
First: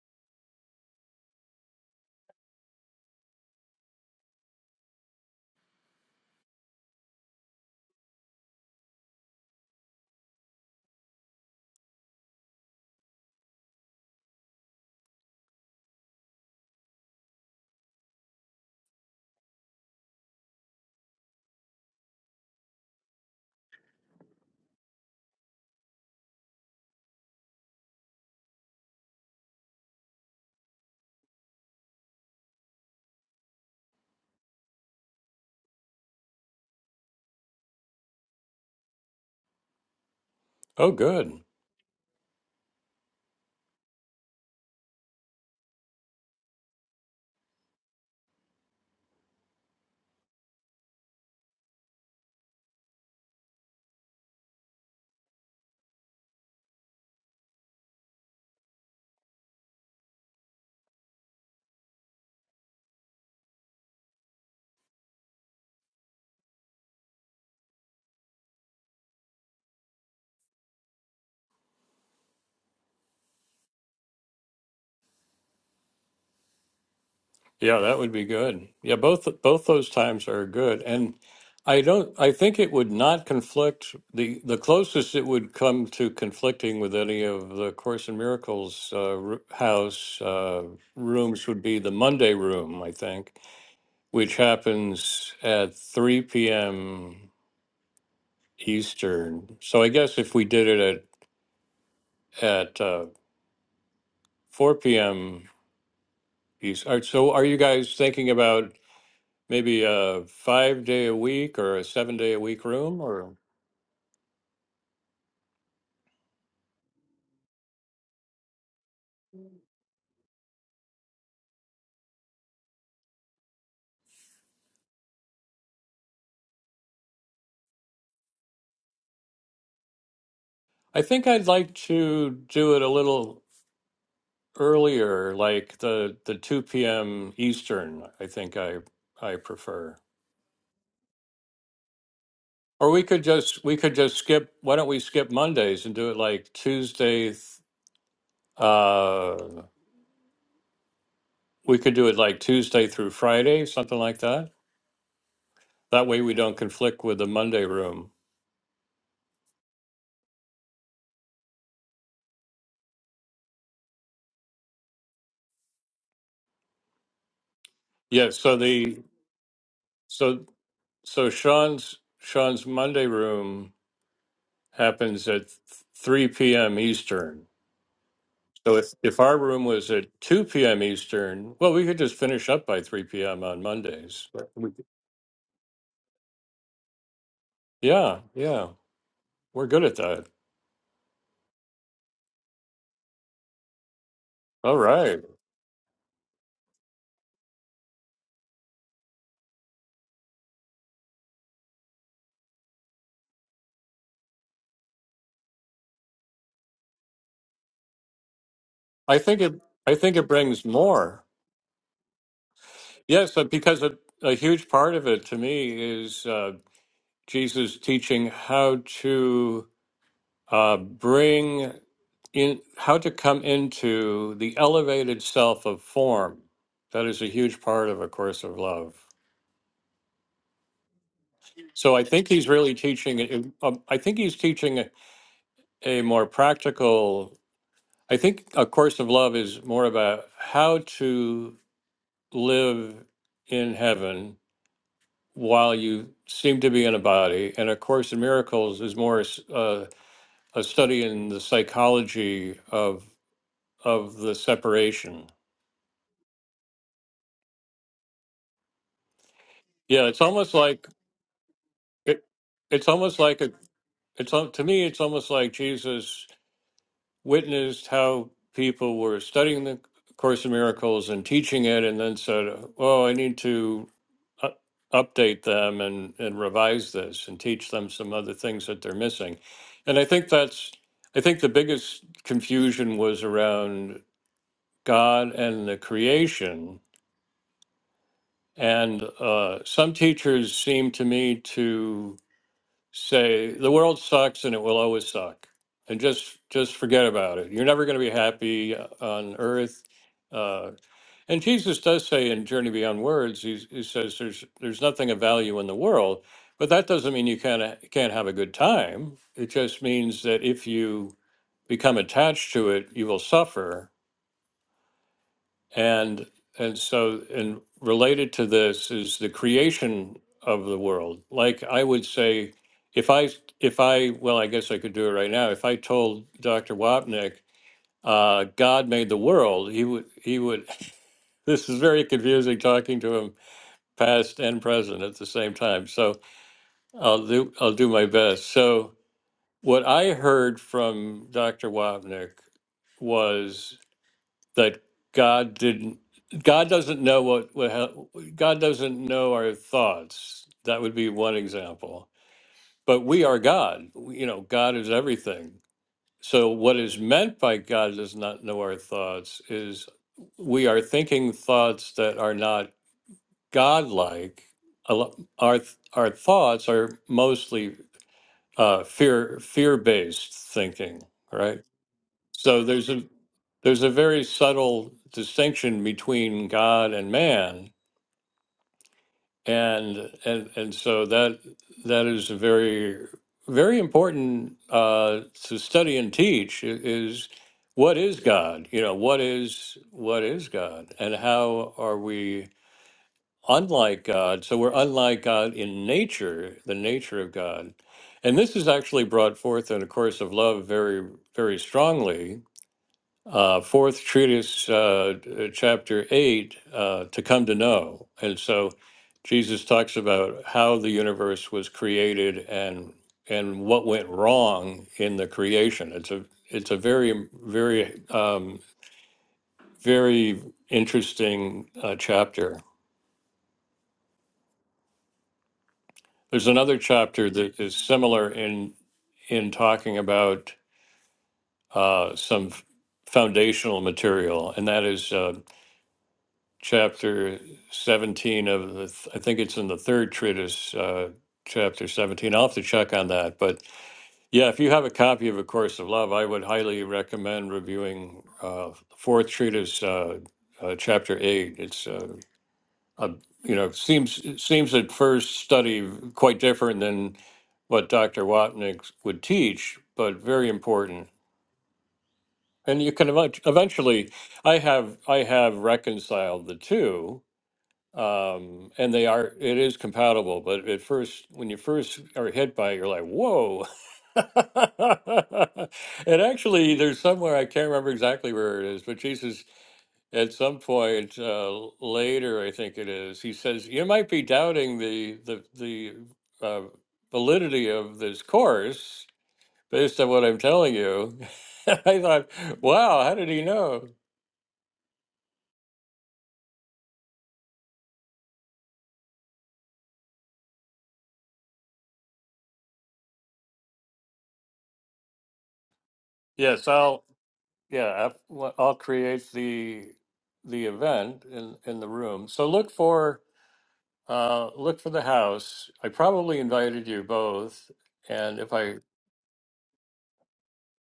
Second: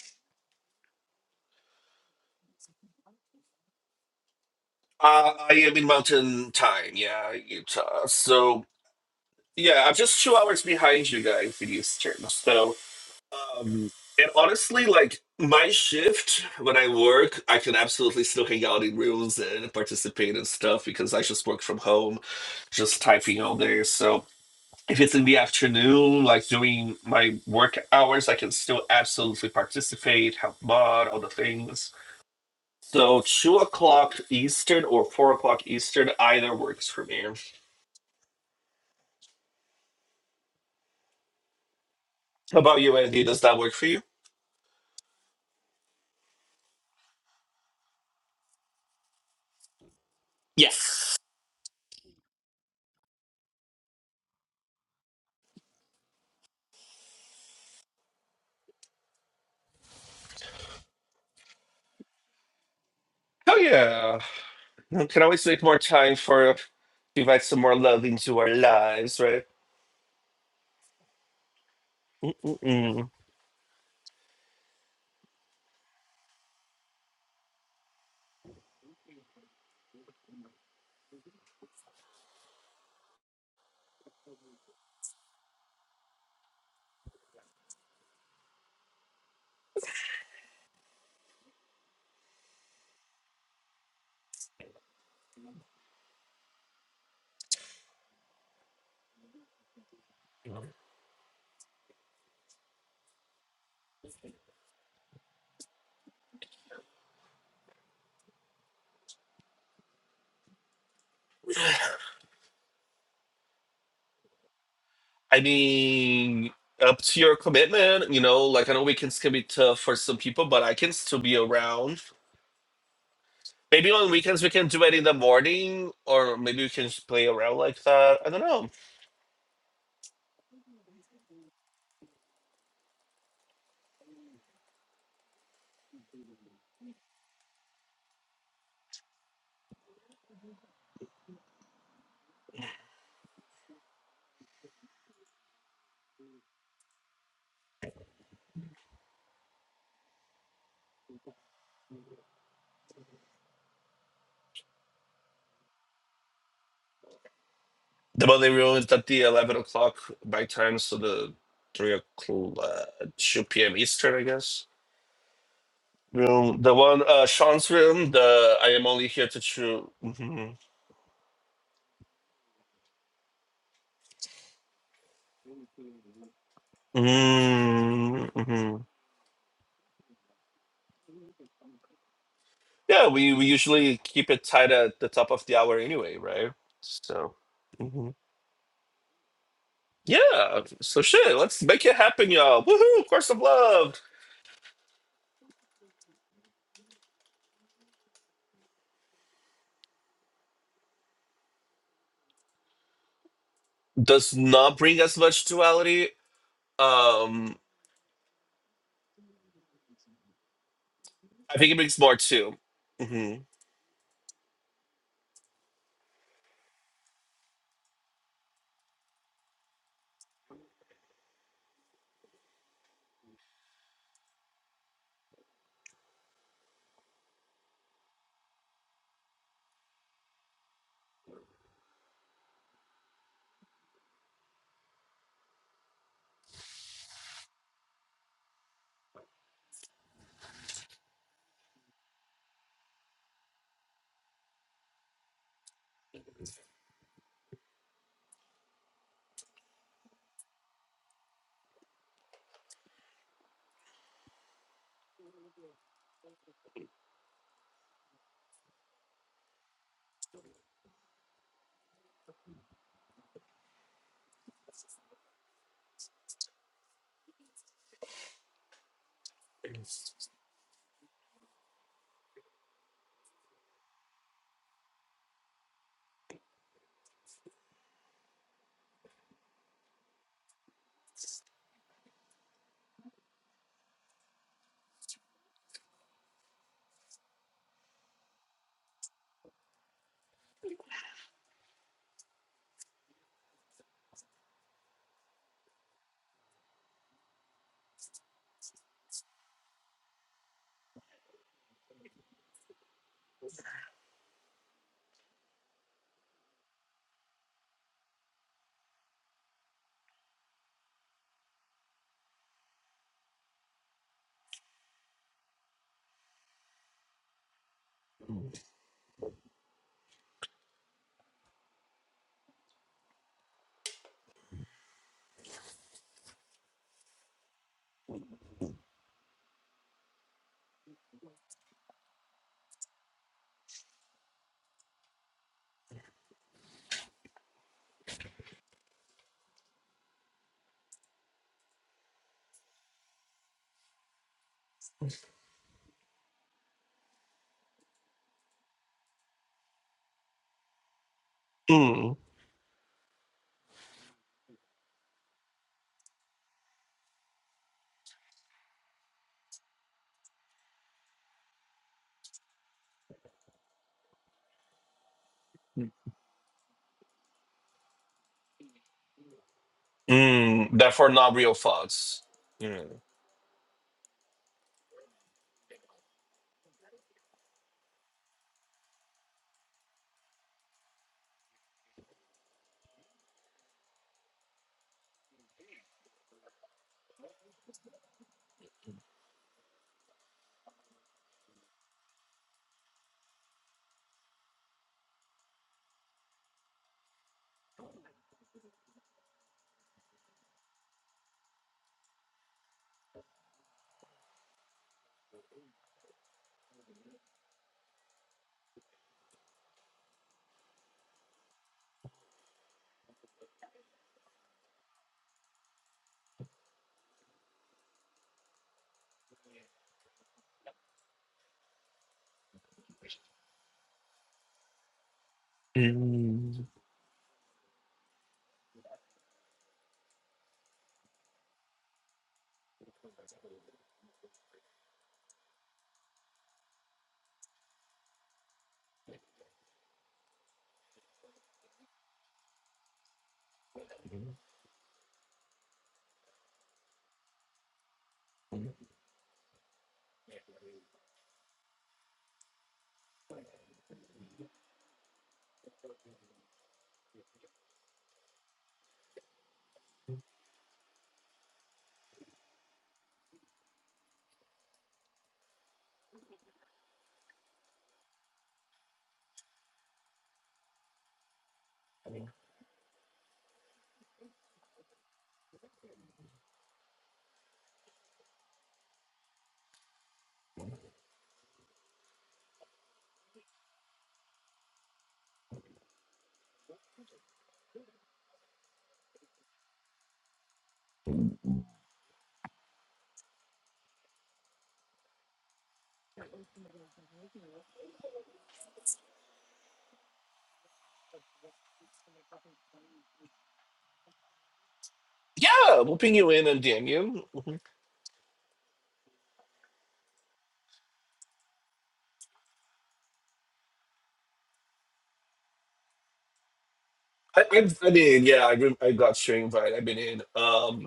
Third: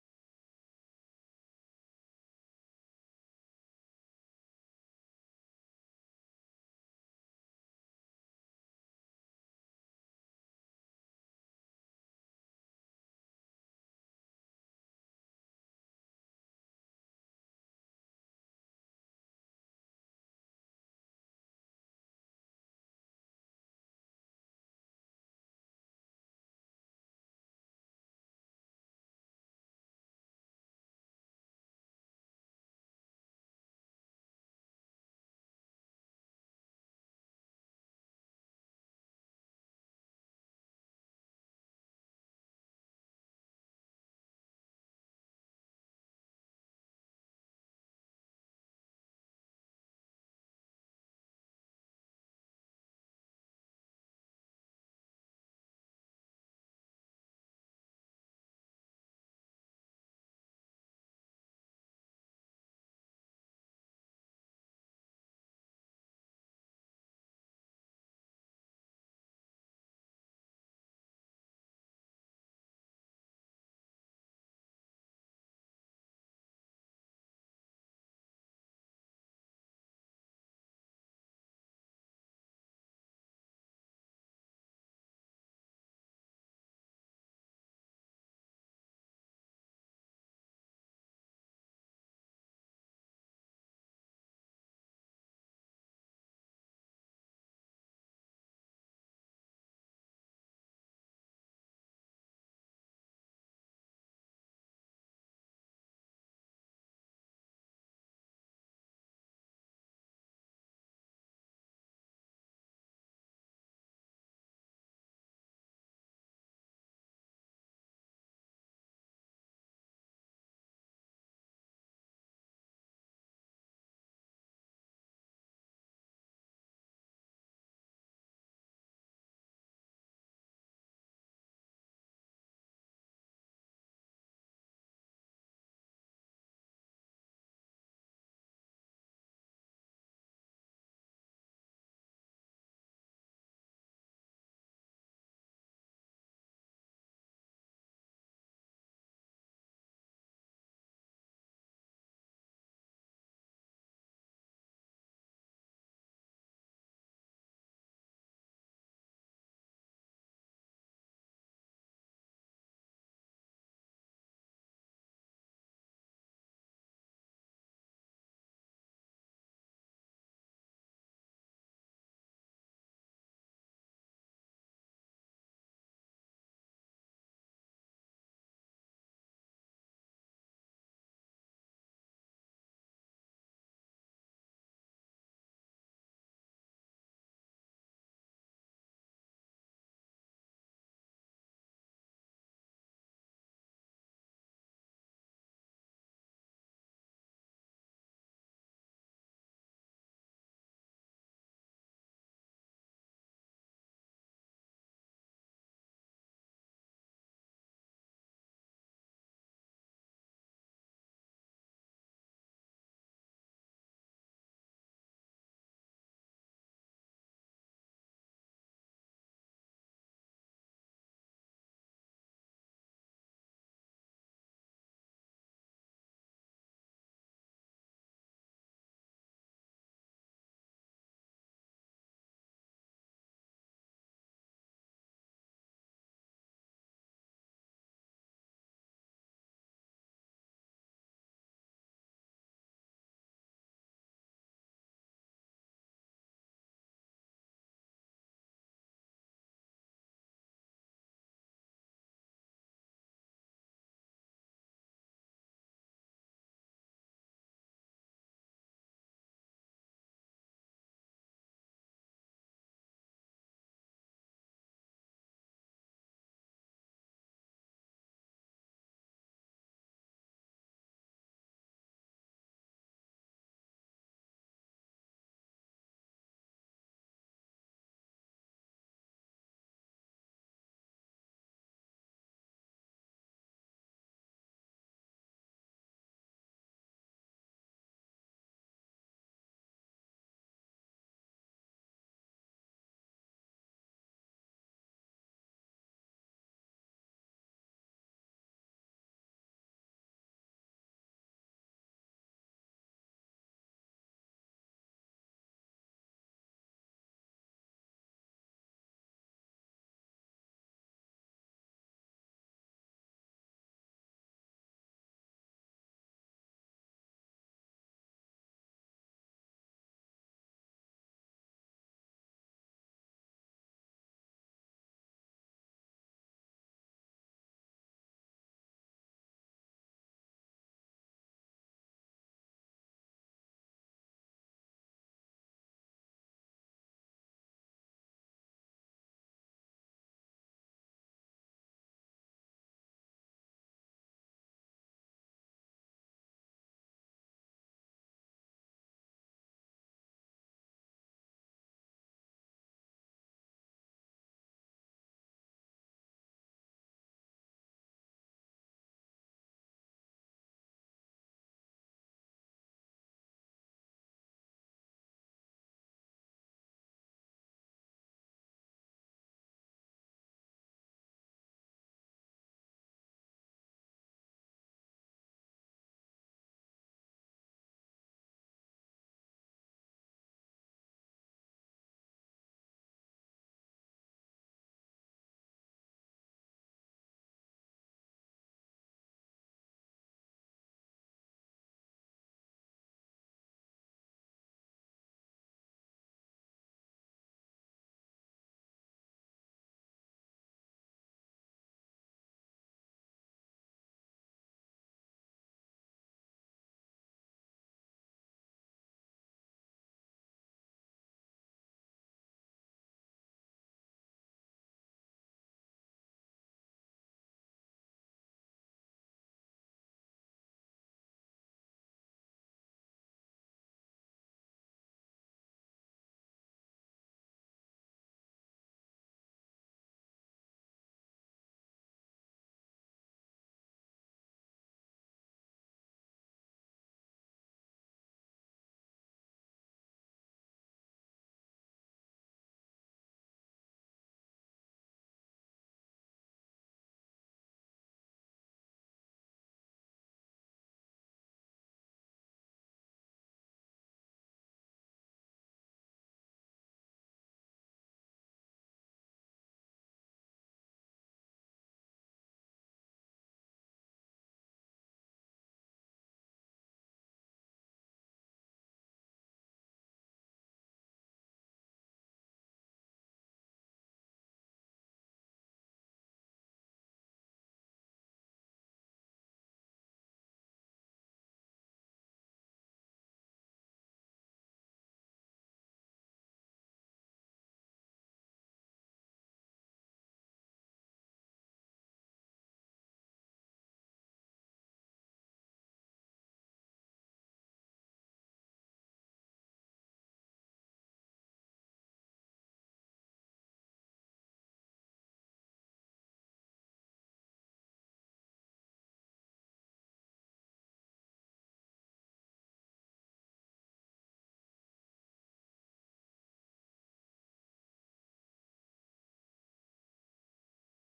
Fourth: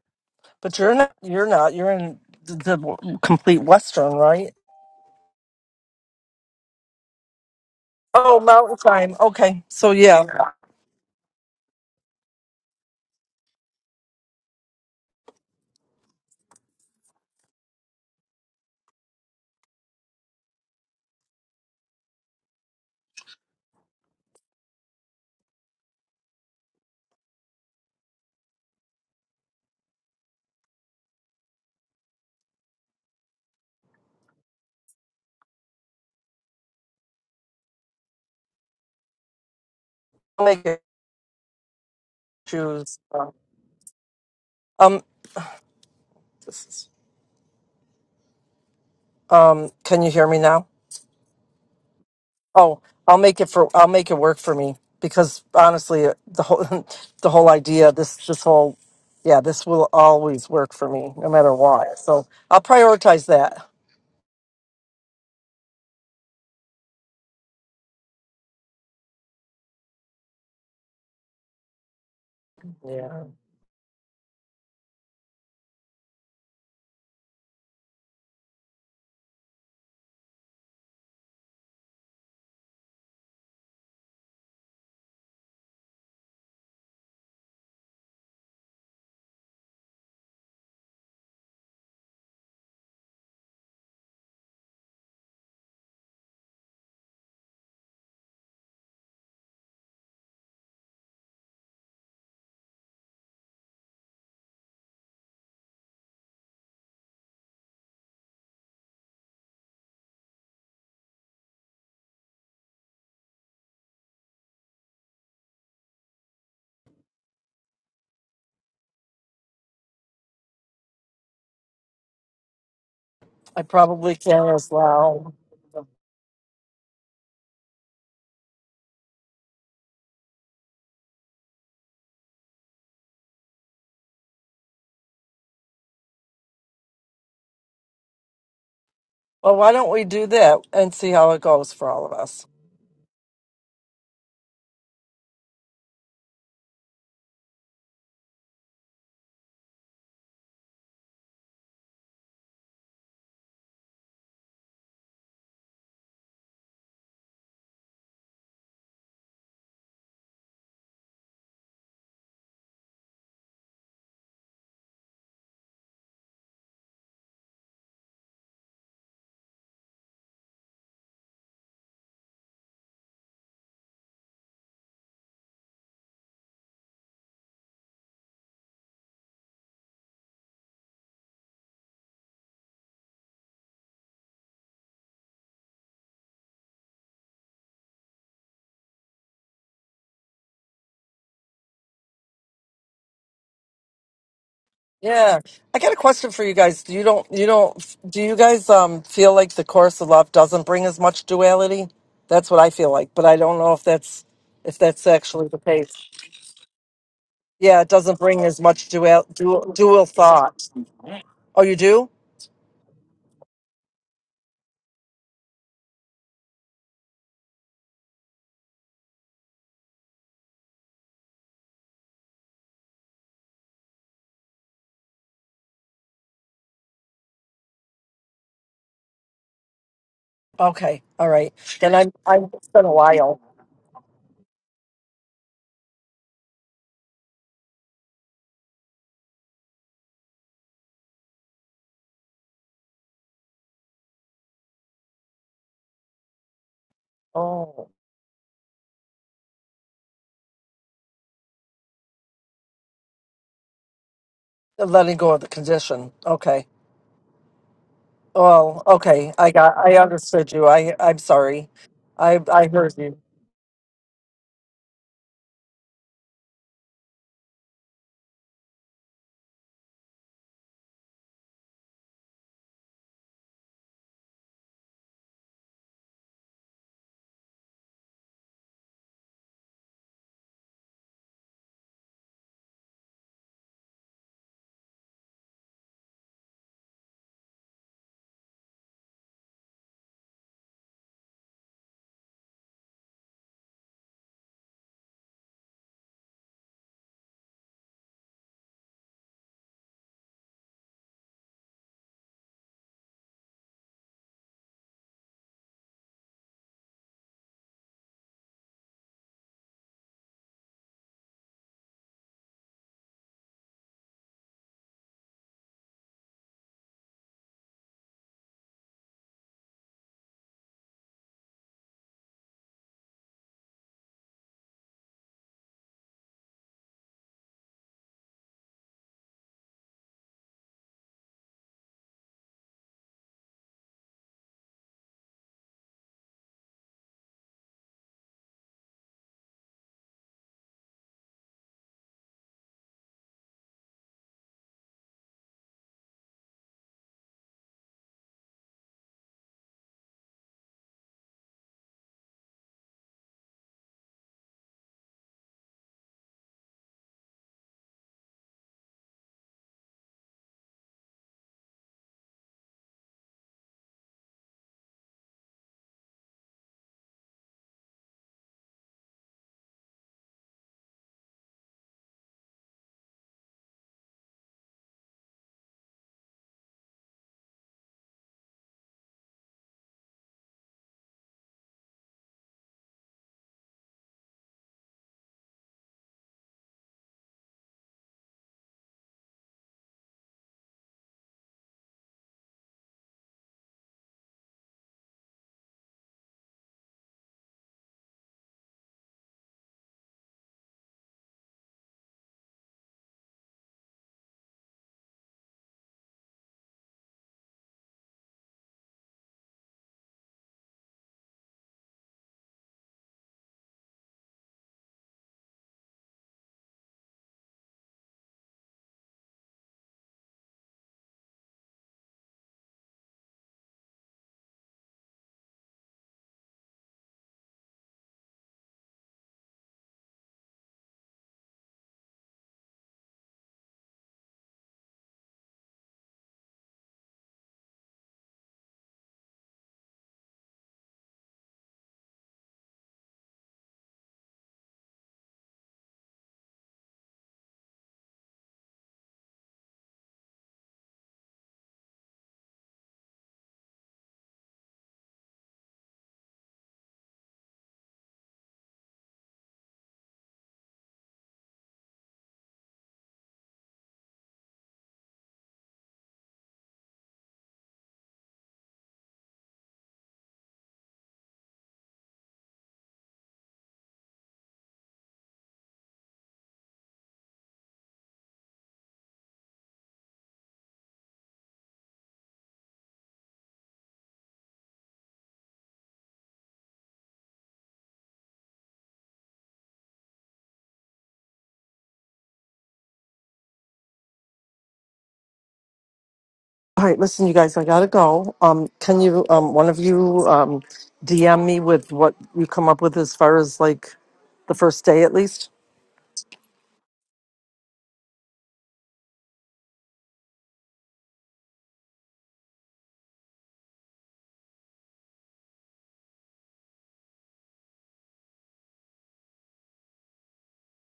S3: but you're not. You're not. You're in the, the complete Western, right?
S2: uh, I am in Mountain Time. Yeah, Utah.
S3: Oh,
S2: So
S3: Mountain Time. Okay,
S2: yeah,
S3: so
S2: I'm just
S3: yeah,
S2: two hours behind you guys in Eastern. So Um, and honestly, like my shift when I work, I can absolutely still hang out in rooms and participate in stuff because I just work from home, just typing all day. So if it's in the afternoon, like during my work hours, I can still absolutely participate, help mod, all the things. So two o'clock Eastern or four o'clock Eastern either works for me.
S3: I'll make it
S1: Oh, good.
S2: How about you,
S3: choose.
S2: Andy?
S3: uh,
S2: Does that work for you?
S3: Um, this is- um, can you hear me now?
S2: Yes.
S3: Oh, I'll make it for. I'll make it work for me because honestly, uh, the whole the whole idea, this this whole, yeah, this will always work for me no matter what. So I'll prioritize
S2: Oh
S3: that.
S2: yeah. We can always make more time for to invite some more love into our lives, right? Mm-mm.
S3: Yeah,
S1: Yeah, that would be good. Yeah, both both those times are good, and I don't. I think it would not conflict. the The closest it would come to conflicting with any of the Course in Miracles uh, ru- house uh, rooms would be the Monday room, I think, which happens at three p.m. Eastern. So I guess if we did it at at uh, four p.m. East, all right, so are you guys thinking about? maybe a five day a week or a seven day a week room or
S2: I mean, up to your commitment, you know, like I know weekends can be tough for some people, but I can still be around.
S3: I
S2: Maybe on
S3: probably
S2: weekends
S3: can
S2: we can
S3: as
S2: do it in the
S3: well.
S2: morning, or maybe we can just play around like that. I don't know.
S1: I think I'd like to do it a little earlier, like the the 2 p.m. Eastern, I think I I
S3: Well, why don't
S1: prefer.
S3: we do that and see how it goes for all of us?
S1: Or we could just we could just skip why don't we skip Mondays and do it like Tuesday th- uh we could do it like Tuesday through Friday, something like that. That way we don't conflict with the Monday room.
S2: The Monday rule is at the 11 o'clock by time, so the 3 o'clock, uh, 2 p.m. Eastern, I guess. Room, the one, uh, Sean's room,
S1: Yeah,
S2: the
S1: so
S2: I am
S1: the
S2: only here to chew. Mm-hmm.
S1: so so Sean's Sean's Monday room happens at 3 p.m. Eastern.
S2: Mm-hmm.
S1: So if, if our room was at 2 p.m. Eastern, well, we could just finish up by 3
S2: Yeah, we,
S1: p.m.
S2: we
S1: on
S2: usually
S1: Mondays.
S2: keep it
S1: But
S2: tight
S1: we- could-
S2: at the top of the hour anyway, right? So, mhm.
S1: Yeah, yeah, we're good at that.
S2: yeah. So, shit, let's make it happen, y'all. Woohoo! Course of Love
S1: All right.
S3: Yeah, I got a question for you guys. Do you don't you don't do you guys um feel like the course of love doesn't bring as much duality? That's what I feel like, but I don't know if that's
S2: does
S3: if
S2: not bring
S3: that's
S2: as much
S3: actually the case.
S2: duality. Um,
S3: Yeah, it doesn't bring as much
S1: I
S3: dual
S1: think it.
S3: dual,
S1: I
S3: dual
S1: think it brings
S3: thought.
S1: more.
S2: I
S3: Oh,
S2: think
S3: you
S2: it brings
S3: do?
S2: more too.
S1: Yes, but
S2: Mm-hmm.
S1: because a, a huge part of it to me is uh, Jesus teaching how to uh, bring in how to come into the elevated self of form. That is a huge part of A Course of Love.
S3: Okay, all right. Then
S1: So I
S3: I'm
S1: think he's
S3: I'm it's
S1: really
S3: been a
S1: teaching.
S3: while.
S1: uh, I think he's teaching a, a more practical. I think A Course of Love is more about how to live in heaven while you seem to be in a body, and A
S3: Oh,
S1: Course in Miracles is more uh, a study in the psychology of of the
S3: letting
S1: separation
S3: go of the condition. Okay. Oh, okay. I got I
S1: Yeah, it's
S3: understood
S1: almost
S3: you.
S1: like
S3: I I'm sorry.
S1: it,
S3: I I
S1: it's
S3: heard you.
S1: almost like a it's al- to me it's almost like Jesus witnessed how people were studying the Course in Miracles and teaching it, and then said, "Oh, I need to u- update them and and revise this and teach them some other things that they're missing." And I think that's I think the biggest confusion was around God and the creation, and uh, some teachers seem to me to say the world sucks and it will always suck and just just forget about it you're never going to be happy uh, on earth uh, and jesus does say in journey beyond words he's, he says there's there's nothing of value in the world but that doesn't mean you can't can't have a good time it just means that if you become attached to it you will suffer and and so and related to this is the creation of the world. Like I would say, if I if I well, I guess I could do it right now. If I told Dr. Wapnick, uh, God made the world, he would he would. This is very confusing talking to him, past and present at the same time. So I'll do I'll do my best. So what I heard from Dr. Wapnick was that God didn't God doesn't know what, what hap- God doesn't know our thoughts. That would be one example.
S2: Mm.
S1: But we are God. You know, God is everything. So what is meant by God does not know our thoughts is we are thinking thoughts that are not godlike. A lo- Our th- our thoughts are mostly uh, fear fear based
S2: Mm.
S1: thinking,
S2: Therefore, not
S1: right?
S2: real thoughts.
S1: So
S2: Yeah.
S1: there's a there's a very subtle distinction between God and man, and and and so that that is a very very important uh, to study and teach i- is what is God? You know, what is what is God, and how are we unlike God? So we're unlike God in nature, the nature of God, and this is actually brought forth in a course of love very very strongly uh, fourth treatise, uh, uh, chapter eight, uh, to come to know. And so Jesus talks about how the universe was created and and what went wrong in the creation. It's a it's a very very um, very interesting uh, chapter. There's
S2: Mm.
S1: another chapter that is similar in in talking about uh, some f- foundational material, and that is. uh, chapter 17 of the, th- I think it's in the third treatise, uh, chapter 17. I'll have to check on that. But yeah, if you have a copy of A Course of Love, I would highly recommend reviewing uh, fourth treatise, uh, uh, chapter 8. It's, uh, a, you know, seems it seems at first study quite different than what Dr. Watnick would teach, but very important. And you can ev- eventually, I have I have reconciled the two, um, and they are it is compatible but at first when you first are hit by it you're like whoa and actually there's somewhere i can't remember exactly where it is but jesus at some point uh, later i think it is he says you might be doubting the the the uh, validity of this course based on what i'm telling you i thought wow how did he know
S3: All right, listen, you guys, I gotta go. Um, can you, um, one of you, um, DM me with what you come up with as far as like the first day at least?
S2: Yeah, we'll ping you in and
S1: yes
S2: DM
S1: I'll.
S2: you. Mhm.
S1: Yeah, I've- well, I'll create the the event in in the room. So look for uh look for the house. I probably invited you
S2: I, I,
S1: both,
S2: I mean,
S1: and
S2: yeah,
S1: if I
S2: I, I got your invite. I've been in. Um,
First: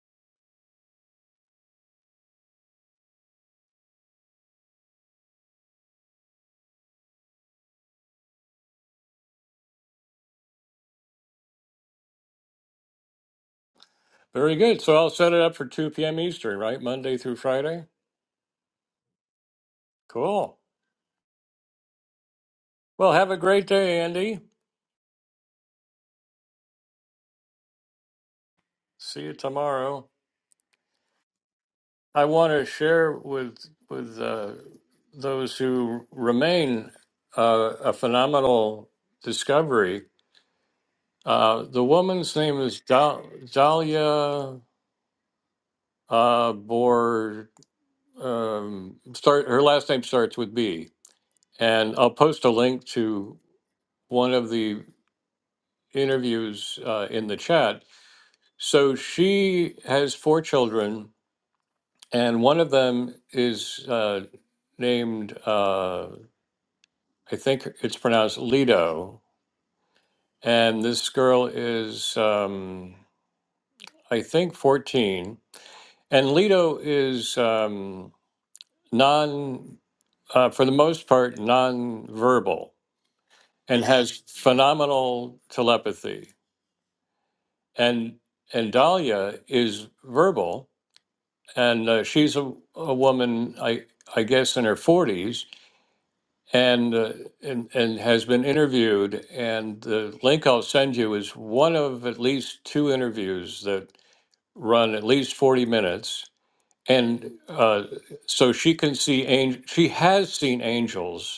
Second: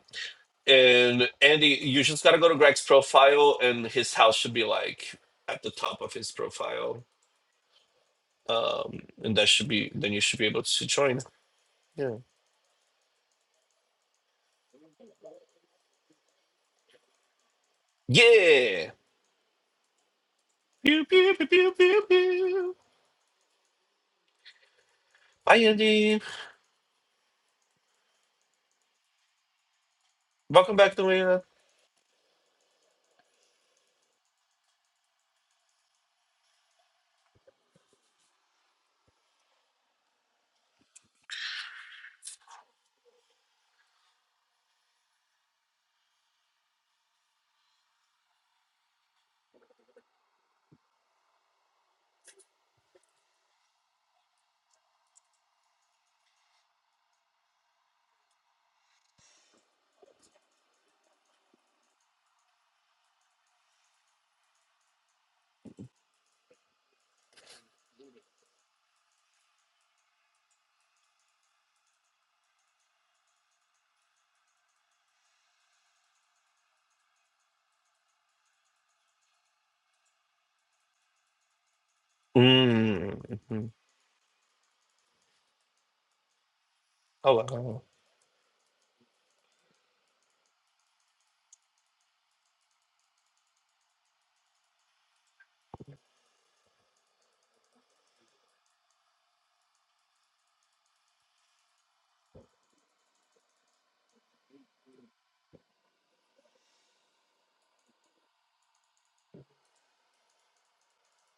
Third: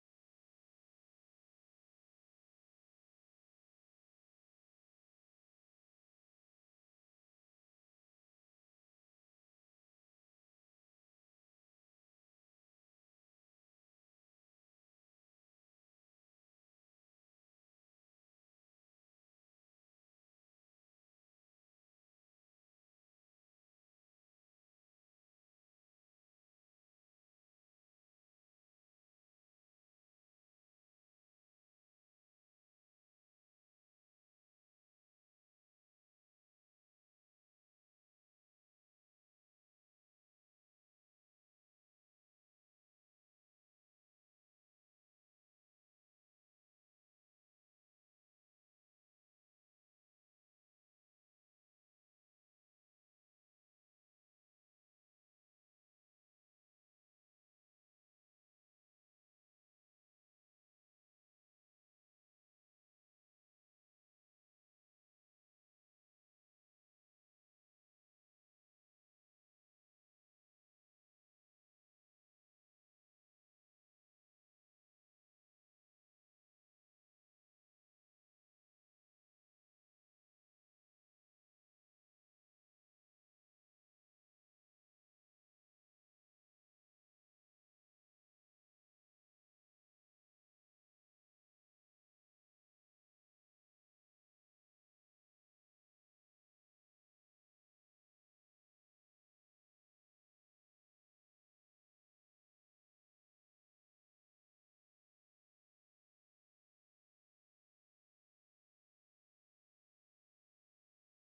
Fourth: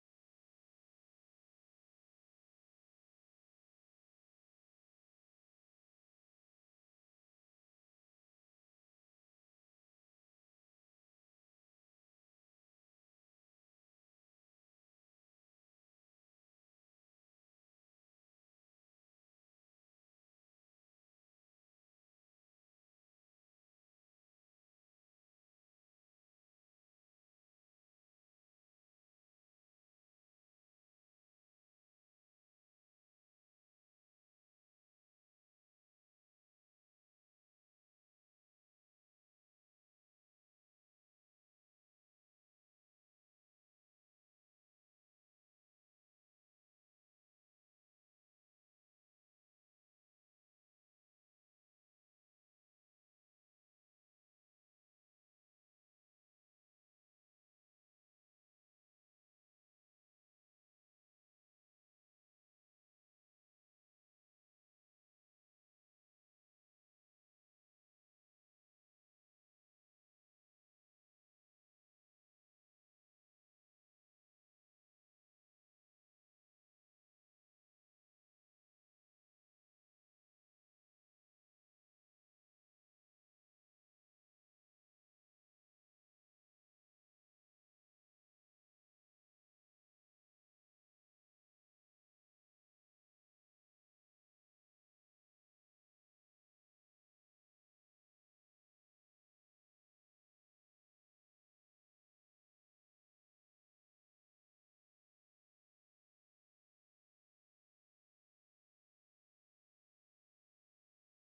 S2: And Andy, you just gotta go to Greg's profile, and his house should be like at the top of his profile. Um, and that should be then you should be able to join. Yeah.
S1: very good. So I'll set it up for 2 p.m. Eastern, right? Monday through Friday.
S2: Yeah.
S1: Cool.
S2: Pew, pew, pew, pew, pew, pew.
S1: Well, have a great day, Andy.
S2: Hi, Andy.
S1: See you tomorrow.
S2: Welcome back, Noelia.
S1: I want to share with with uh, those who remain uh, a phenomenal discovery Uh, the woman's name is Dal- Dahlia uh, Bor. Um, start her last name starts with B, and I'll post a link to one of the interviews uh, in the chat. So she has four children, and one of them is uh, named uh, I think it's pronounced Lido, and this girl is um, I think fourteen, and Lido is. Um, non, uh, for the most part, non-verbal,
S2: Mm-hmm.
S1: and has phenomenal telepathy.
S2: Oh wow.
S1: And and Dahlia is verbal, and uh, she's a, a woman, I I guess, in her forties, and, uh, and and has been interviewed. And the link I'll send you is one of at least two interviews that run at least forty minutes. And uh, so she can see angel. She has seen angels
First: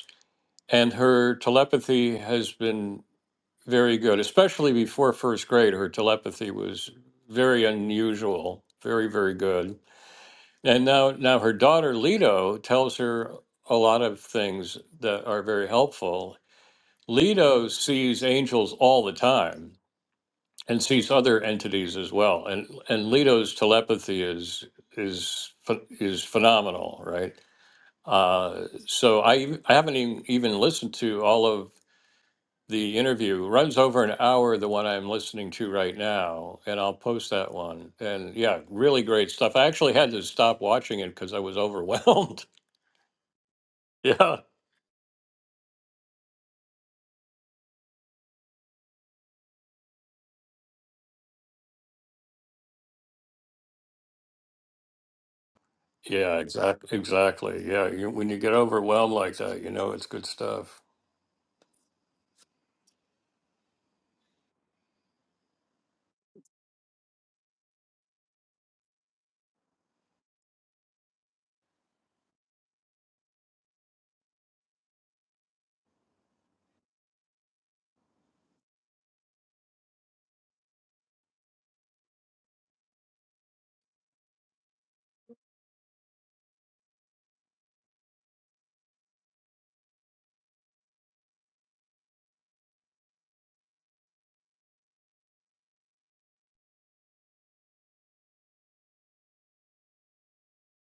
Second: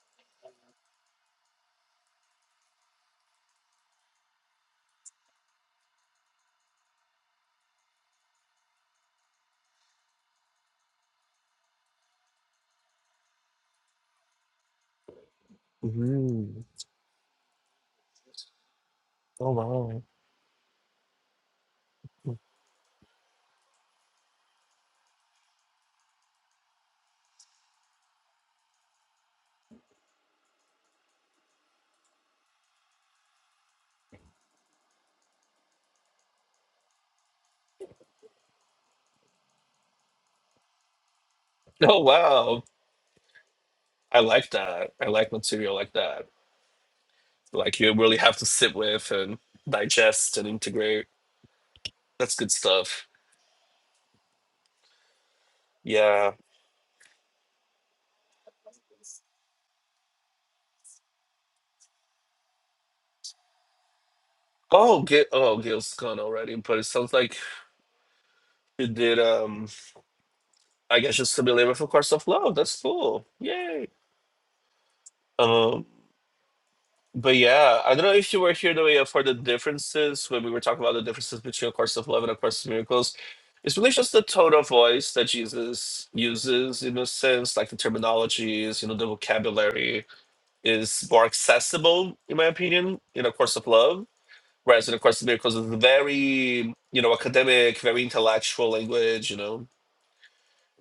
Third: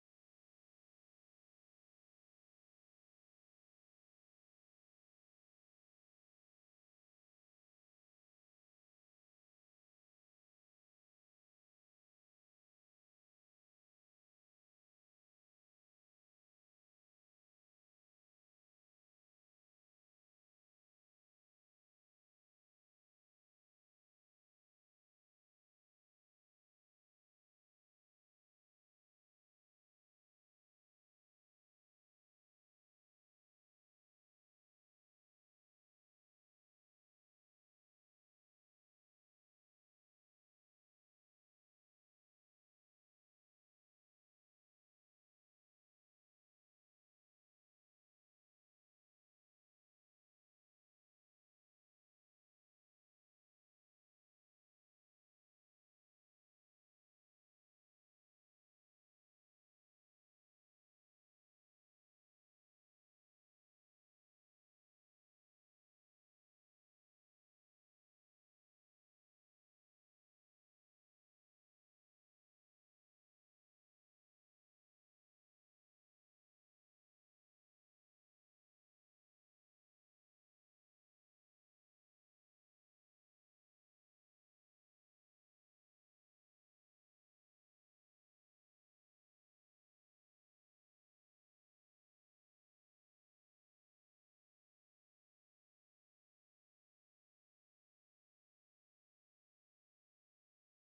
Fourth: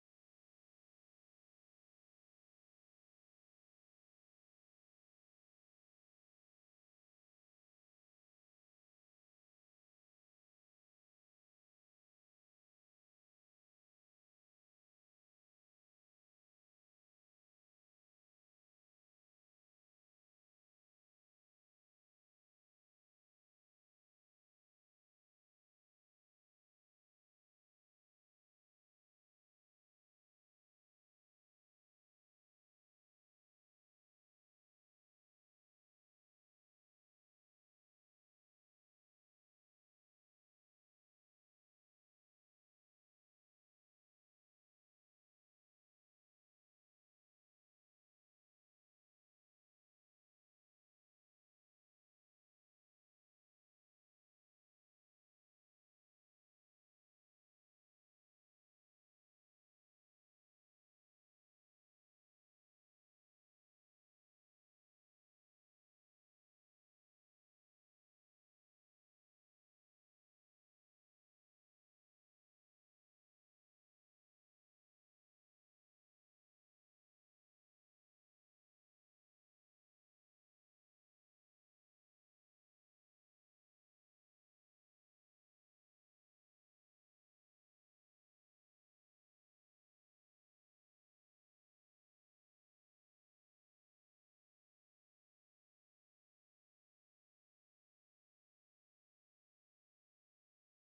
S1: and her telepathy has been very good, especially before first grade. Her telepathy was very unusual, very very good. And now now her daughter Leto tells her a lot of things that are very helpful.
S2: Mm.
S1: Leto sees angels all the
S2: Oh
S1: time
S2: wow.
S1: and sees other entities as
S2: Mm-hmm.
S1: well. And and Leto's telepathy is is ph- is phenomenal, right? Uh, so I I haven't even, even listened to all of the interview runs over an hour the one i'm listening to right now and i'll post that one and yeah really great stuff i actually had to stop watching it because i was
S2: Oh
S1: overwhelmed
S2: wow. I
S1: yeah
S2: like that. I like material like that. Like you really have to sit with and digest and integrate. That's good stuff. Yeah.
S1: yeah exactly exactly yeah you, when you get overwhelmed like that you know it's good stuff
S2: Oh, Gil, oh, Gil's gone already, but it sounds like you did. Um, I guess just to be labor for Course of Love. That's cool. Yay. Um, but yeah, I don't know if you were here the way up for the differences when we were talking about the differences between A Course of Love and A Course of Miracles. It's really just the tone of voice that Jesus uses, in a sense, like the terminologies, you know, the vocabulary is more accessible, in my opinion, in A Course of Love Whereas in Equestria, because it's very, you know, academic, very intellectual language, you know.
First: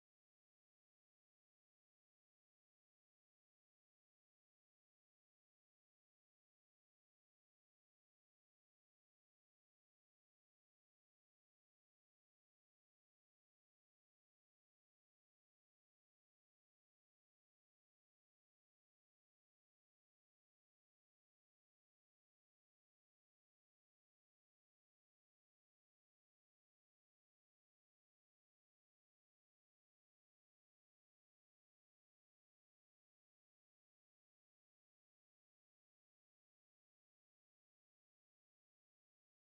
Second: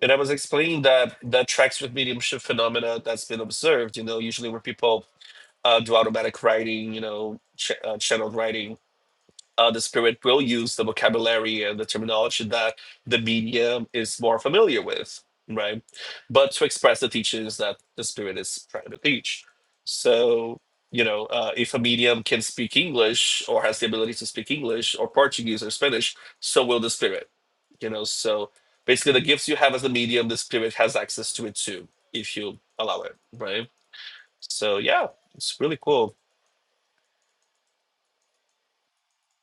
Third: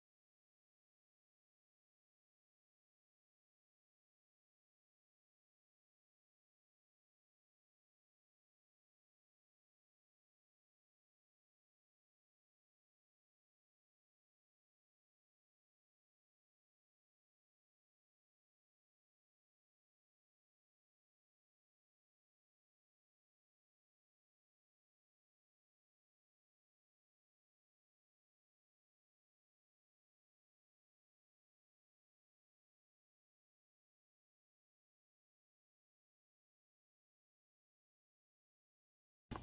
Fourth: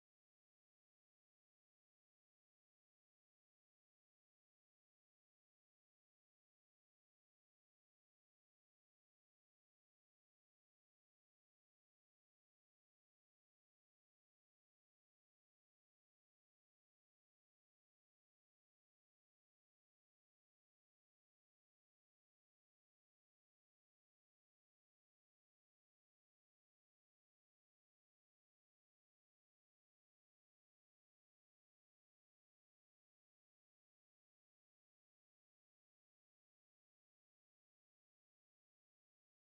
S2: And I was explaining that that tracks with mediumship phenomena that's been observed, you know, usually where people uh, do automatic writing, you know, ch- uh, channeled writing, uh, the spirit will use the vocabulary and the terminology that the medium is more familiar with, right? But to express the teachings that the spirit is trying to teach. So, you know, uh, if a medium can speak English or has the ability to speak English or Portuguese or Spanish, so will the spirit, you know? So basically, the gifts you have as a medium, the spirit has access to it too, if you allow it, right? So, yeah, it's really cool.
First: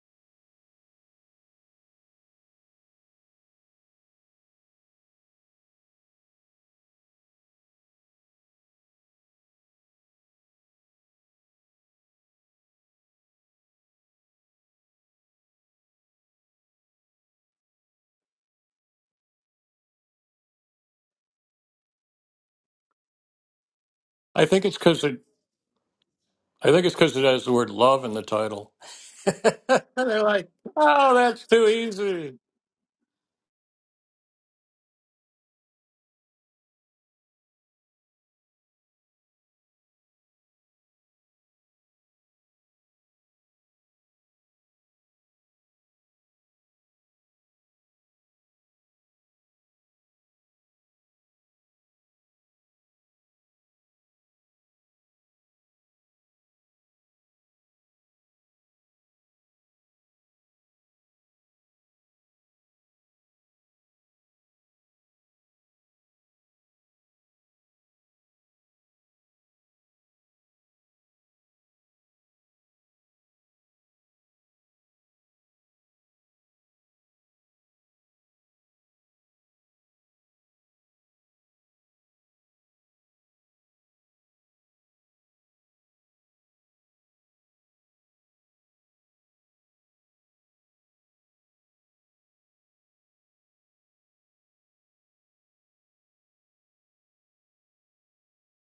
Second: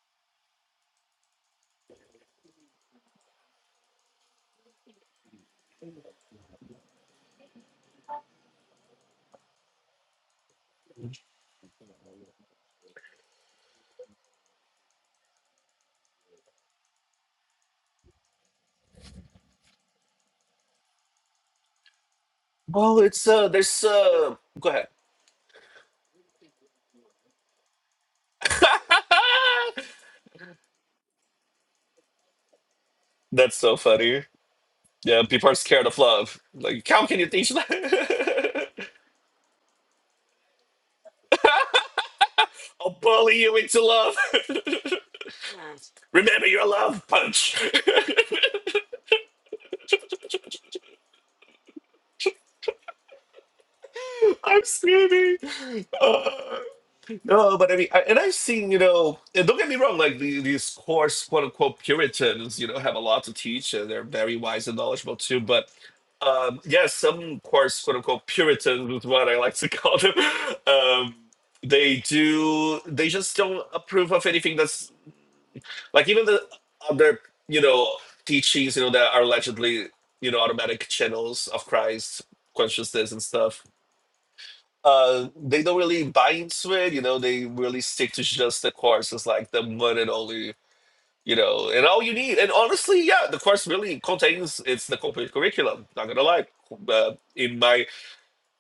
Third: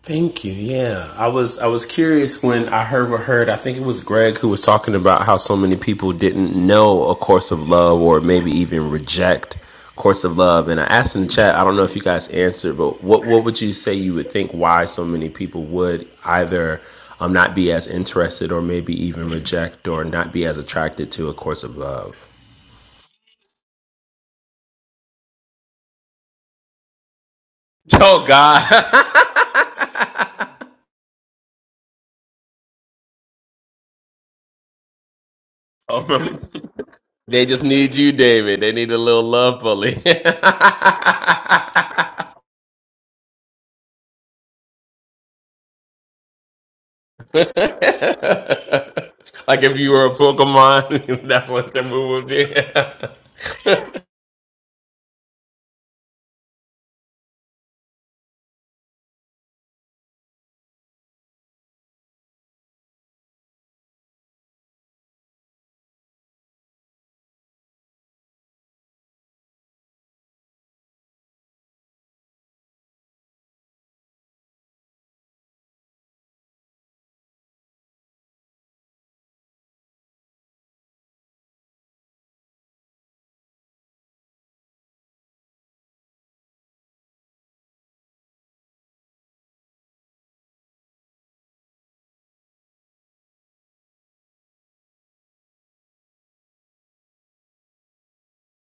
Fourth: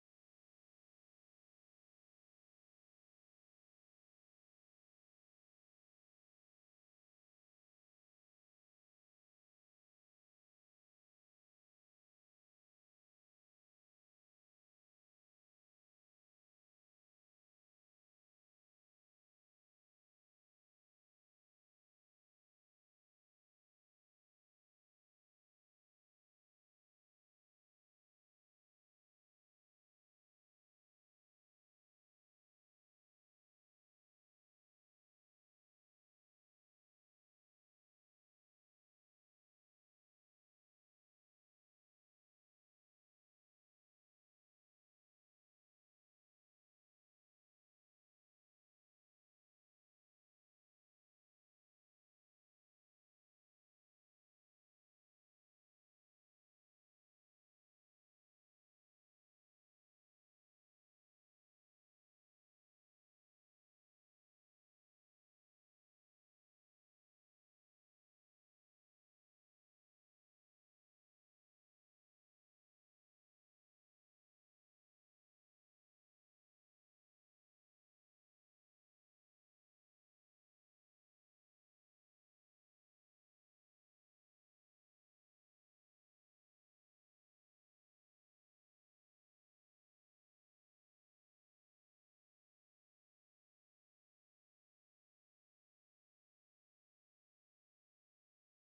S4: Thank you. Yeah, I was I was curious when I heard what heard. I think it was Greg who was talking about how so many people didn't know a course of love, or maybe even reject A course of love. And I asked in the chat. I don't know if you guys answered, but what what would you say you would think why so many people would either um, not be as interested, or maybe even reject, or not be as attracted to a course of love?
S2: Well, it's, uh, there's, uh,
S1: i think
S2: go
S1: it's
S2: ahead.
S1: because it i think it's because it has the word love in the
S4: Oh God.
S1: title and they're like oh that's too easy
S2: That's so funny. Yeah, people are scared of love. Like, how can you
S4: they
S2: teach
S4: just
S2: love?
S4: need you, David. They need a little love bully. like
S2: I'll bully you into love. Remember your love punch.
S4: if you were a Pokemon, that's what the move would be.
S2: I'm screaming. No, but I mean, I, and I've seen, you know, and don't get me wrong, like the, these coarse, quote unquote, Puritans, you know, have a lot to teach and they're very wise and knowledgeable too. But um, yeah, some coarse, quote unquote, Puritans is what I like to call them. Um, they do, they just don't approve of anything that's like even the other, you know, teachings, you know, that are allegedly, you know, automatic channels of Christ consciousness and stuff uh they don't really buy into it you know they really stick to just the course it's like the one and only you know and all you need and honestly yeah the course really contains it's the complete curriculum not gonna lie uh, in my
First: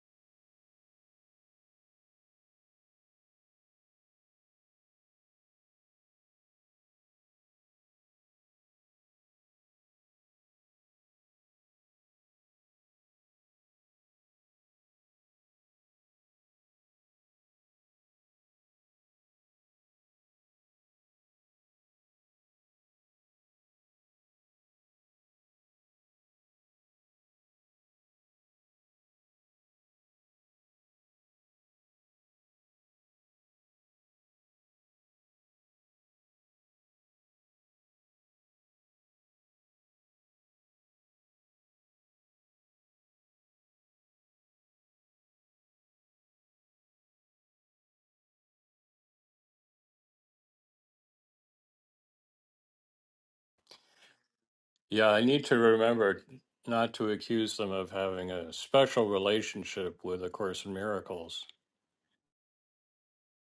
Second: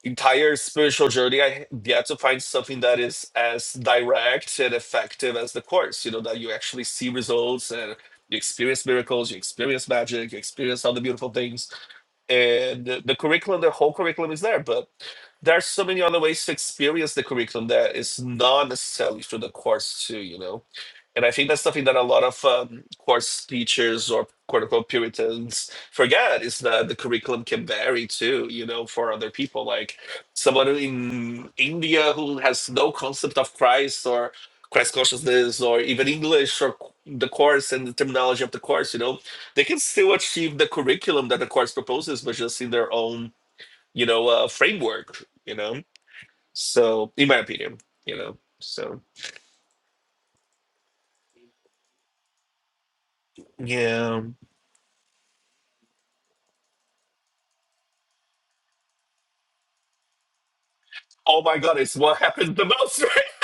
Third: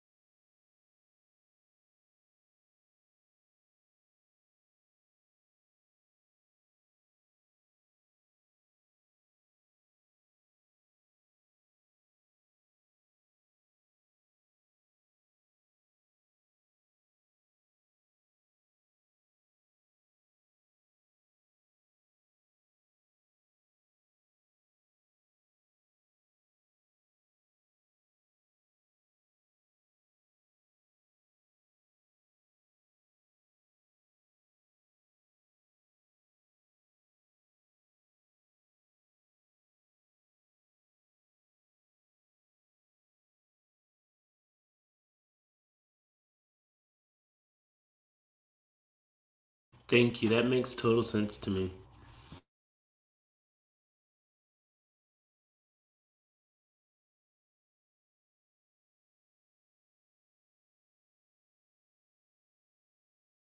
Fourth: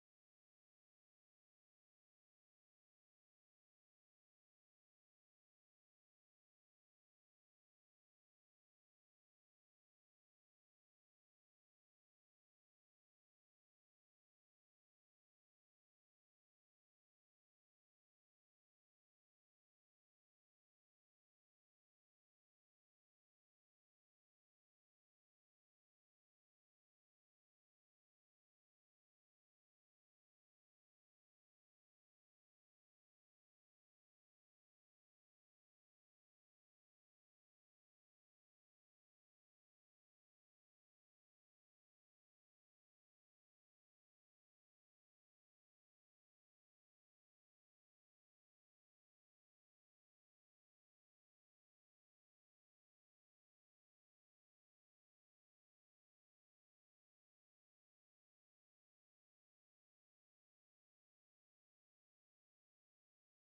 S2: entire spiritual journey i had to find something that is as direct and effective as the course you know that you actually see results and you experience miracles you experience magic you experience all the beautiful things and the, the curriculum the whole curriculum is there but there are so many other ways to experience the curriculum that is not necessarily through the course too you know and I think that's something that a lot of um, course teachers or quote unquote Puritans forget is that the curriculum can vary too, you know, for other people. Like someone in India who has no concept of Christ or Christ consciousness or even English or the course and the terminology of the course, you know, they can still achieve the curriculum that the course proposes, but just in their own, you know, uh, framework, you know. So, in my opinion, you know, so
S4: Thank you. That makes total sense to me.
S2: yeah.
S1: yeah i need to remember not to accuse them of having a special relationship with a course in
S2: Oh
S1: miracles
S2: my god, it's what happens the most, right?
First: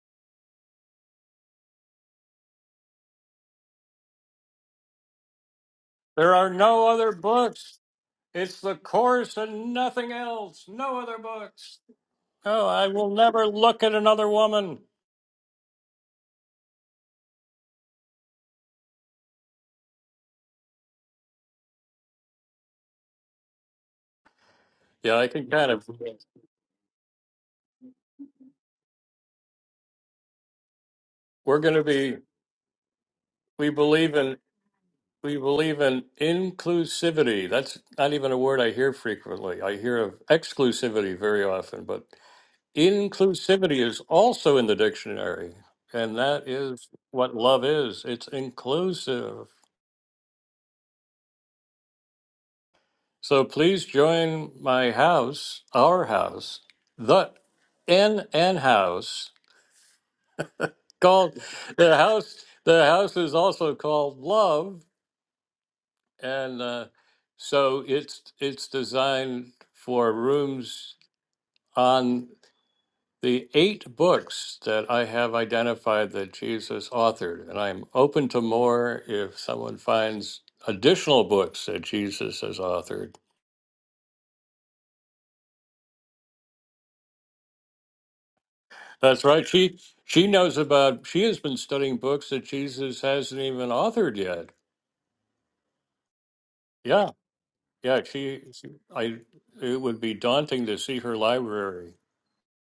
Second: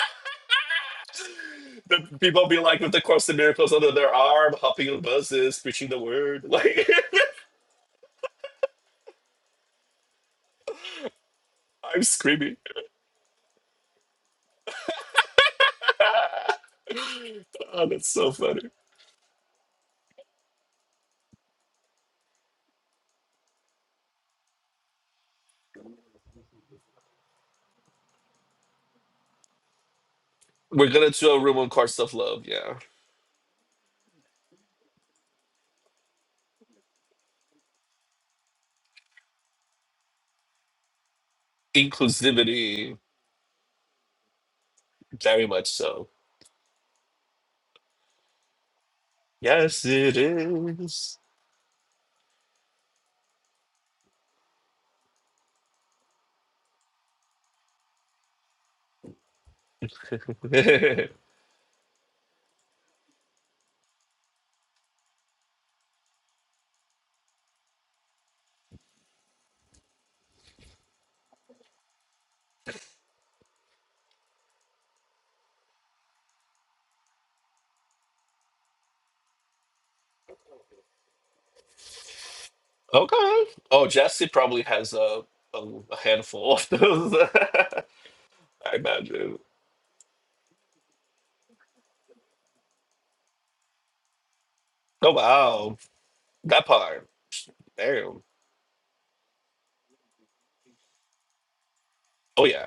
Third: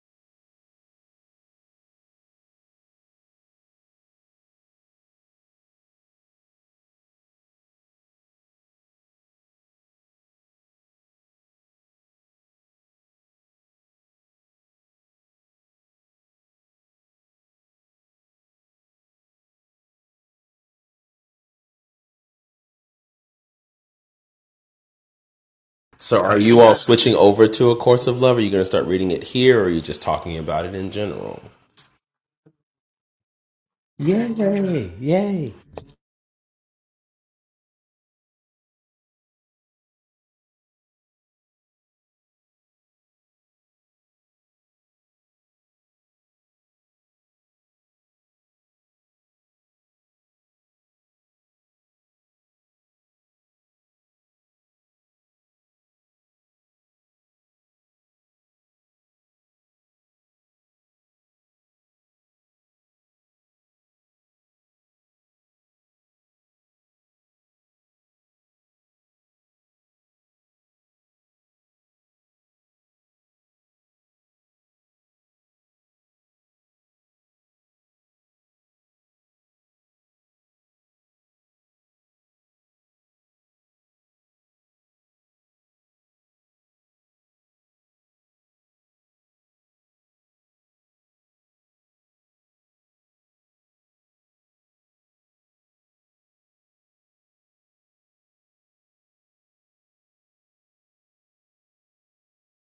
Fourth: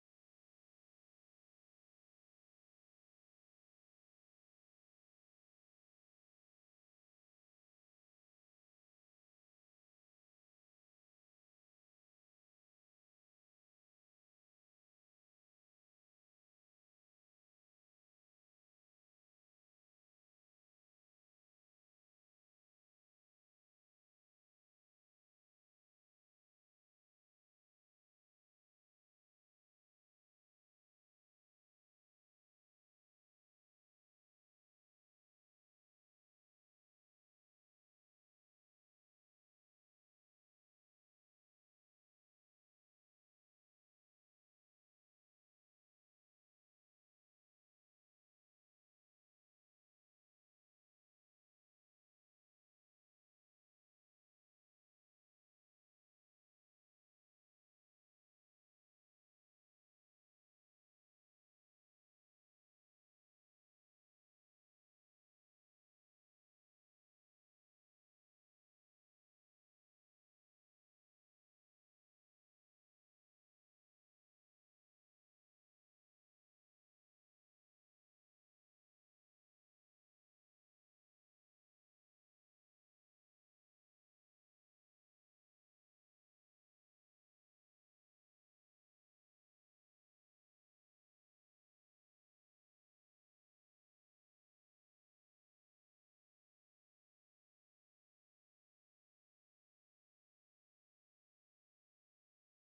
S2: The people be like with the cross and miracles under their arm, hopping on buses, preaching the
S1: There
S2: word.
S1: are no
S2: Like
S1: other books. It's the course and nothing else. No other books.
S2: I'm screaming.
S1: No, I will never look at another woman.
S2: oh, that's so funny.
S1: Yeah, I can kind of.
S4: so are you all switching over to a course of love? Are you gonna start reading it here or are you just talking about it
S2: We're
S4: in
S2: gonna do a
S4: general?
S2: room
S1: We're
S2: on
S1: going to
S2: course of
S1: be.
S2: love, yeah.
S1: We believe in.
S4: Yay,
S1: We
S4: yay.
S1: believe in inclusivity. That's not even a word I hear frequently. I hear of exclusivity very often, but
S2: Inclusivity,
S1: inclusivity is also in the
S2: very
S1: dictionary,
S2: much so.
S1: and that is what love is. It's inclusive.
S2: Yes, it is.
S1: So please join my house, our house, the N N house
S2: okay.
S1: called the house. The house is also called Love, and uh, so it's it's designed for rooms on the eight books that I have identified that Jesus authored, and I'm open to more if someone finds additional books that Jesus has authored.
S2: Oh, Jesse probably has a, a, a handful of those. I
S1: That's
S2: imagine.
S1: right. She she knows about. She has been studying books that Jesus hasn't even authored yet.
S2: Oh wow, that part.
S1: Yeah, yeah.
S2: Damn.
S1: She, she I. It would be daunting to see her library.
S2: Oh yeah.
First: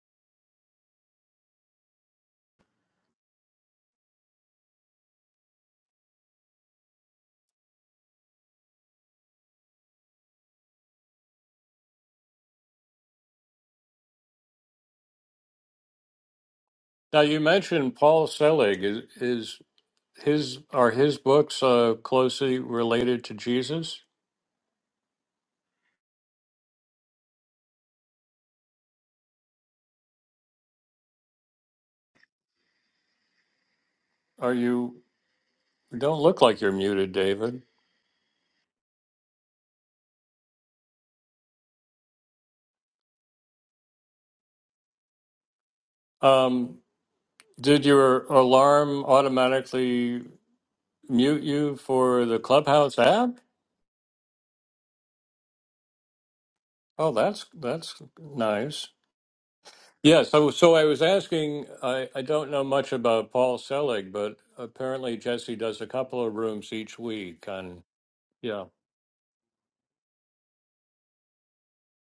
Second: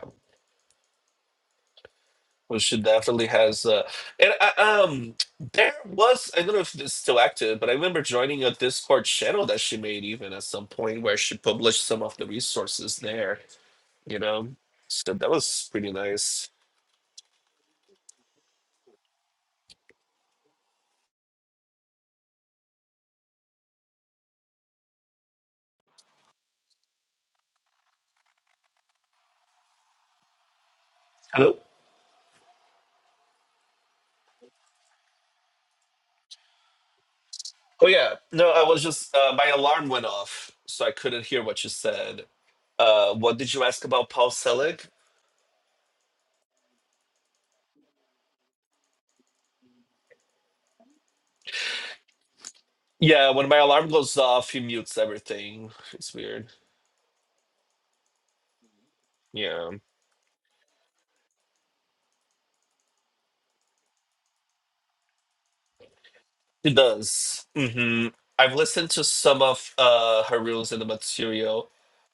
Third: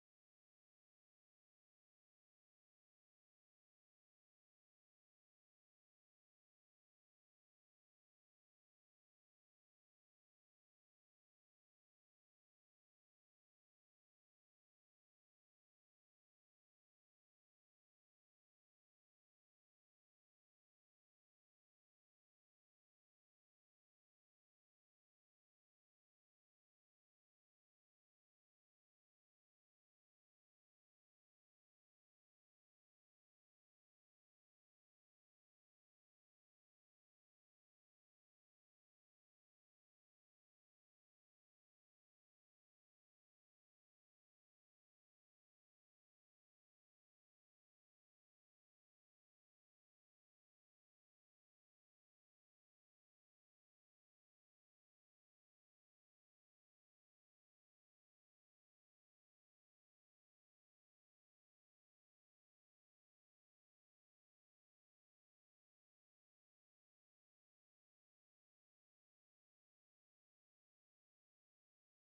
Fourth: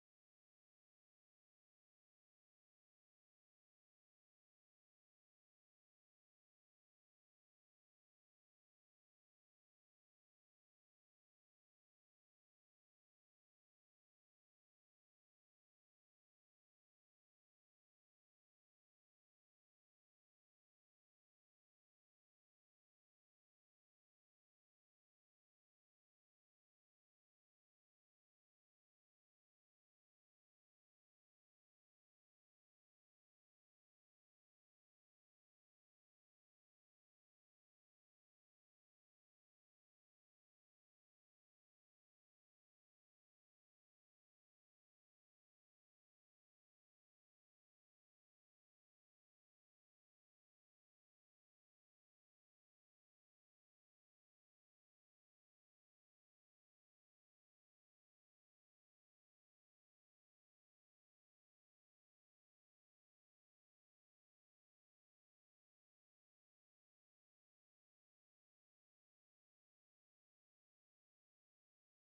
S2: Well, she definitely has. Uh, and I, um, there was I don't know if it's still active, but I remember joining a Discord channel that she made even at some point where she published some of the resources there. You know, so that was pretty nice.
S1: Now you mentioned Paul Selig. Is is his are his books uh, closely related to Jesus?
S2: Hello.
S1: Are you? you Don't look like you're muted, David.
S2: Oh yeah, no, I was just uh, my alarm went off, so I couldn't hear what you said. Uh, what did you ask about Paul Selig?
S1: Um, did your alarm automatically mute you for the Clubhouse
S2: Yeah,
S1: app?
S2: when my alarm goes off, he mutes everything. It's weird.
S1: Oh, that's that's nice.
S2: Yeah.
S1: Yeah, so so I was asking, I, I don't know much about Paul Selig, but apparently Jesse does a couple of
S2: She
S1: rooms each
S2: does.
S1: week on
S2: hmm I've
S1: yeah.
S2: listened to some of uh, her reels in the material,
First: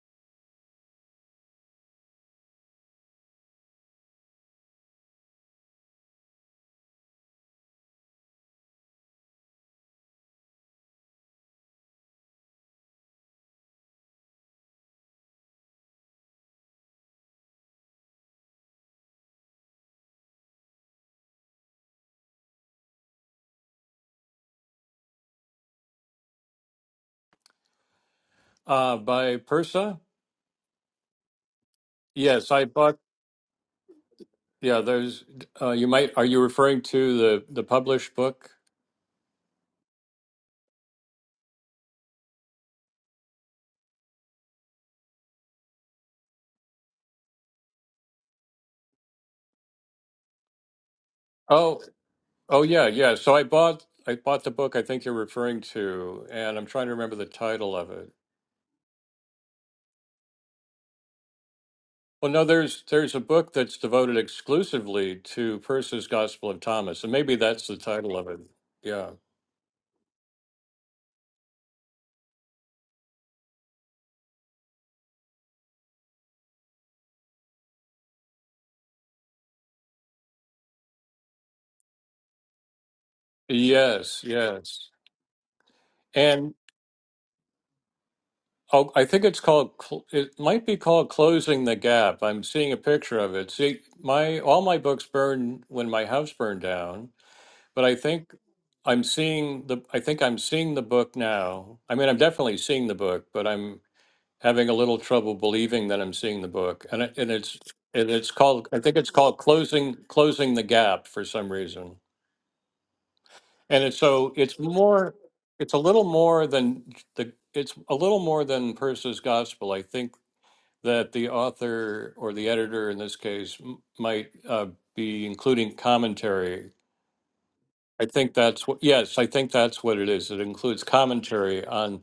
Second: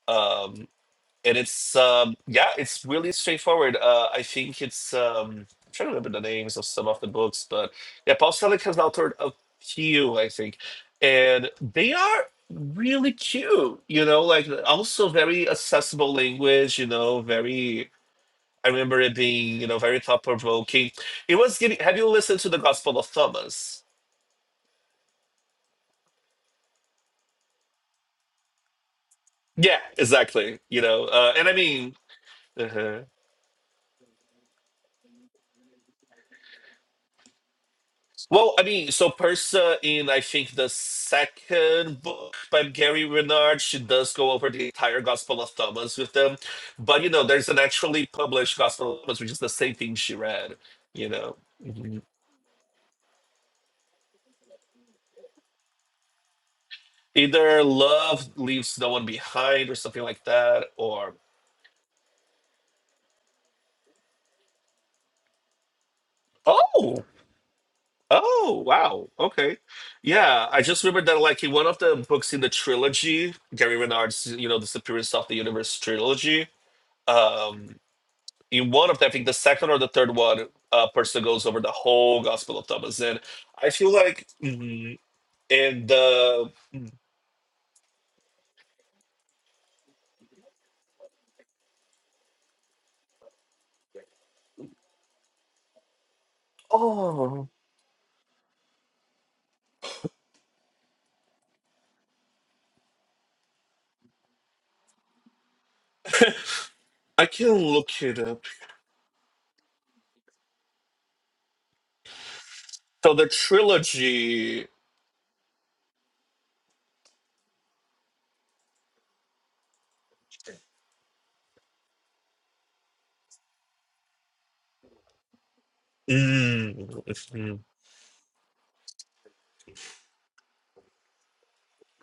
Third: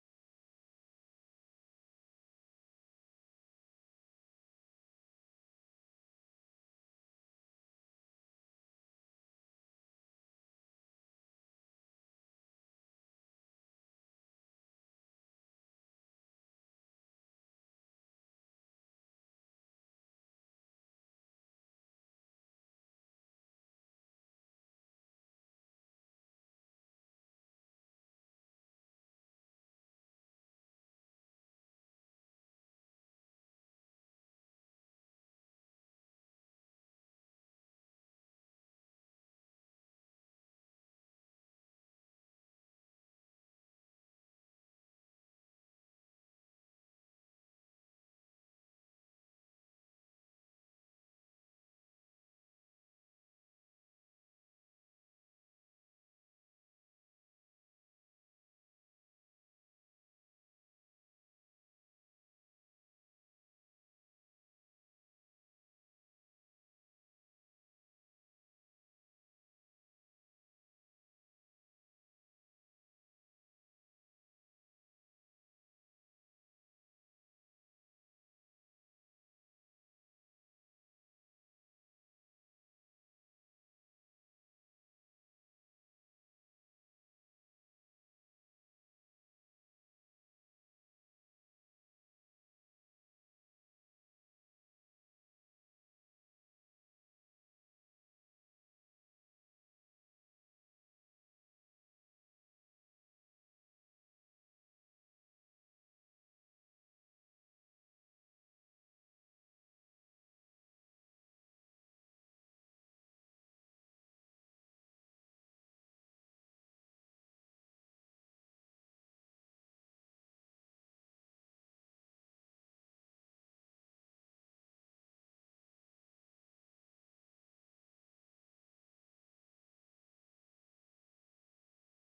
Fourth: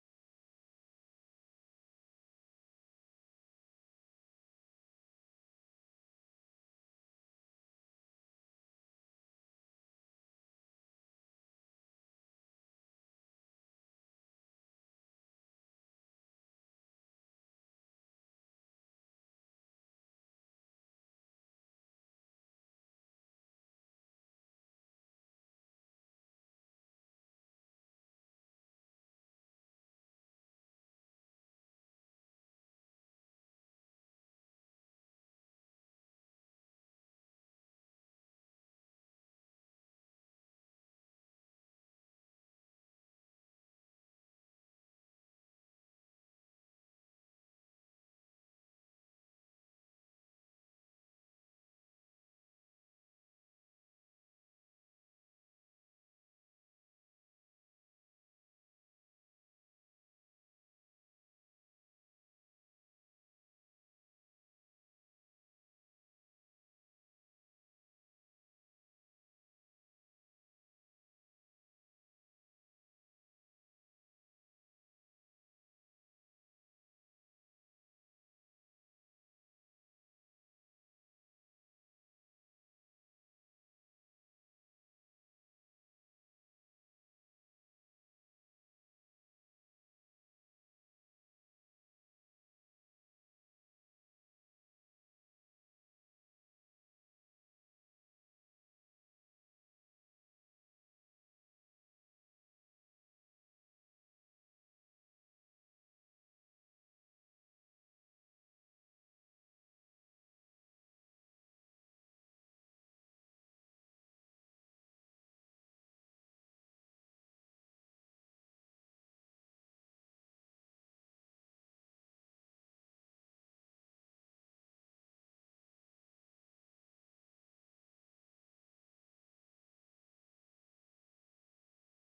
S2: um, and it's um, yeah, it's really straightforward. Uh, I think it's um, I'm trying to remember the names of some of the books, but yeah, Paul Selig has authored a few, I think, and they are really cute. You know, like also very accessible language. You know, very. I remember it being you know very thought provoking. It was giving. Have you listened to the Gospel of Thomas?
S1: Uh by
S2: Yeah,
S1: Persa?
S2: exactly. You know, uh, and I mean,
S1: Yes, I bought
S2: uh
S1: yeah, there's uh you might are you referring to the the published book?
S2: well, I mean, so Persa in I think the second book by Gary Renard, she does go over the entire Gospel of Thomas with them, but you know, there's an actually published Gospel of Thomas, which is the same thing she read. You know,
S1: Oh,
S2: Mhm.
S1: oh yeah, yeah. So I bought I bought the book I think you're referring to, and I'm trying to remember the
S2: either
S1: title of it.
S2: love leaves no one behind or something like that, or
S1: Well, no, there's there's a book that's devoted exclusively to Persa's Gospel of
S2: oh.
S1: Thomas, and maybe that's the title of it.
S2: Oh,
S1: Yeah.
S2: wow. Okay. Yeah, I just remember that like in one of the books in the trilogy, Gary Renard's, you know, Disappearance of the Universe trilogy. Um, in one of them, I think the second or the third one, uh person goes over the whole Gospel of Thomas. And I feel
S1: Yes,
S2: like
S1: yes.
S2: mm, in the
S1: And
S2: mm,
S1: oh, I think it's called, cl- it might be called Closing the Gap. I'm seeing a picture of it. See, my all my books burned when my house burned down,
S2: oh
S1: but I think I'm seeing the I think I'm seeing the book now. I mean, I'm definitely seeing the book, but I'm having a little trouble believing that I'm seeing the book. And it,
S2: I
S1: and
S2: can
S1: it's
S2: look
S1: and
S2: it
S1: it's
S2: up.
S1: called I think it's called Closing Closing the Gap for some reason.
S2: So the
S1: And it's so it's
S2: trilogy
S1: more, it's a little more than the, it's a little more than Percy's gospel. I think that the author or the editor in this case m- might uh, be including commentary.
S2: mm, mhm.
S1: I think that's what, yes, I think that's what it is. It includes commentary on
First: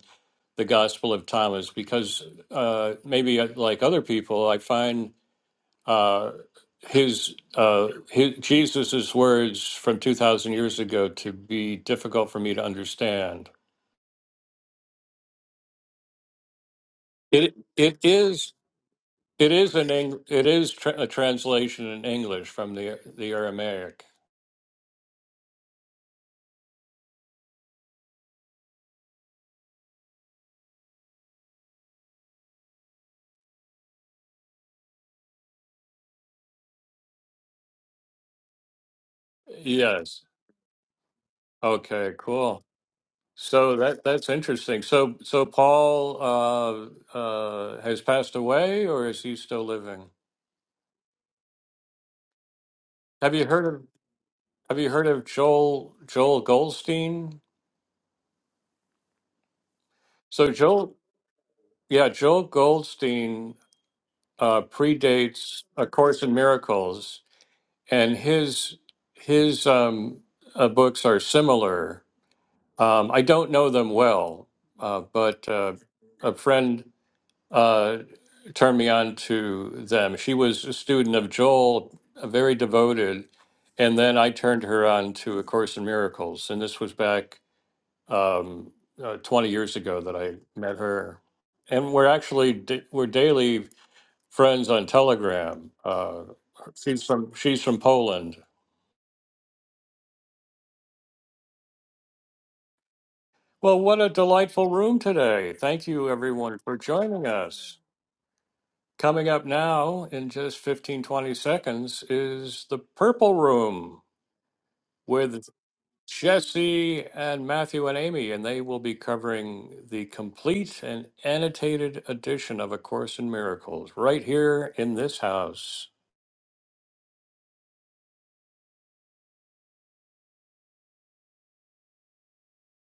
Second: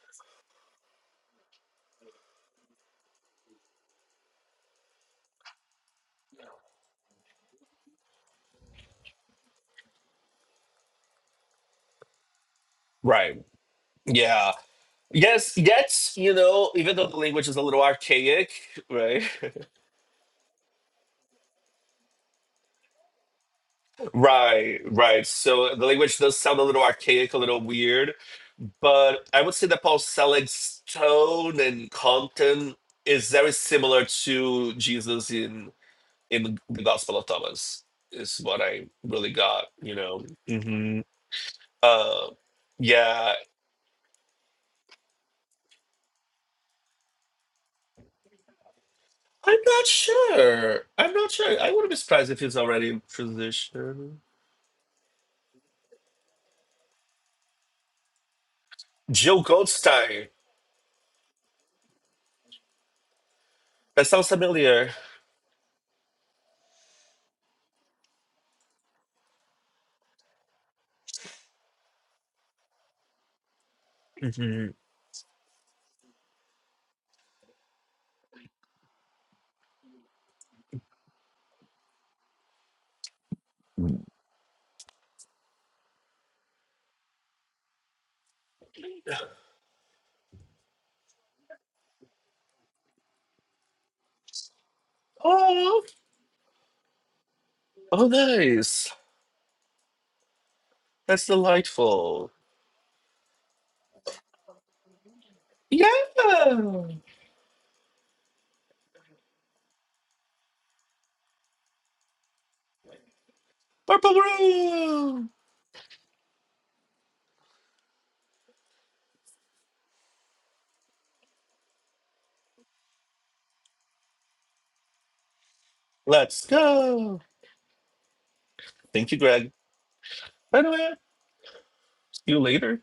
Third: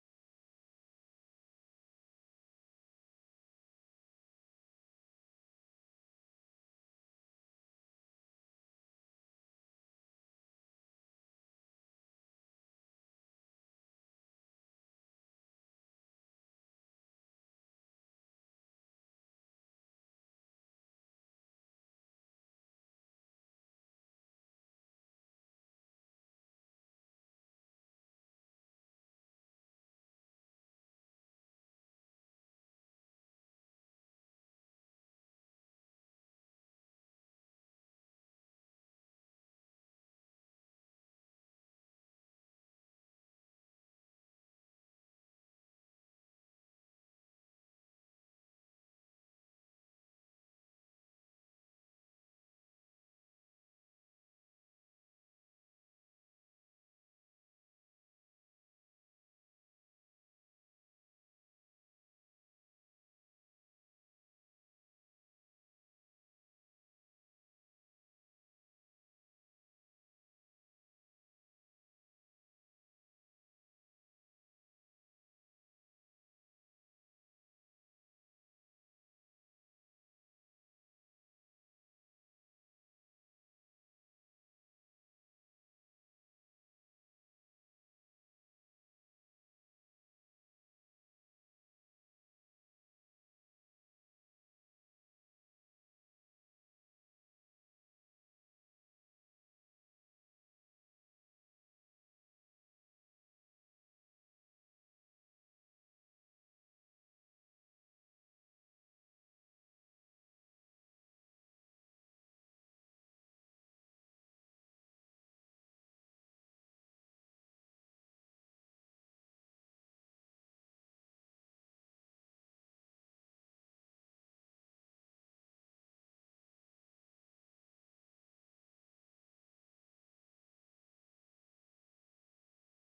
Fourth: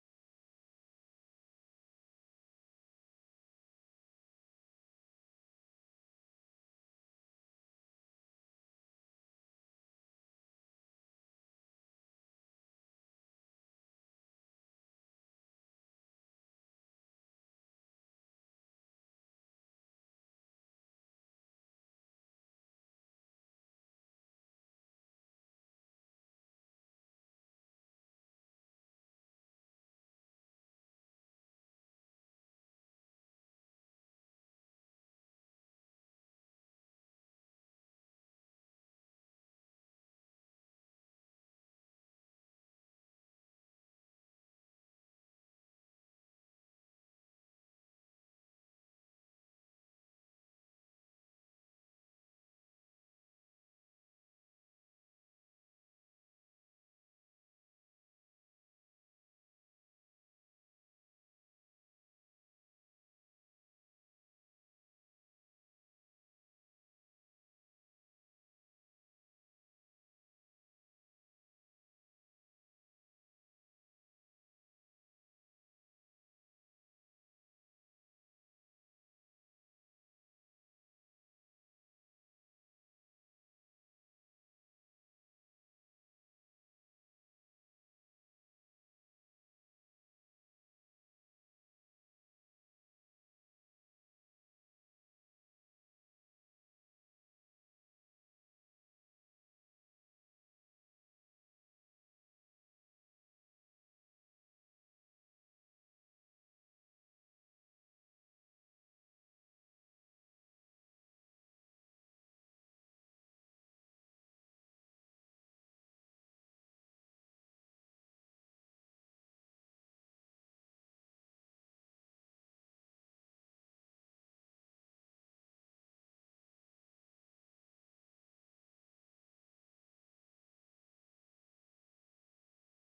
S1: the Gospel of Thomas because uh, maybe uh, like other people, I find uh, his, uh, his Jesus's words from two thousand years ago to be difficult for me to
S2: right.
S1: understand.
S2: Yeah. Yes, yes, you know, even though the language
S1: It
S2: is a little
S1: it
S2: archaic,
S1: is
S2: right?
S1: it is an Eng, it is tra- a translation in English from the the Aramaic.
S2: Right, right. So the language does sound a little archaic, a little weird, but I would say that Paul Selig's tone and content is very similar to Jesus in in the Gospel of Thomas, is what I really got, you
S1: Yes.
S2: know. hmm
S1: Okay.
S2: Uh,
S1: Cool.
S2: yeah,
S1: So that that's interesting. So so Paul uh, uh, has passed away, or is he
S2: I'm
S1: still
S2: not
S1: living?
S2: sure. I'm not sure. I wouldn't be surprised if he's already in
S1: Have you heard of
S2: transition.
S1: Have you heard of Joel Joel Goldstein?
S2: Jill Goldstein.
S1: So Joel Yeah, Joel Goldstein
S2: That sounds
S1: uh,
S2: familiar.
S1: predates A Course in Miracles, and his his um, uh, books are similar. Um, I don't know them well,
S2: hmm
S1: uh, but uh, a friend uh, turned me on to them. She was a student of Joel, uh, very devoted, and then I turned her on to A Course in Miracles, and this was back um, uh, 20 years ago that I met her and we're actually da- we're daily friends on Telegram.
S2: Oh,
S1: Uh, she's from she's from
S2: oh,
S1: Poland.
S2: nice. That's delightful.
S1: Well, what a delightful room today.
S2: Yeah,
S1: Thank you everyone for joining us. Coming up now in just 15 20 seconds is the Purple Room
S2: purple room.
S1: with Jesse and Matthew and Amy and they will be covering the complete and annotated edition of A Course in Miracles right here in this house.
S2: Let's go. Thank you, Greg. By the way, see you later.